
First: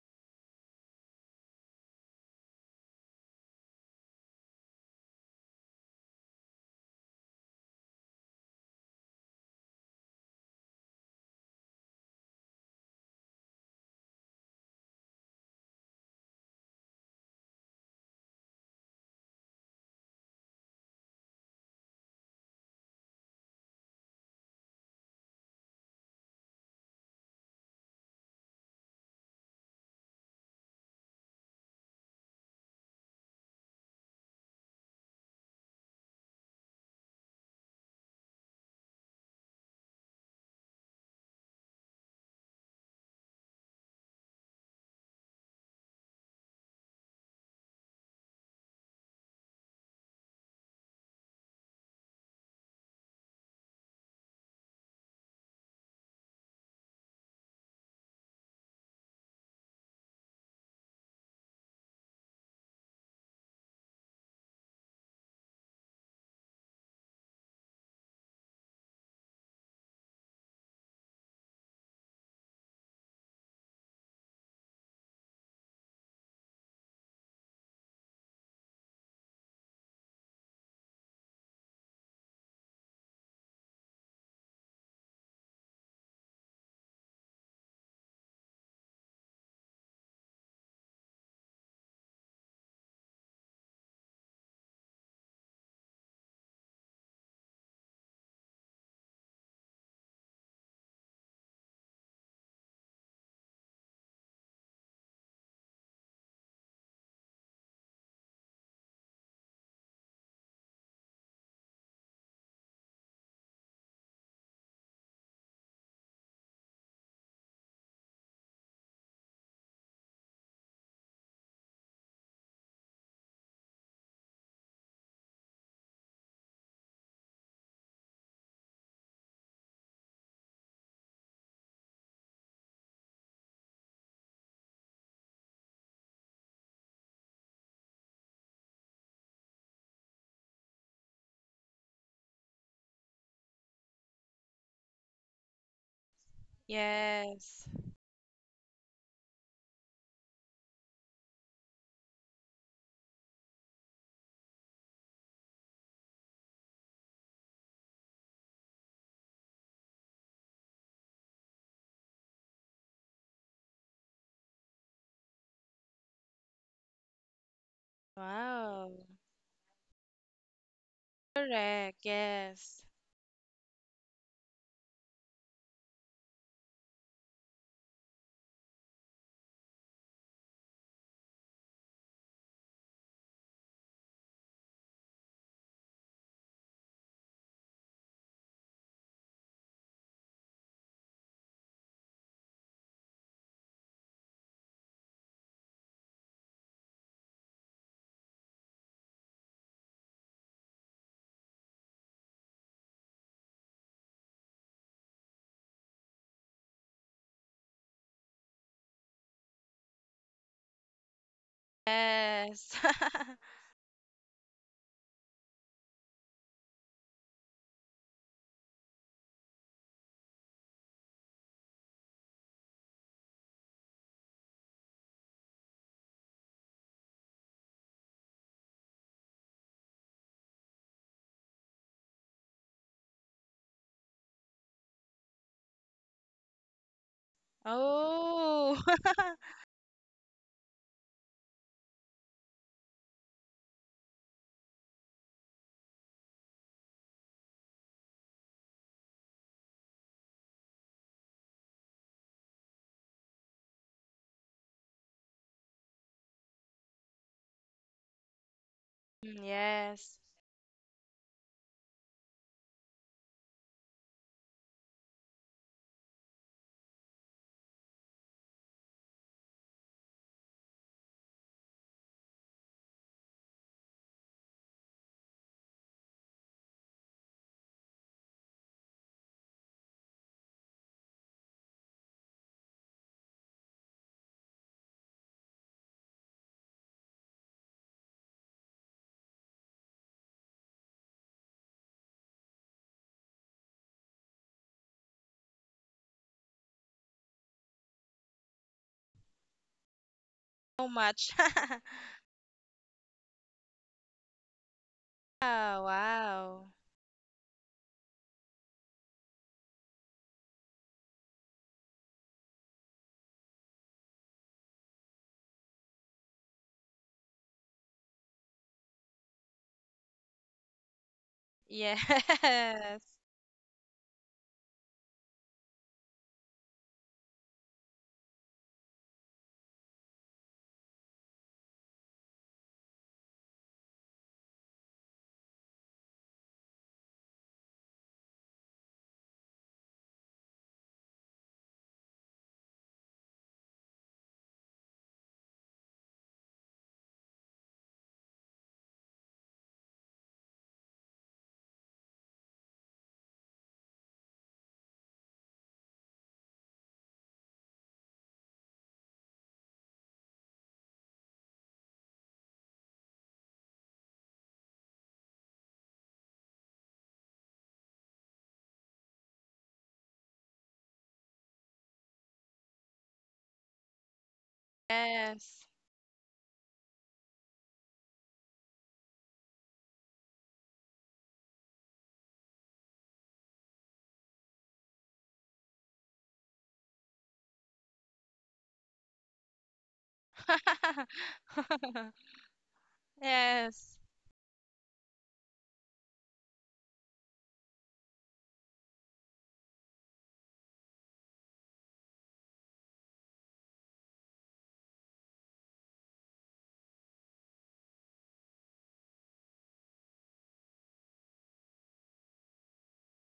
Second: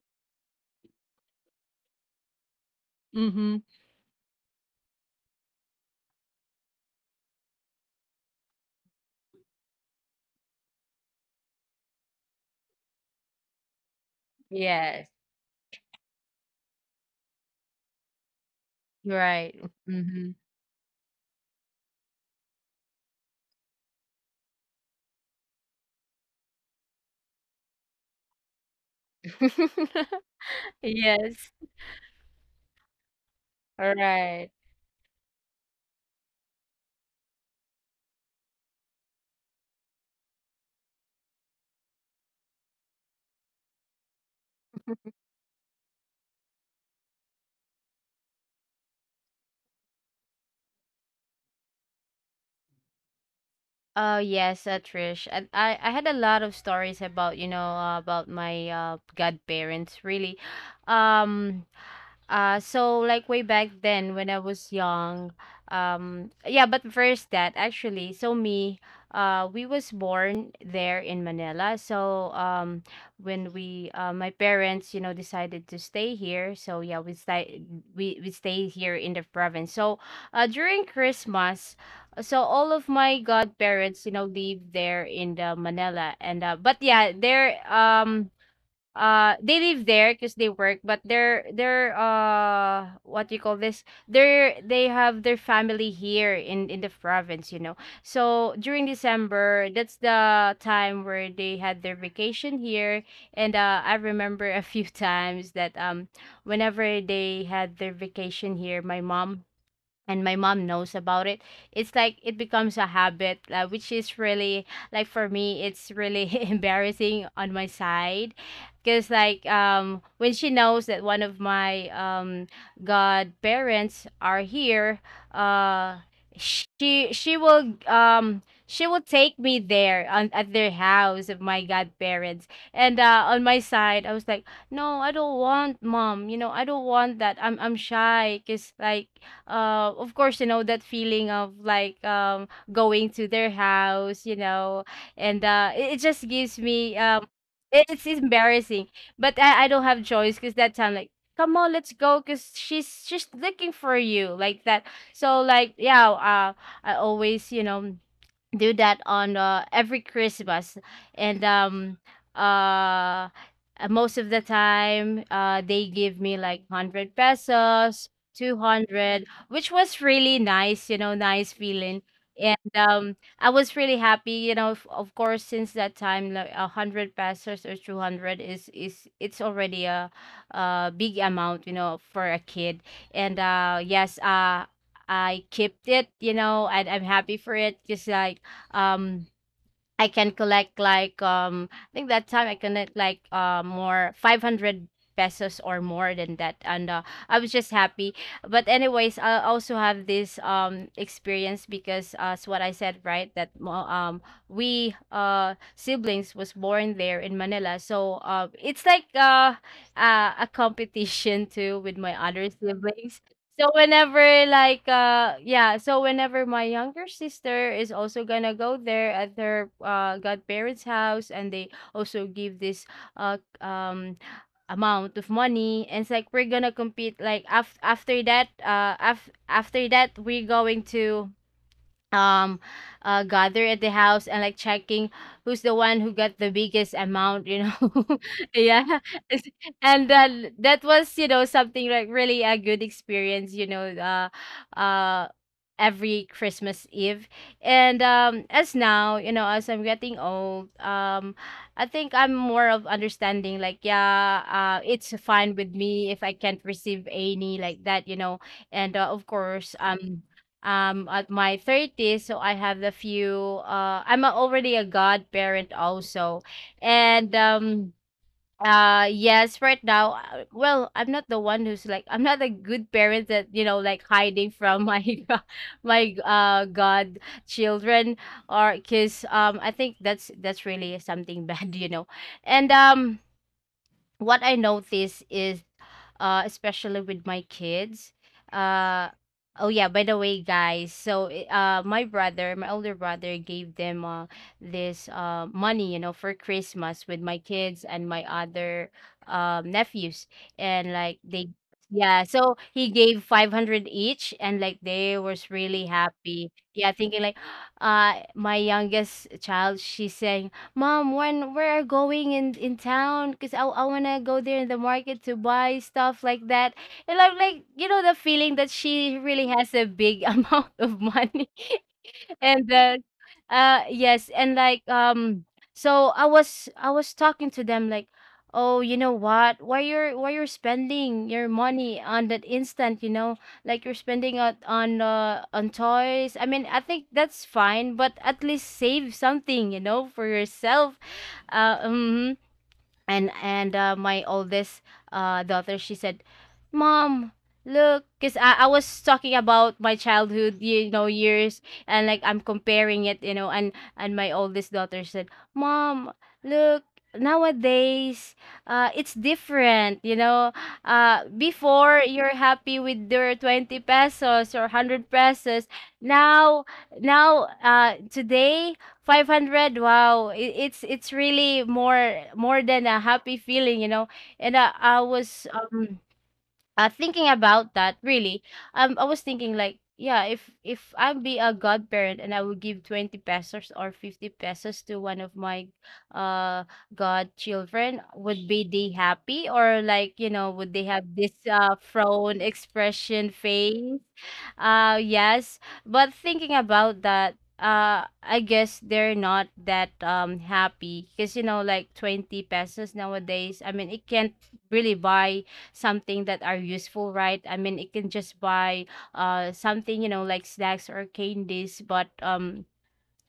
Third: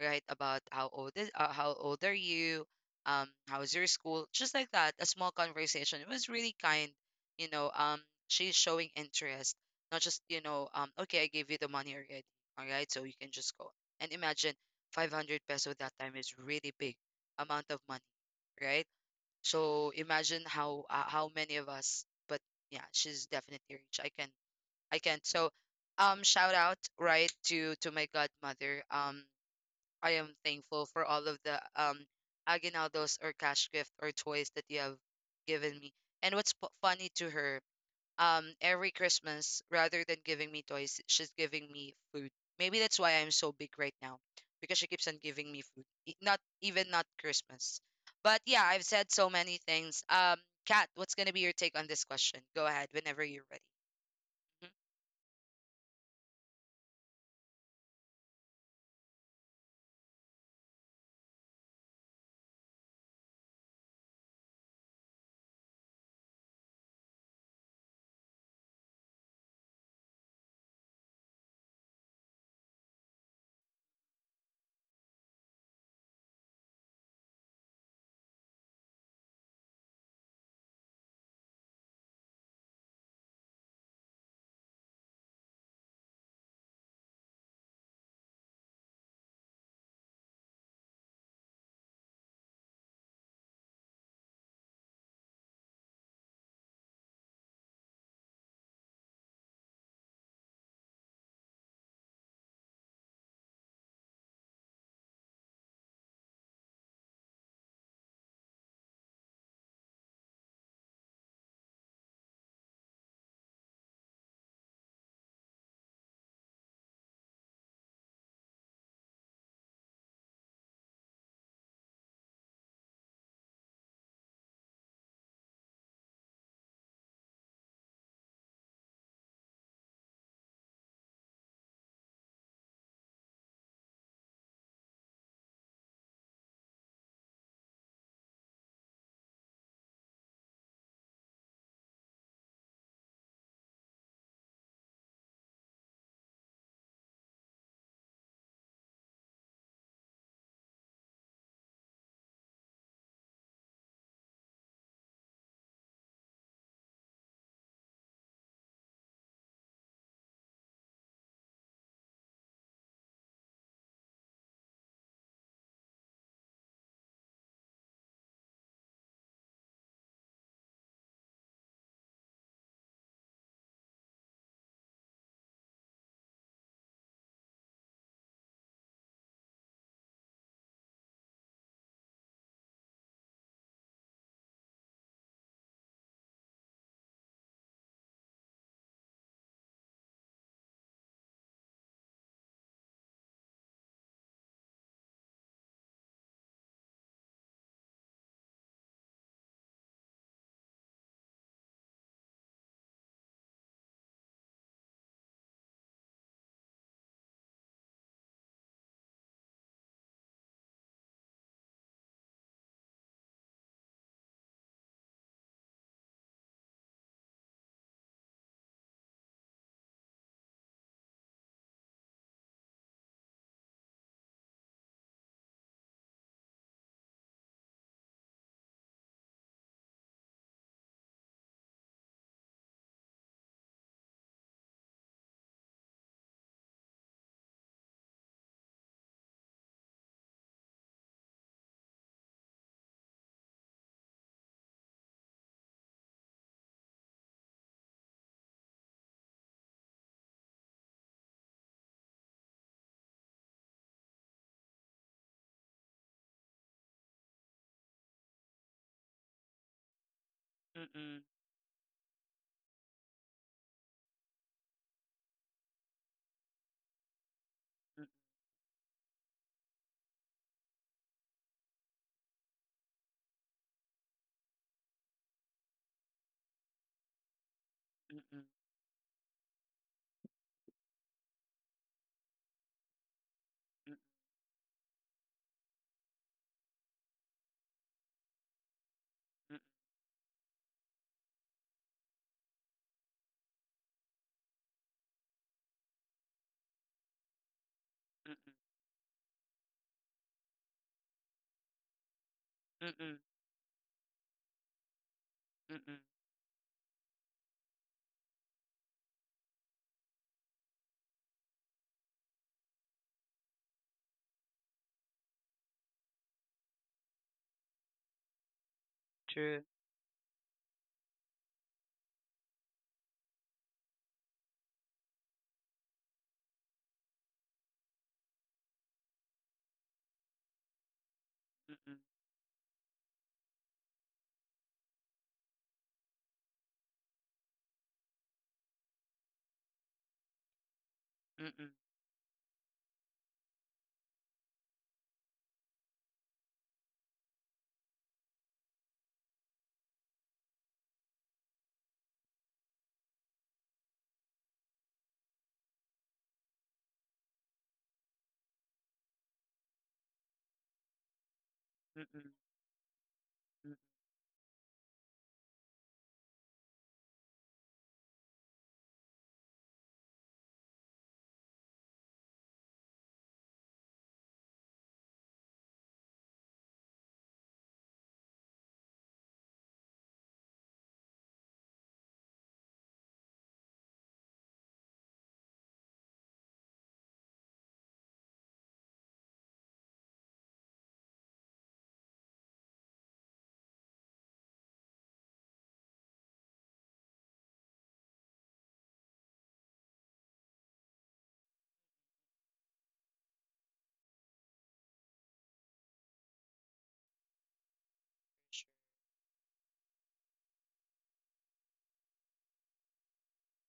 S1: right? About how old are you?
S2: Mhm.
S1: How's your school? Just like that, a small conversation. It was really kind, you know. She's showing interest, not just, you know, okay, I gave you the money already. All right, so you can just go. And imagine
S2: Yes.
S1: 500 peso that time is really big amount of money, right?
S2: Right.
S1: So imagine
S2: Mhm.
S1: how many of us. But yeah, she's definitely rich. I can. So shout out right to my godmother. I am thankful for all of the
S2: Yes.
S1: aguinaldos or cash gift or toys that you
S2: Right.
S1: have given me. And what's funny to her every Christmas, rather than giving me toys, she's giving me food. Maybe that's why I'm so big right now, because she keeps on giving me food. Not even not Christmas. But yeah, I've said so many things. Kat, what's gonna be your take on this question? Go ahead whenever you're ready.
S2: Oh yes, Trish. I had a lot of stories about, you know, about my godparents. Really, um, so like way back then when I was young, yeah, but first that actually, so me, we was born there in Manila. So when we, my parents, you know, decided to stay here. So yeah, we stay here in the province. So during Christmas, so all of my godparents, you know, live there in the Manila, and but yeah, there they live there because they work, but they're what do you call this, they're, they have their family here in the province, you know. So during December, that's the time where they had their vacation here. And I remember a few times that, whenever they had their vacation here, my mom, and my mom knows about it. It's like it becomes a habit, which is really, like, for me, it's really embarrassing on my side, because like, when she knows that one of my godparents are here, uh she she will take me there on, at their house of my godparents. And on my side, I was like, "No, I don't want, Mom, you know, I don't want that. I'm shy." Because like, of course, you know, that feeling of like, going to their house, you know, and it just gives me,
S3: Yes.
S2: it's embarrassing, but I don't have choice, because that time, like, "Come on, let's go, because she's looking for you," like that. So, like, yeah, I always, you know, do that on, every Christmas. And uh, uh, Most of the time, they give me like 100 pesos, two
S3: Wow.
S2: hundred, which was really nice, you know, nice
S3: Correct.
S2: feeling. And
S3: Yes.
S2: I was really happy, you know. Of course, since that time, like, a hundred pesos or 200 is it's already a big amount, you know, for a kid. And yes, I kept it, you know, and I'm happy for it. Just like um I can collect like I think that time I collect like more 500 pesos or more than that, and I was just happy. But anyways, I also have this experience because, as what I said, right, we siblings was born there in Manila, so it's like a competition too with my other
S3: Yes.
S2: siblings. So whenever like yeah, so whenever my younger sister is also gonna go there at her godparents' house and they also give this uh um amount of money, and it's like we're gonna compete like after that after that, we're going to um gather at the house and like checking who's the one who got the biggest amount, you know.
S3: Oh.
S2: Yeah. It's- and then that was, you know, something like really a good experience, you know. Uh every Christmas Eve. And as now, you know, as I'm getting old, I think I'm more of understanding like, yeah, it's fine with me if I can't receive any like that, you know. And of
S3: Mm,
S2: course,
S3: yes.
S1: Mhm.
S2: at my 30s, so I have the few I'm a, already a godparent also. And yes, right now, well, I'm not the one who's like, I'm not a good parent that, you know, like hiding from my my god
S1: Mm-mm, mm-mm,
S2: children, or because I think that's really something bad. You know. And what I notice is, especially with my kids. Uh,
S1: mm-mm,
S2: oh yeah, by the way, guys, so my brother, my older brother, gave them this money, you know, for Christmas with my kids
S1: mm-mm,
S2: and my other nephews, and
S3: So
S2: like
S3: much.
S2: they. Yeah,
S1: mm-mm,
S2: so
S1: mm-mm,
S2: he gave 500 each and like they was
S1: mm-mm.
S2: really
S3: Oh,
S2: happy.
S3: wow.
S2: Yeah, thinking like my youngest child, she said, mom, when we're going in town, because I wanna go there in the market to buy stuff like that. And I'm like, you know, the feeling that she
S1: True.
S2: really has a big amount of money. And
S3: Yes.
S2: then, yes, and like, so I was talking to them like, oh, you know what, why you're spending your
S1: Mm-mm,
S2: money on that instant, you know, like you're spending it on toys. I mean, I think that's fine, but at least save something, you know, for yourself.
S1: mm-mm,
S2: Mhm. And my oldest daughter, she said, mom, look, because I was talking about my childhood, you know, years, and like I'm comparing it, you know. And my oldest daughter said, mom, look, nowadays, it's different, you know.
S1: mm-mm,
S2: Before, you're happy with your
S1: mm-mm.
S2: 20 pesos or 100 pesos. Now, now today, 500, wow, it's really more than a happy feeling, you know. And I was
S3: Yes.
S2: thinking about that really. I was thinking like, yeah, if I be a godparent and I would give 20 pesos or 50 pesos to one of my uh godchildren, would be they happy? Or like, you know, would they have this frown expression face?
S3: Yes.
S2: Yes. But thinking about that, I guess they're not that happy because, you know, like 20 pesos nowadays, I mean, it can't really buy something that are useful, right? I mean, it can just buy something, you know, like snacks or candies. But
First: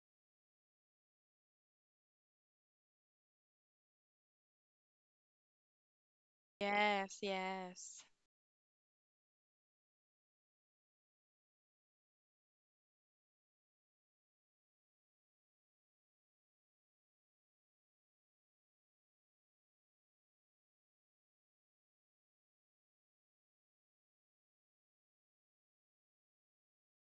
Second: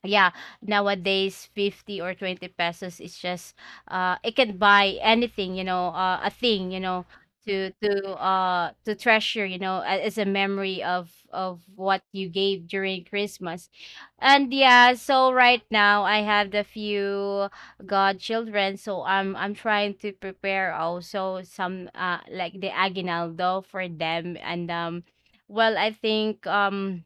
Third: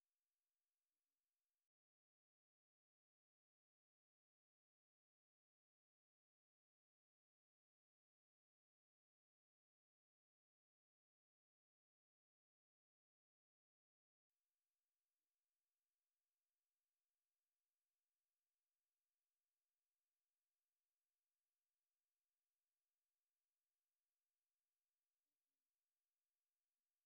S2: yeah, nowadays 50 or 20 pesos is just it can buy anything, you know, a thing, you know,
S3: Yes.
S2: to
S3: Yes.
S2: to uh to treasure, you know, as a memory of what you gave during Christmas. And yeah, so right now I have the few godchildren, so I'm trying to prepare also some like the aguinaldo for them. And well, I think,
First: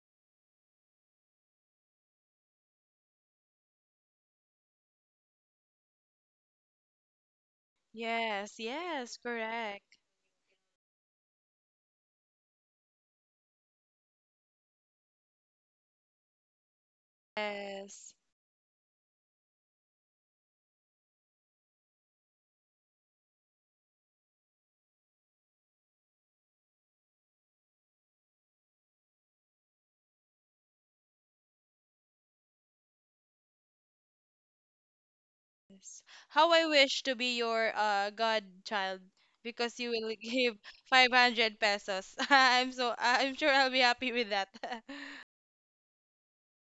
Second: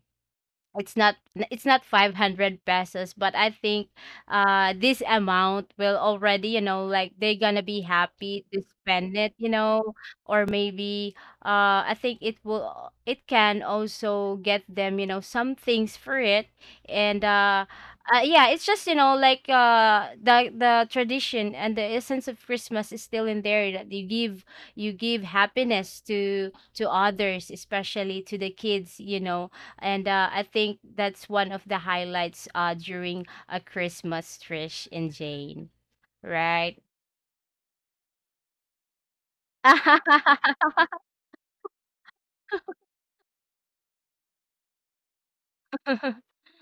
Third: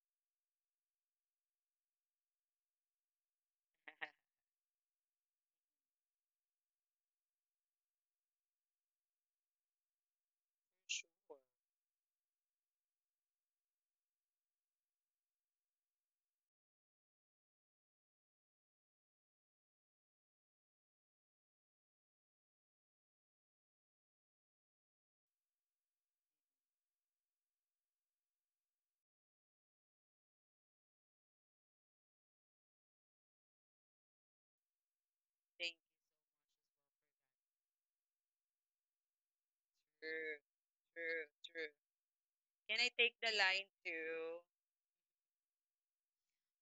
S2: it's not, it's not 500 pesos, but I think this amount will already, you know, like they're gonna be happy
S3: Yes.
S2: to spend
S3: Yes.
S2: it, you know.
S3: Correct.
S2: Or maybe
S1: Sure.
S2: I think it will, it can also get them, you know, some things for it. and uh,
S3: Yes.
S2: uh yeah, it's just, you know, like the tradition and the essence of Christmas is still in there, that you give, you give happiness to others, especially to the kids, you know. And I think that's one of the highlights during a Christmas, Trish and Jane.
S1: Thank you.
S3: Yes. How I
S2: Right.
S3: wish to be your godchild because you will give
S1: True,
S3: 500
S1: true.
S3: pesos. I'm
S1: Can I
S3: so
S1: take the
S3: I'm sure
S1: line
S3: I'll be happy with
S1: too?
S3: that.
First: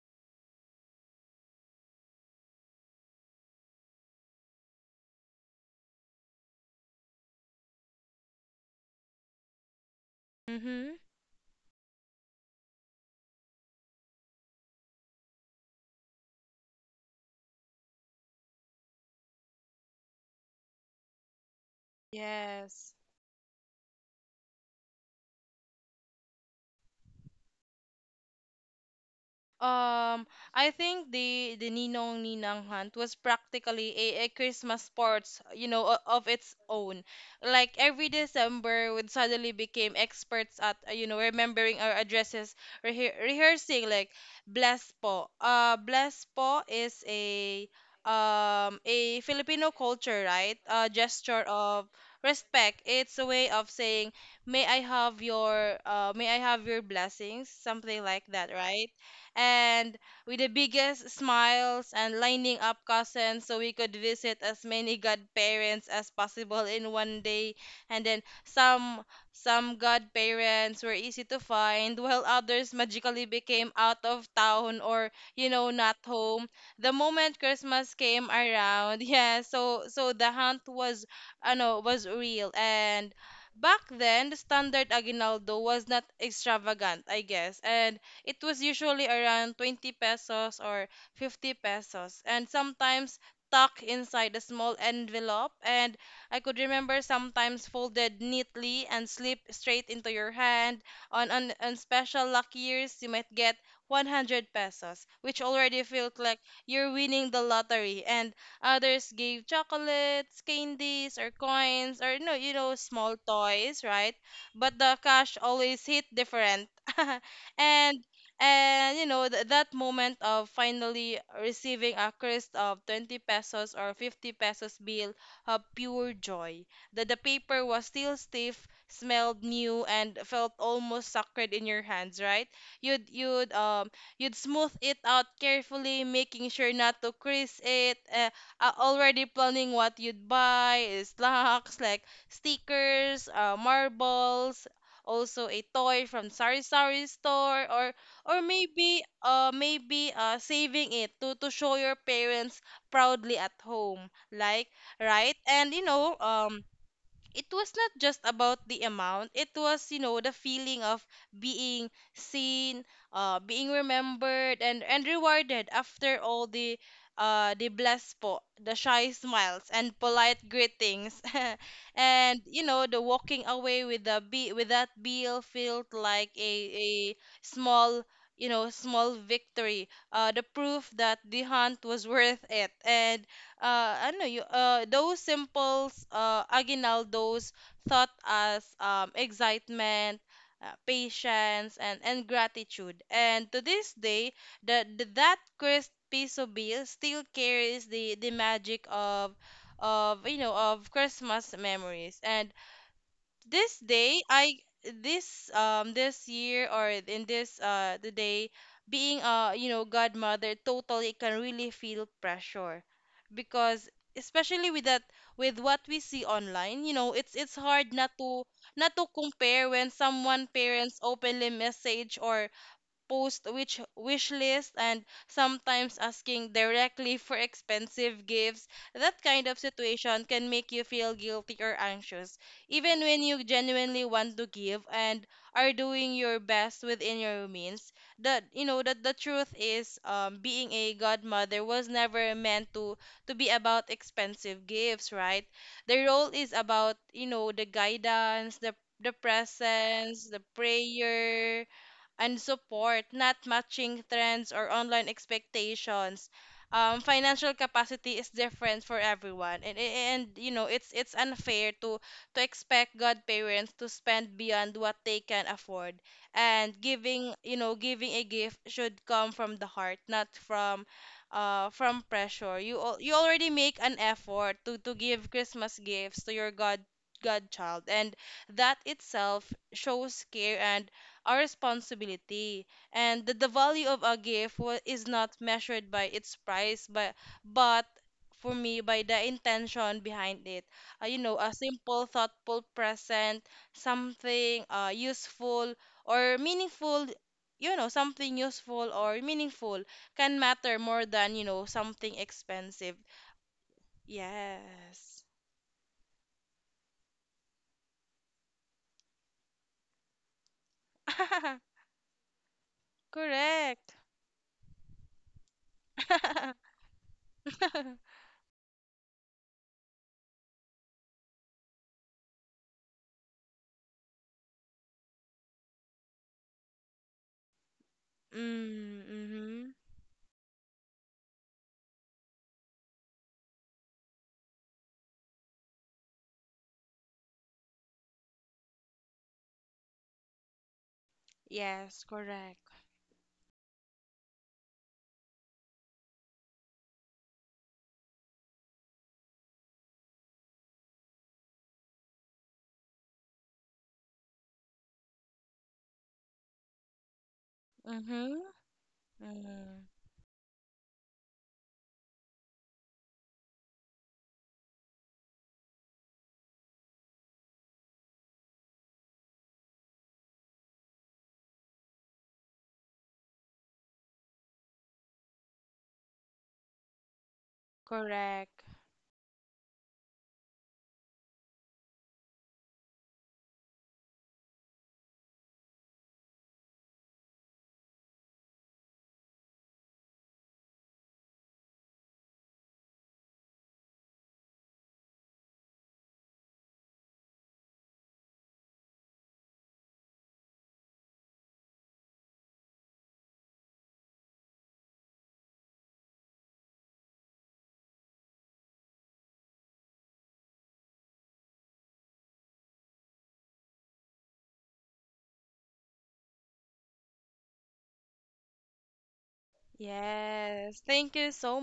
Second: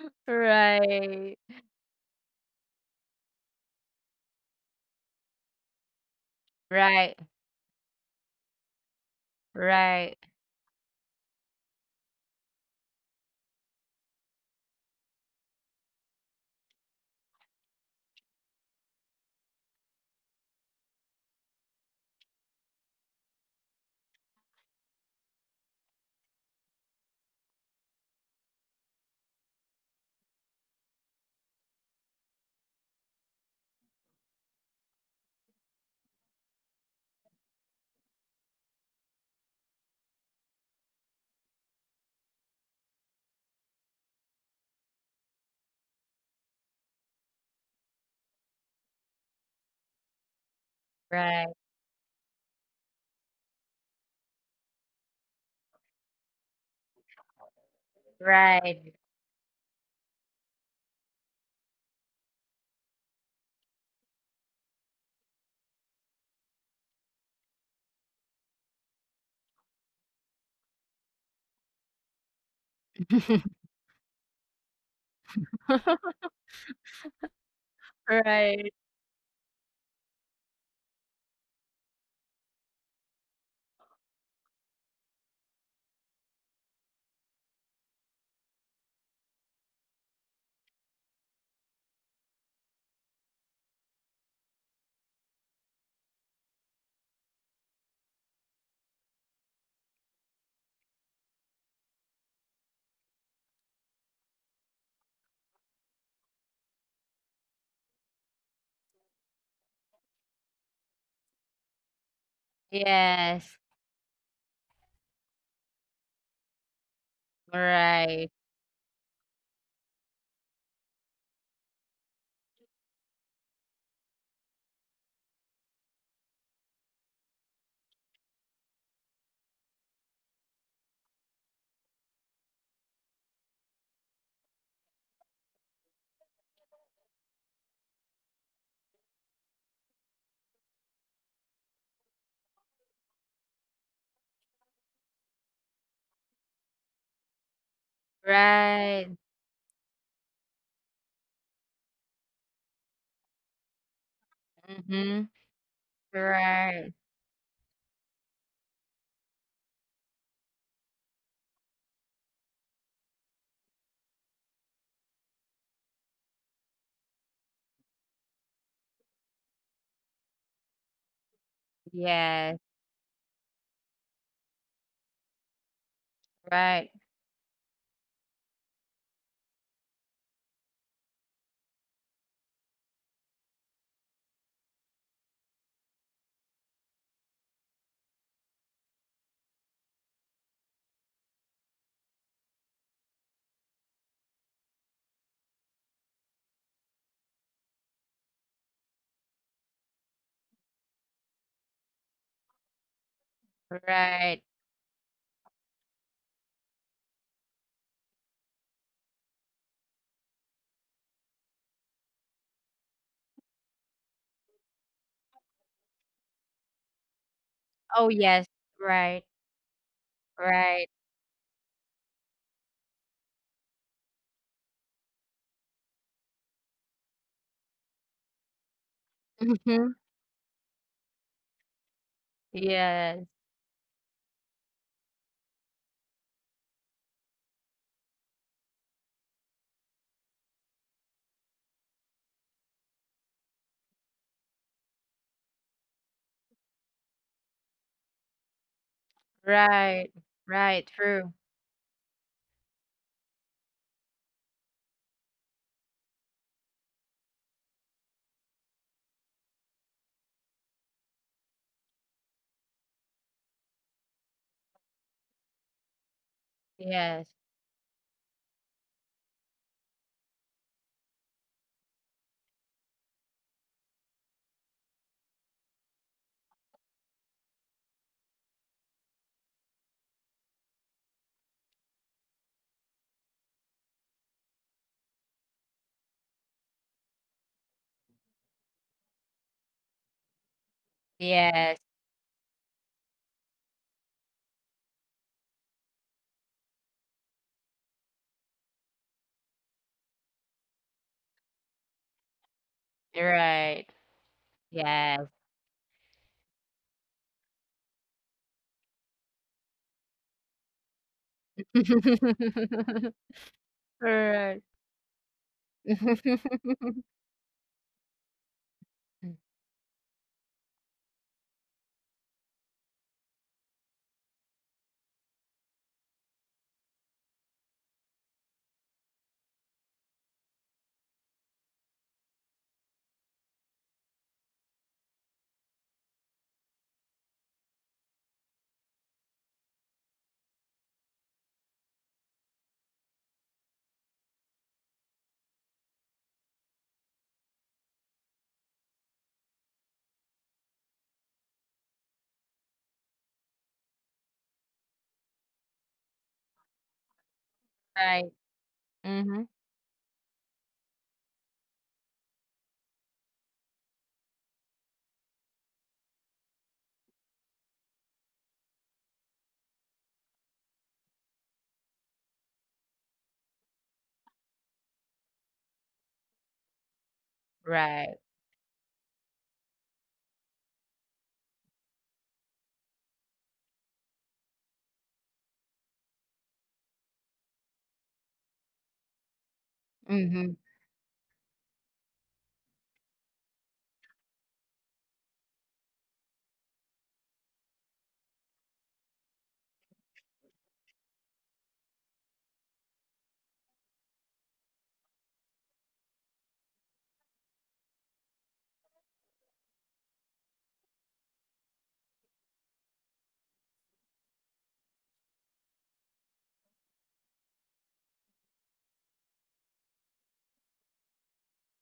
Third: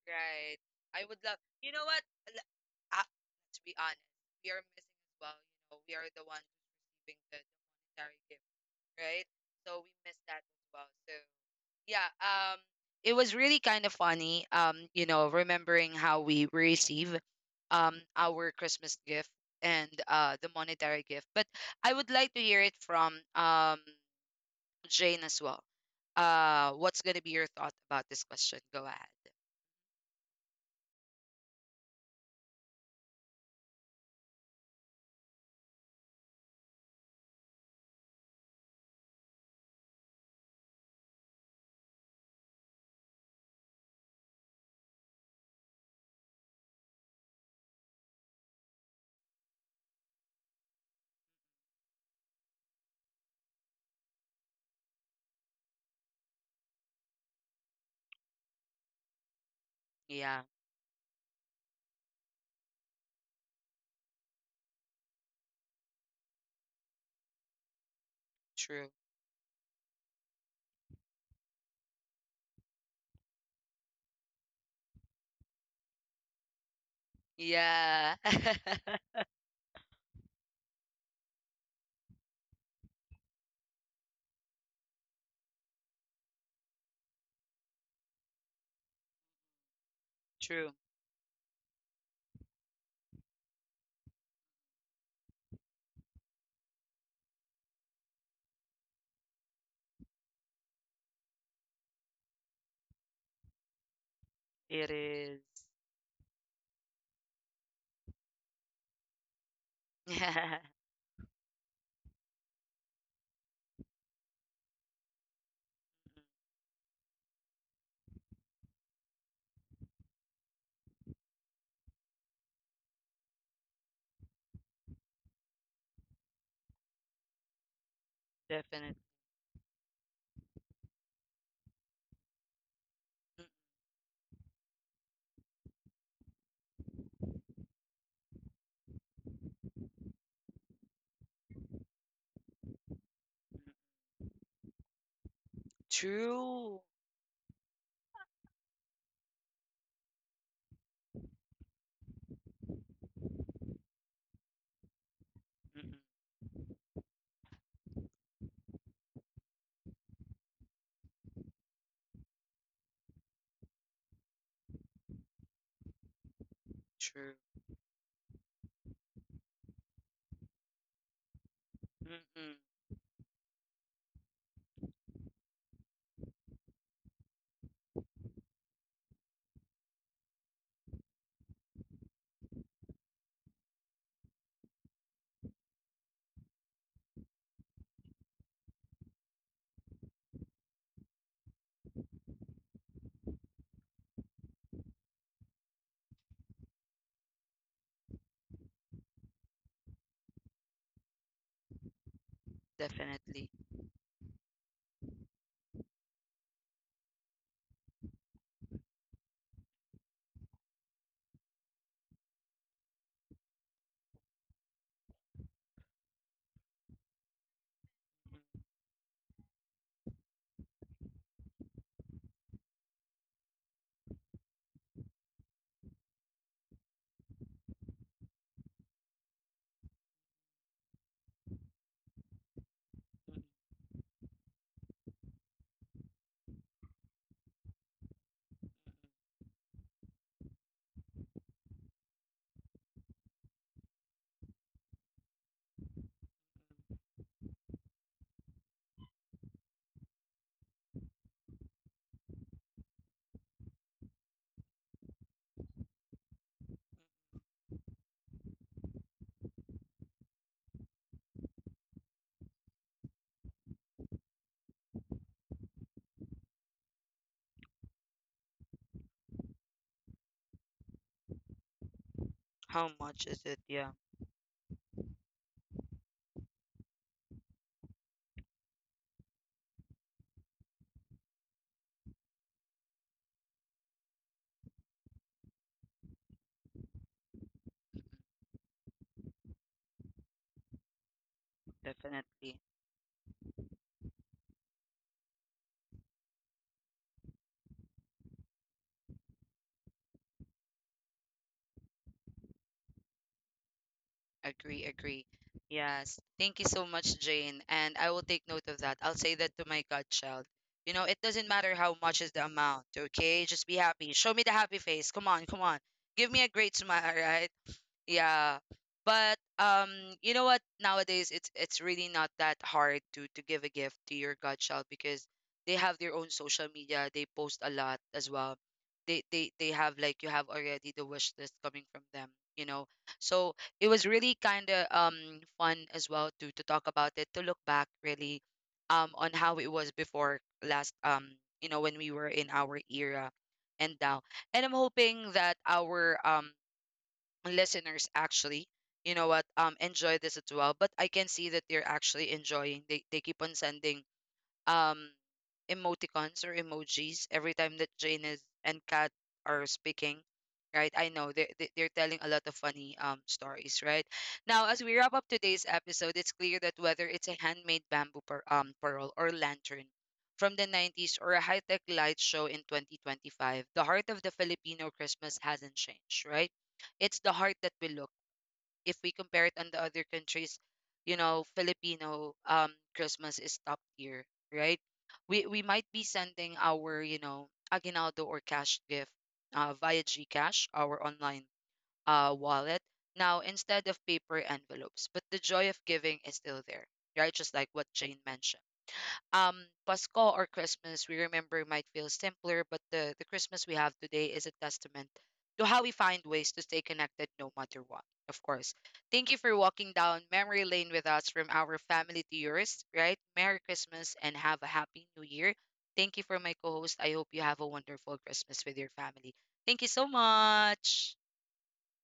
S1: Right. I would
S2: Right.
S1: love. You know what? L- ah, let's be honest. We are missing as well. You know, we are the ones
S2: Right.
S1: giving the monetary gift, right? So we
S2: Right.
S1: miss that as well.
S3: Mm-hmm.
S1: So yeah. It was really kind of funny. You know, remembering how we receive, our Christmas gift and the monetary gift. But I would like to hear it
S3: Yes.
S1: from Jane as well. What's gonna be your thought about this question? Go ahead.
S3: Um, I think the Ninong Ninang hunt was practically a Christmas sports, you know, of its own. Like every December, would suddenly became experts at you know, remembering our addresses, rehearsing like bless po. Bless po is a Filipino culture, right? A gesture
S2: Right.
S3: of respect. It's a way of saying, "May I have your may I have your blessings," something like that, right?
S2: Right.
S3: And with
S1: Yeah.
S3: the biggest smiles and lining up cousins so we could visit as many godparents as possible in one day. And then
S1: True.
S3: some godparents were easy to find while others magically became out of town or, you know, not home the moment Christmas
S1: Yeah.
S3: came
S2: Right.
S3: around, yeah, so the hunt was, I know, was real. And back then the standard aguinaldo was not extravagant, I guess. And it was usually around 20 pesos
S1: True.
S3: or 50 pesos, and sometimes tucked inside a small envelope. And I could remember sometimes folded neatly and slip straight into your hand. On special lucky years, you might get 100
S1: It
S3: pesos, which
S1: is.
S3: already felt like you're winning the lottery. And others gave chocolates, candies, or coins, or no, you know, small
S2: Yes.
S3: toys, right? But the cash always hit different. and
S2: Right.
S3: and you know that moment of finally receiving a crisp of 20 pesos or 50 pesos bill of pure joy. The paper was still stiff,
S1: Definitely.
S3: smelled new, and felt almost sacred in your hands, right? You'd
S1: Mm-mm.
S3: you'd um you'd smooth it out carefully, making sure not to crease it. Already planning what you'd buy, is snacks like stickers, marbles, also a toy from Sari
S1: True.
S3: Sari store, or maybe
S2: Right.
S3: saving it to show your parents proudly at home like
S2: Mm-hmm.
S3: right. And you
S1: Mm-mm.
S3: know, um,
S2: Right.
S3: it was not just about the amount, it was, you know, the feeling of being seen, uh, being remembered and rewarded after all
S1: True.
S3: the blessed po, the shy smiles and polite greetings. and
S2: Yes.
S1: Mm-mm.
S3: you know, the walking away with the be with that bill felt like a
S2: Right.
S3: a small, you know, small victory, uh, the proof that the hunt was worth it. And ano, those simple aguinaldos thought us excitement, patience, and gratitude. And to this day, that crisp piece of bill still carries the magic of you know, of Christmas memories. And
S1: Definitely.
S3: this day
S2: Right.
S3: I, this um, this year or in this the day, being a you know godmother totally can really feel pressure because, especially with that, with what we see online, you know it's hard
S2: Oh
S3: not to,
S2: yes.
S3: not to
S2: Right.
S3: compare when someone
S2: Right.
S3: parents openly message or post which wish list and sometimes asking directly for expensive gifts. That kind of
S2: Mm-hmm.
S3: situation can make you feel guilty or anxious even when
S2: Yes.
S3: you
S1: Mm-mm.
S3: genuinely want to give and are doing your best within your means. That you know that the truth is being a godmother was never meant to be about expensive gifts, right? The role is about, you know, the guidance, the
S2: Right.
S3: presence, the
S2: Right. True.
S3: prayer and support, not matching trends or online expectations. Financial capacity is different for everyone, and you know it's unfair to expect godparents to spend beyond what they can afford. And
S2: Yes.
S3: giving, you know, giving a gift should come from the heart, not from from pressure.
S1: How
S3: You
S1: much is
S3: already
S1: it?
S3: make an
S1: Yeah,
S3: effort to give Christmas gifts to your godchild, and that itself shows care and our responsibility. And the value of a gift is not measured by its price but for me, by the intention behind it. Uh, you know, a
S2: Yes,
S3: simple thoughtful
S1: definitely.
S3: present, something useful or meaningful, you know, something useful or meaningful can matter more than, you know, something expensive.
S2: you're right.
S1: Agree,
S2: Yes.
S3: Yes.
S1: agree. Yes. Thank you so much, Jane. And I will take note of that. I'll say that to my godchild. You know, it doesn't matter how much is the amount, okay? Just be
S3: correct.
S1: happy. Show me the
S2: Correct.
S1: happy face. Come on, come on. Give me a great smile, right?
S3: mm,
S1: Yeah.
S2: Mm.
S1: But you know what, nowadays it's really not that hard to give a gift to your godchild because they have their own social media. They post a lot as well. They they
S3: mm-hmm.
S1: they have like you have already the wish list coming from them, you know. So it was really kind of fun as well to talk about it, to look back really on how it was before last you know when
S3: Yes,
S1: we were in
S3: correct.
S1: our era and now. And I'm hoping that our listeners actually, you know what, enjoy this as well, but I can see that they're actually enjoying. They keep on sending um emoticons or emojis every time that
S2: Right.
S3: Mm-hmm.
S1: Jane is and Kat
S2: Mhm.
S3: Mm.
S1: are speaking, right? I know they're telling a lot of funny stories, right? Now, as we wrap up today's episode, it's clear that whether it's a handmade bamboo pearl or lantern from the 90s or a high-tech light show in 2025, the heart of the Filipino Christmas hasn't changed, right? It's the heart that we
S2: Right.
S1: look
S3: Correct.
S1: if we compare it on the other countries. You know, Filipino Christmas is top tier, right? We might be sending our, you know, aguinaldo or cash gift via
S2: Mhm.
S1: GCash, our online wallet. Now instead of paper envelopes, but the joy of giving is still there, right? Just like what Jane mentioned. Pasko or Christmas, we remember, might feel simpler, but the Christmas we have today is a testament to how we find ways to stay connected no matter what, of course. Thank you for walking down memory lane with us, from our family to yours, right? Merry Christmas and have a happy new year. Thank you for my co host. I hope you have a wonderful Christmas with your family. Thank you so
S3: Yes. Thank
S1: much.
S3: you so